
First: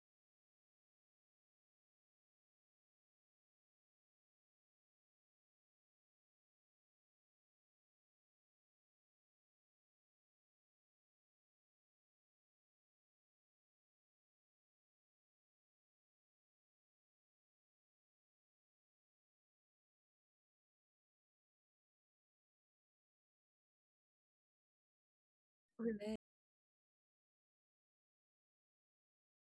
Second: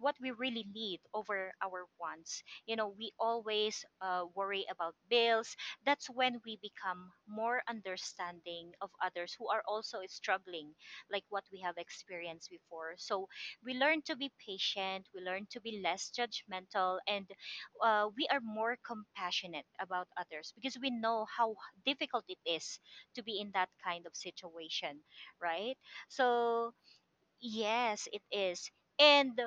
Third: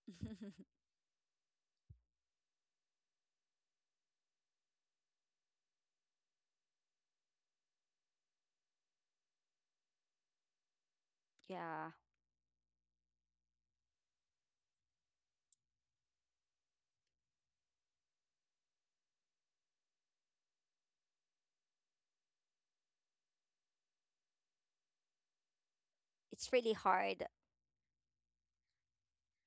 S3: what we really need over our wants. You know, we always uh, worry about bills. That's when we become more understanding of others who are also struggling, like what we have
S2: Yeah,
S3: experienced before. So we learn to be patient, we learn to be less judgmental, and uh, we are more compassionate about others, because we know how difficult it is to be in that kind of situation, right?
S1: Right.
S2: it's
S3: So,
S2: really hard.
S3: yes, it is. And,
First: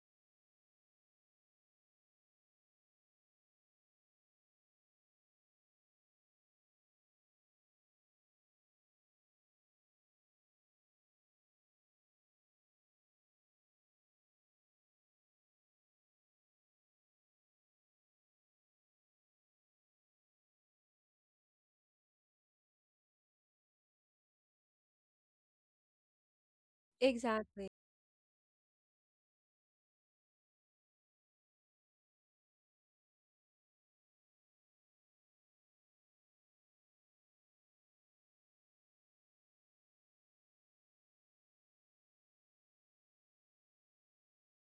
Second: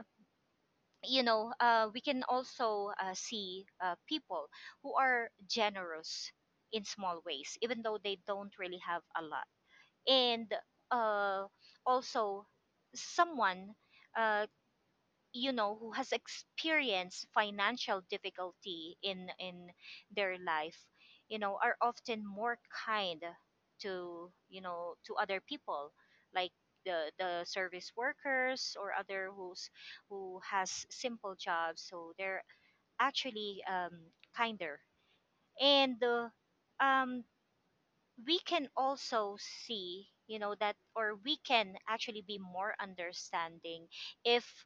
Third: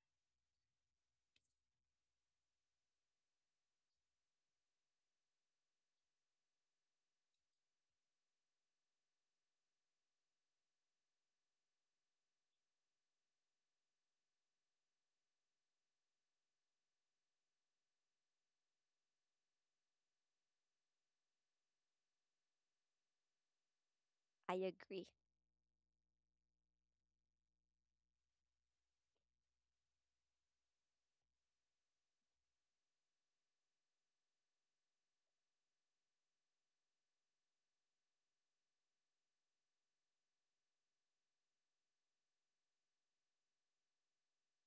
S3: you know, uh, we can also uh, see uh, people who are generous in small ways, even though they don't really have a lot. And uh, also, someone, uh, you know, who has experienced financial difficulty in in their life, you know, are often more kind to, you
S2: I
S3: know,
S2: agree.
S3: to other people, like the the
S1: Exactly.
S3: service workers, or other who's, who has simple jobs. So they're actually um, kinder. And uh, um, we can also see, you know, that, or we can actually be more understanding if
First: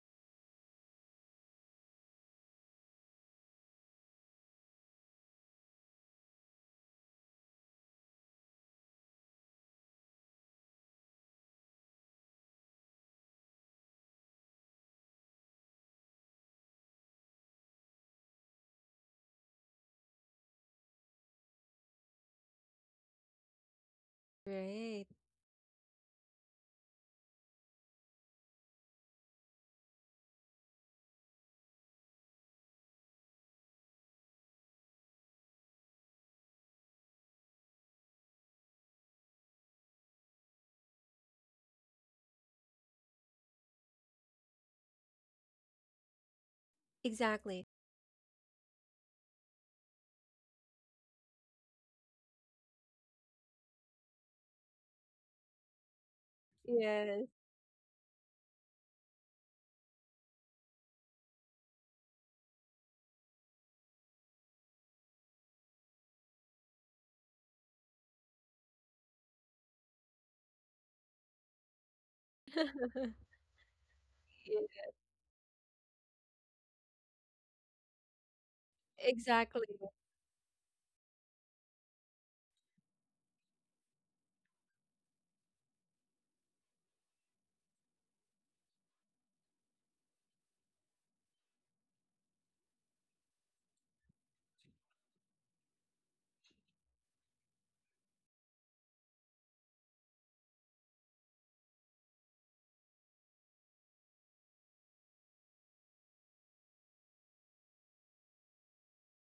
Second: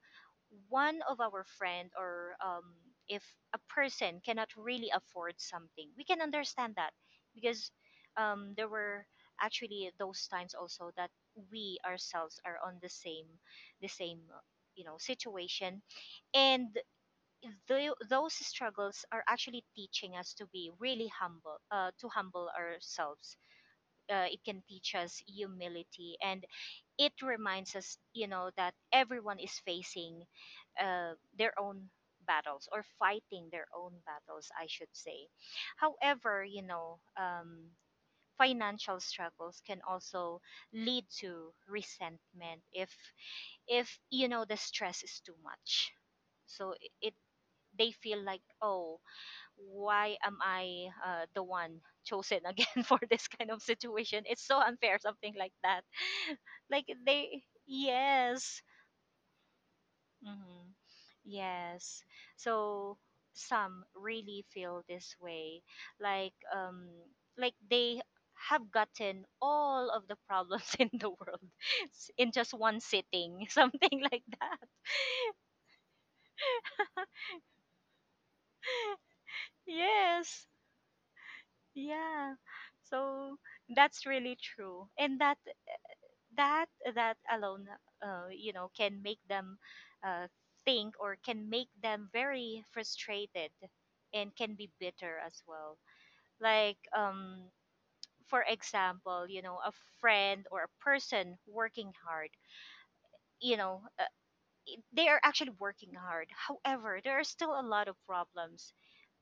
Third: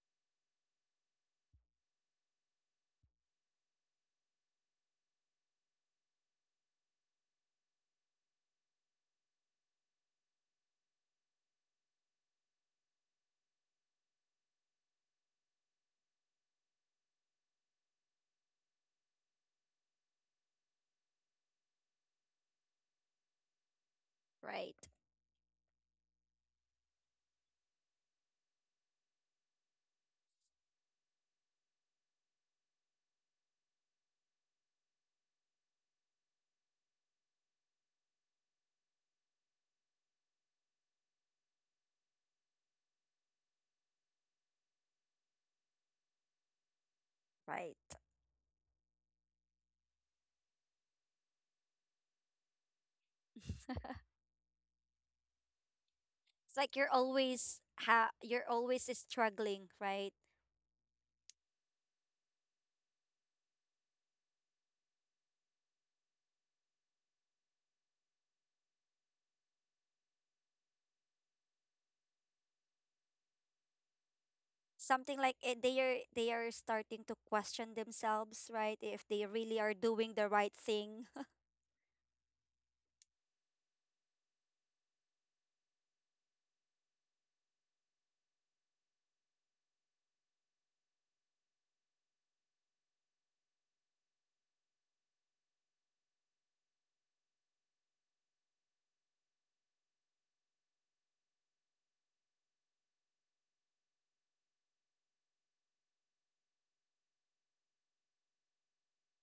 S3: one of our friend, or um, if a person cannot really afford something, we can understand that, because um, there were actually those times also that we ourselves are on the same the same uh, you know, situation. And tho- those struggles are actually teaching us to be really humble, uh, to humble ourselves. Uh, it can
S2: Right.
S3: teach
S1: Right.
S3: us humility, and it reminds us, you know, that everyone is facing uh, their own battles, or fighting their own battles, I should say. However, you know, um, financial struggles can also lead to resentment if, if you know, the stress is too much. So it, it,
S1: Exactly.
S3: they
S2: Right.
S3: feel like, oh, why am I uh, the one chosen again for this kind of situation? It's so unfair, something like that.
S2: It's like
S3: Like
S2: you're
S1: Yes.
S3: they,
S2: always, ha you're
S3: yes,
S2: always struggling, right?
S3: hmm, yes. So some really feel this way, like, um, like they have gotten all of the problems in the world s- in just one sitting, something like that.
S1: Yeah,
S2: Something like, eh, they are they are starting to question themselves, right? If they really
S1: exactly.
S2: are doing the
S3: Yes.
S2: right thing.
S3: Yeah. So that's really true. And that that that alone uh, you know, can make them uh, think, or can make them very frustrated, and can be bitter as well. Like, um for example, you know, a friend or a person working hard, you know, uh, they are actually working hard, however there are still a lot of problems,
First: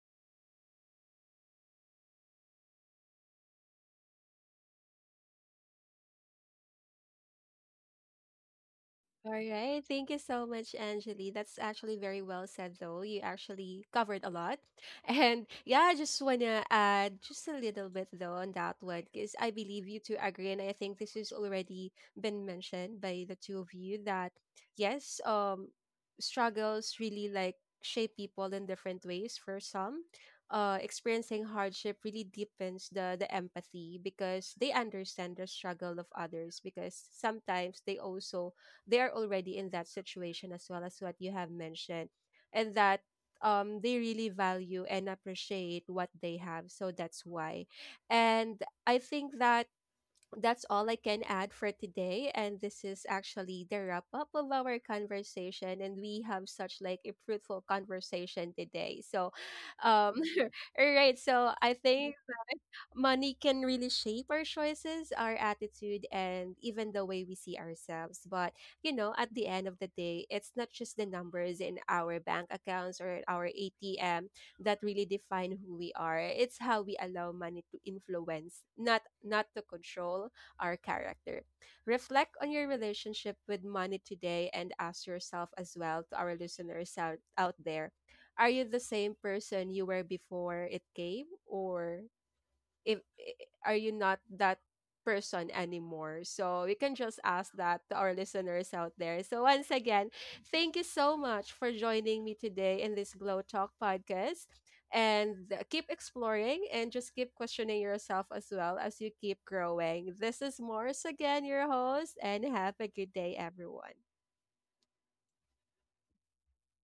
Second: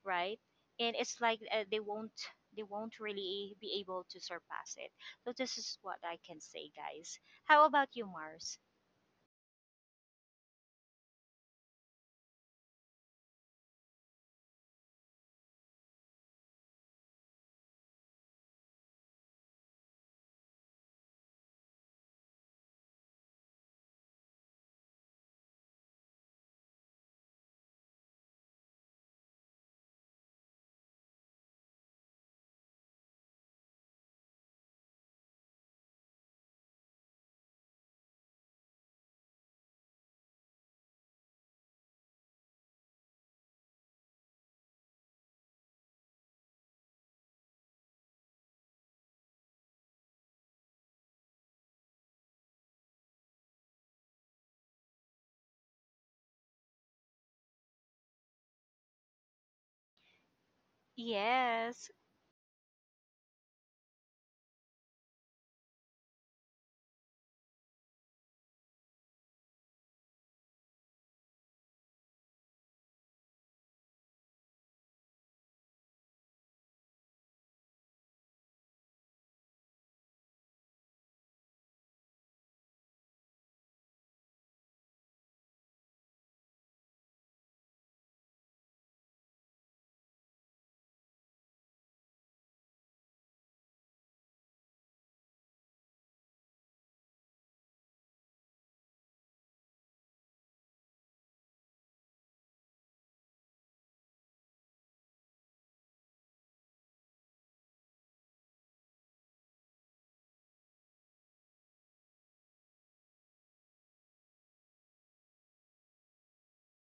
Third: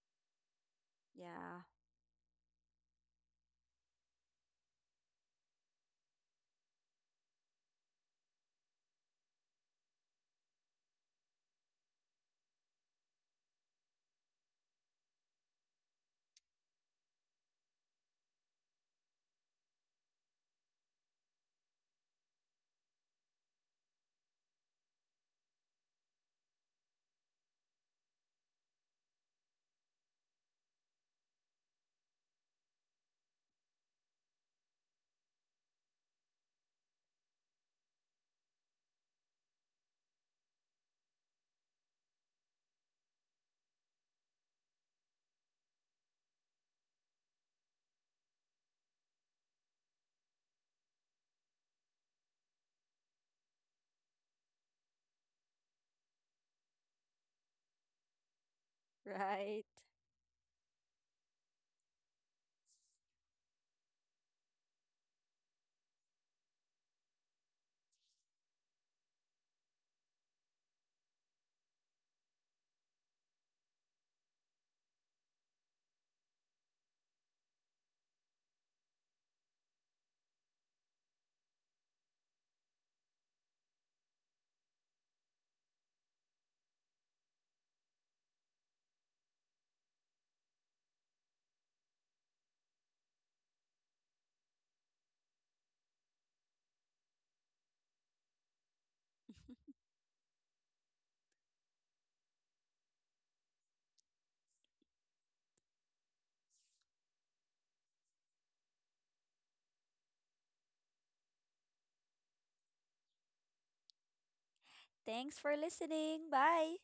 S3: right? And it's like,
S2: Yeah,
S3: uh, they won't, they won't really be able to surpass it. So this is what I can say, guys. How about you, Mars?
S1: All right. Thank you so much, Angeli. That's actually very well said, though. You actually covered a lot. And yeah, I just want to add just a little bit, though, on that one, because I believe you two agree. And I think this has already been mentioned by the two of you that, yes, um, struggles really like shape people in different ways for some. Uh, experiencing hardship really deepens the the empathy, because they understand the struggle of others, because sometimes they also, they are already in that situation as well, as what you have mentioned. And that um they really value and appreciate what they have, so that's why. And I think that that's all I can add for today. And this is actually the wrap up of our conversation. And we have such like a fruitful conversation today. So,
S2: right.
S1: um, all right. So I
S3: Yes.
S1: think money can really shape our choices, our attitude, and even the way we see ourselves. But, you know, at the end of the day, it's not just the numbers in our bank accounts or our A T M that really define who we are. It's how we allow money to influence, not not to control our character. Reflect on your relationship with money today, and ask yourself as well, to our listeners out, out there, are you the same person you were before it came? Or if eh, are you not that person anymore? So we can just ask that to our listeners out there. So once again, thank you so much for joining me today in this Glow Talk Podcast. And uh, keep exploring and just keep questioning yourself as well as you keep growing. This is Morris again, your host, and have a good day everyone.
S2: Thanks for listening. Bye.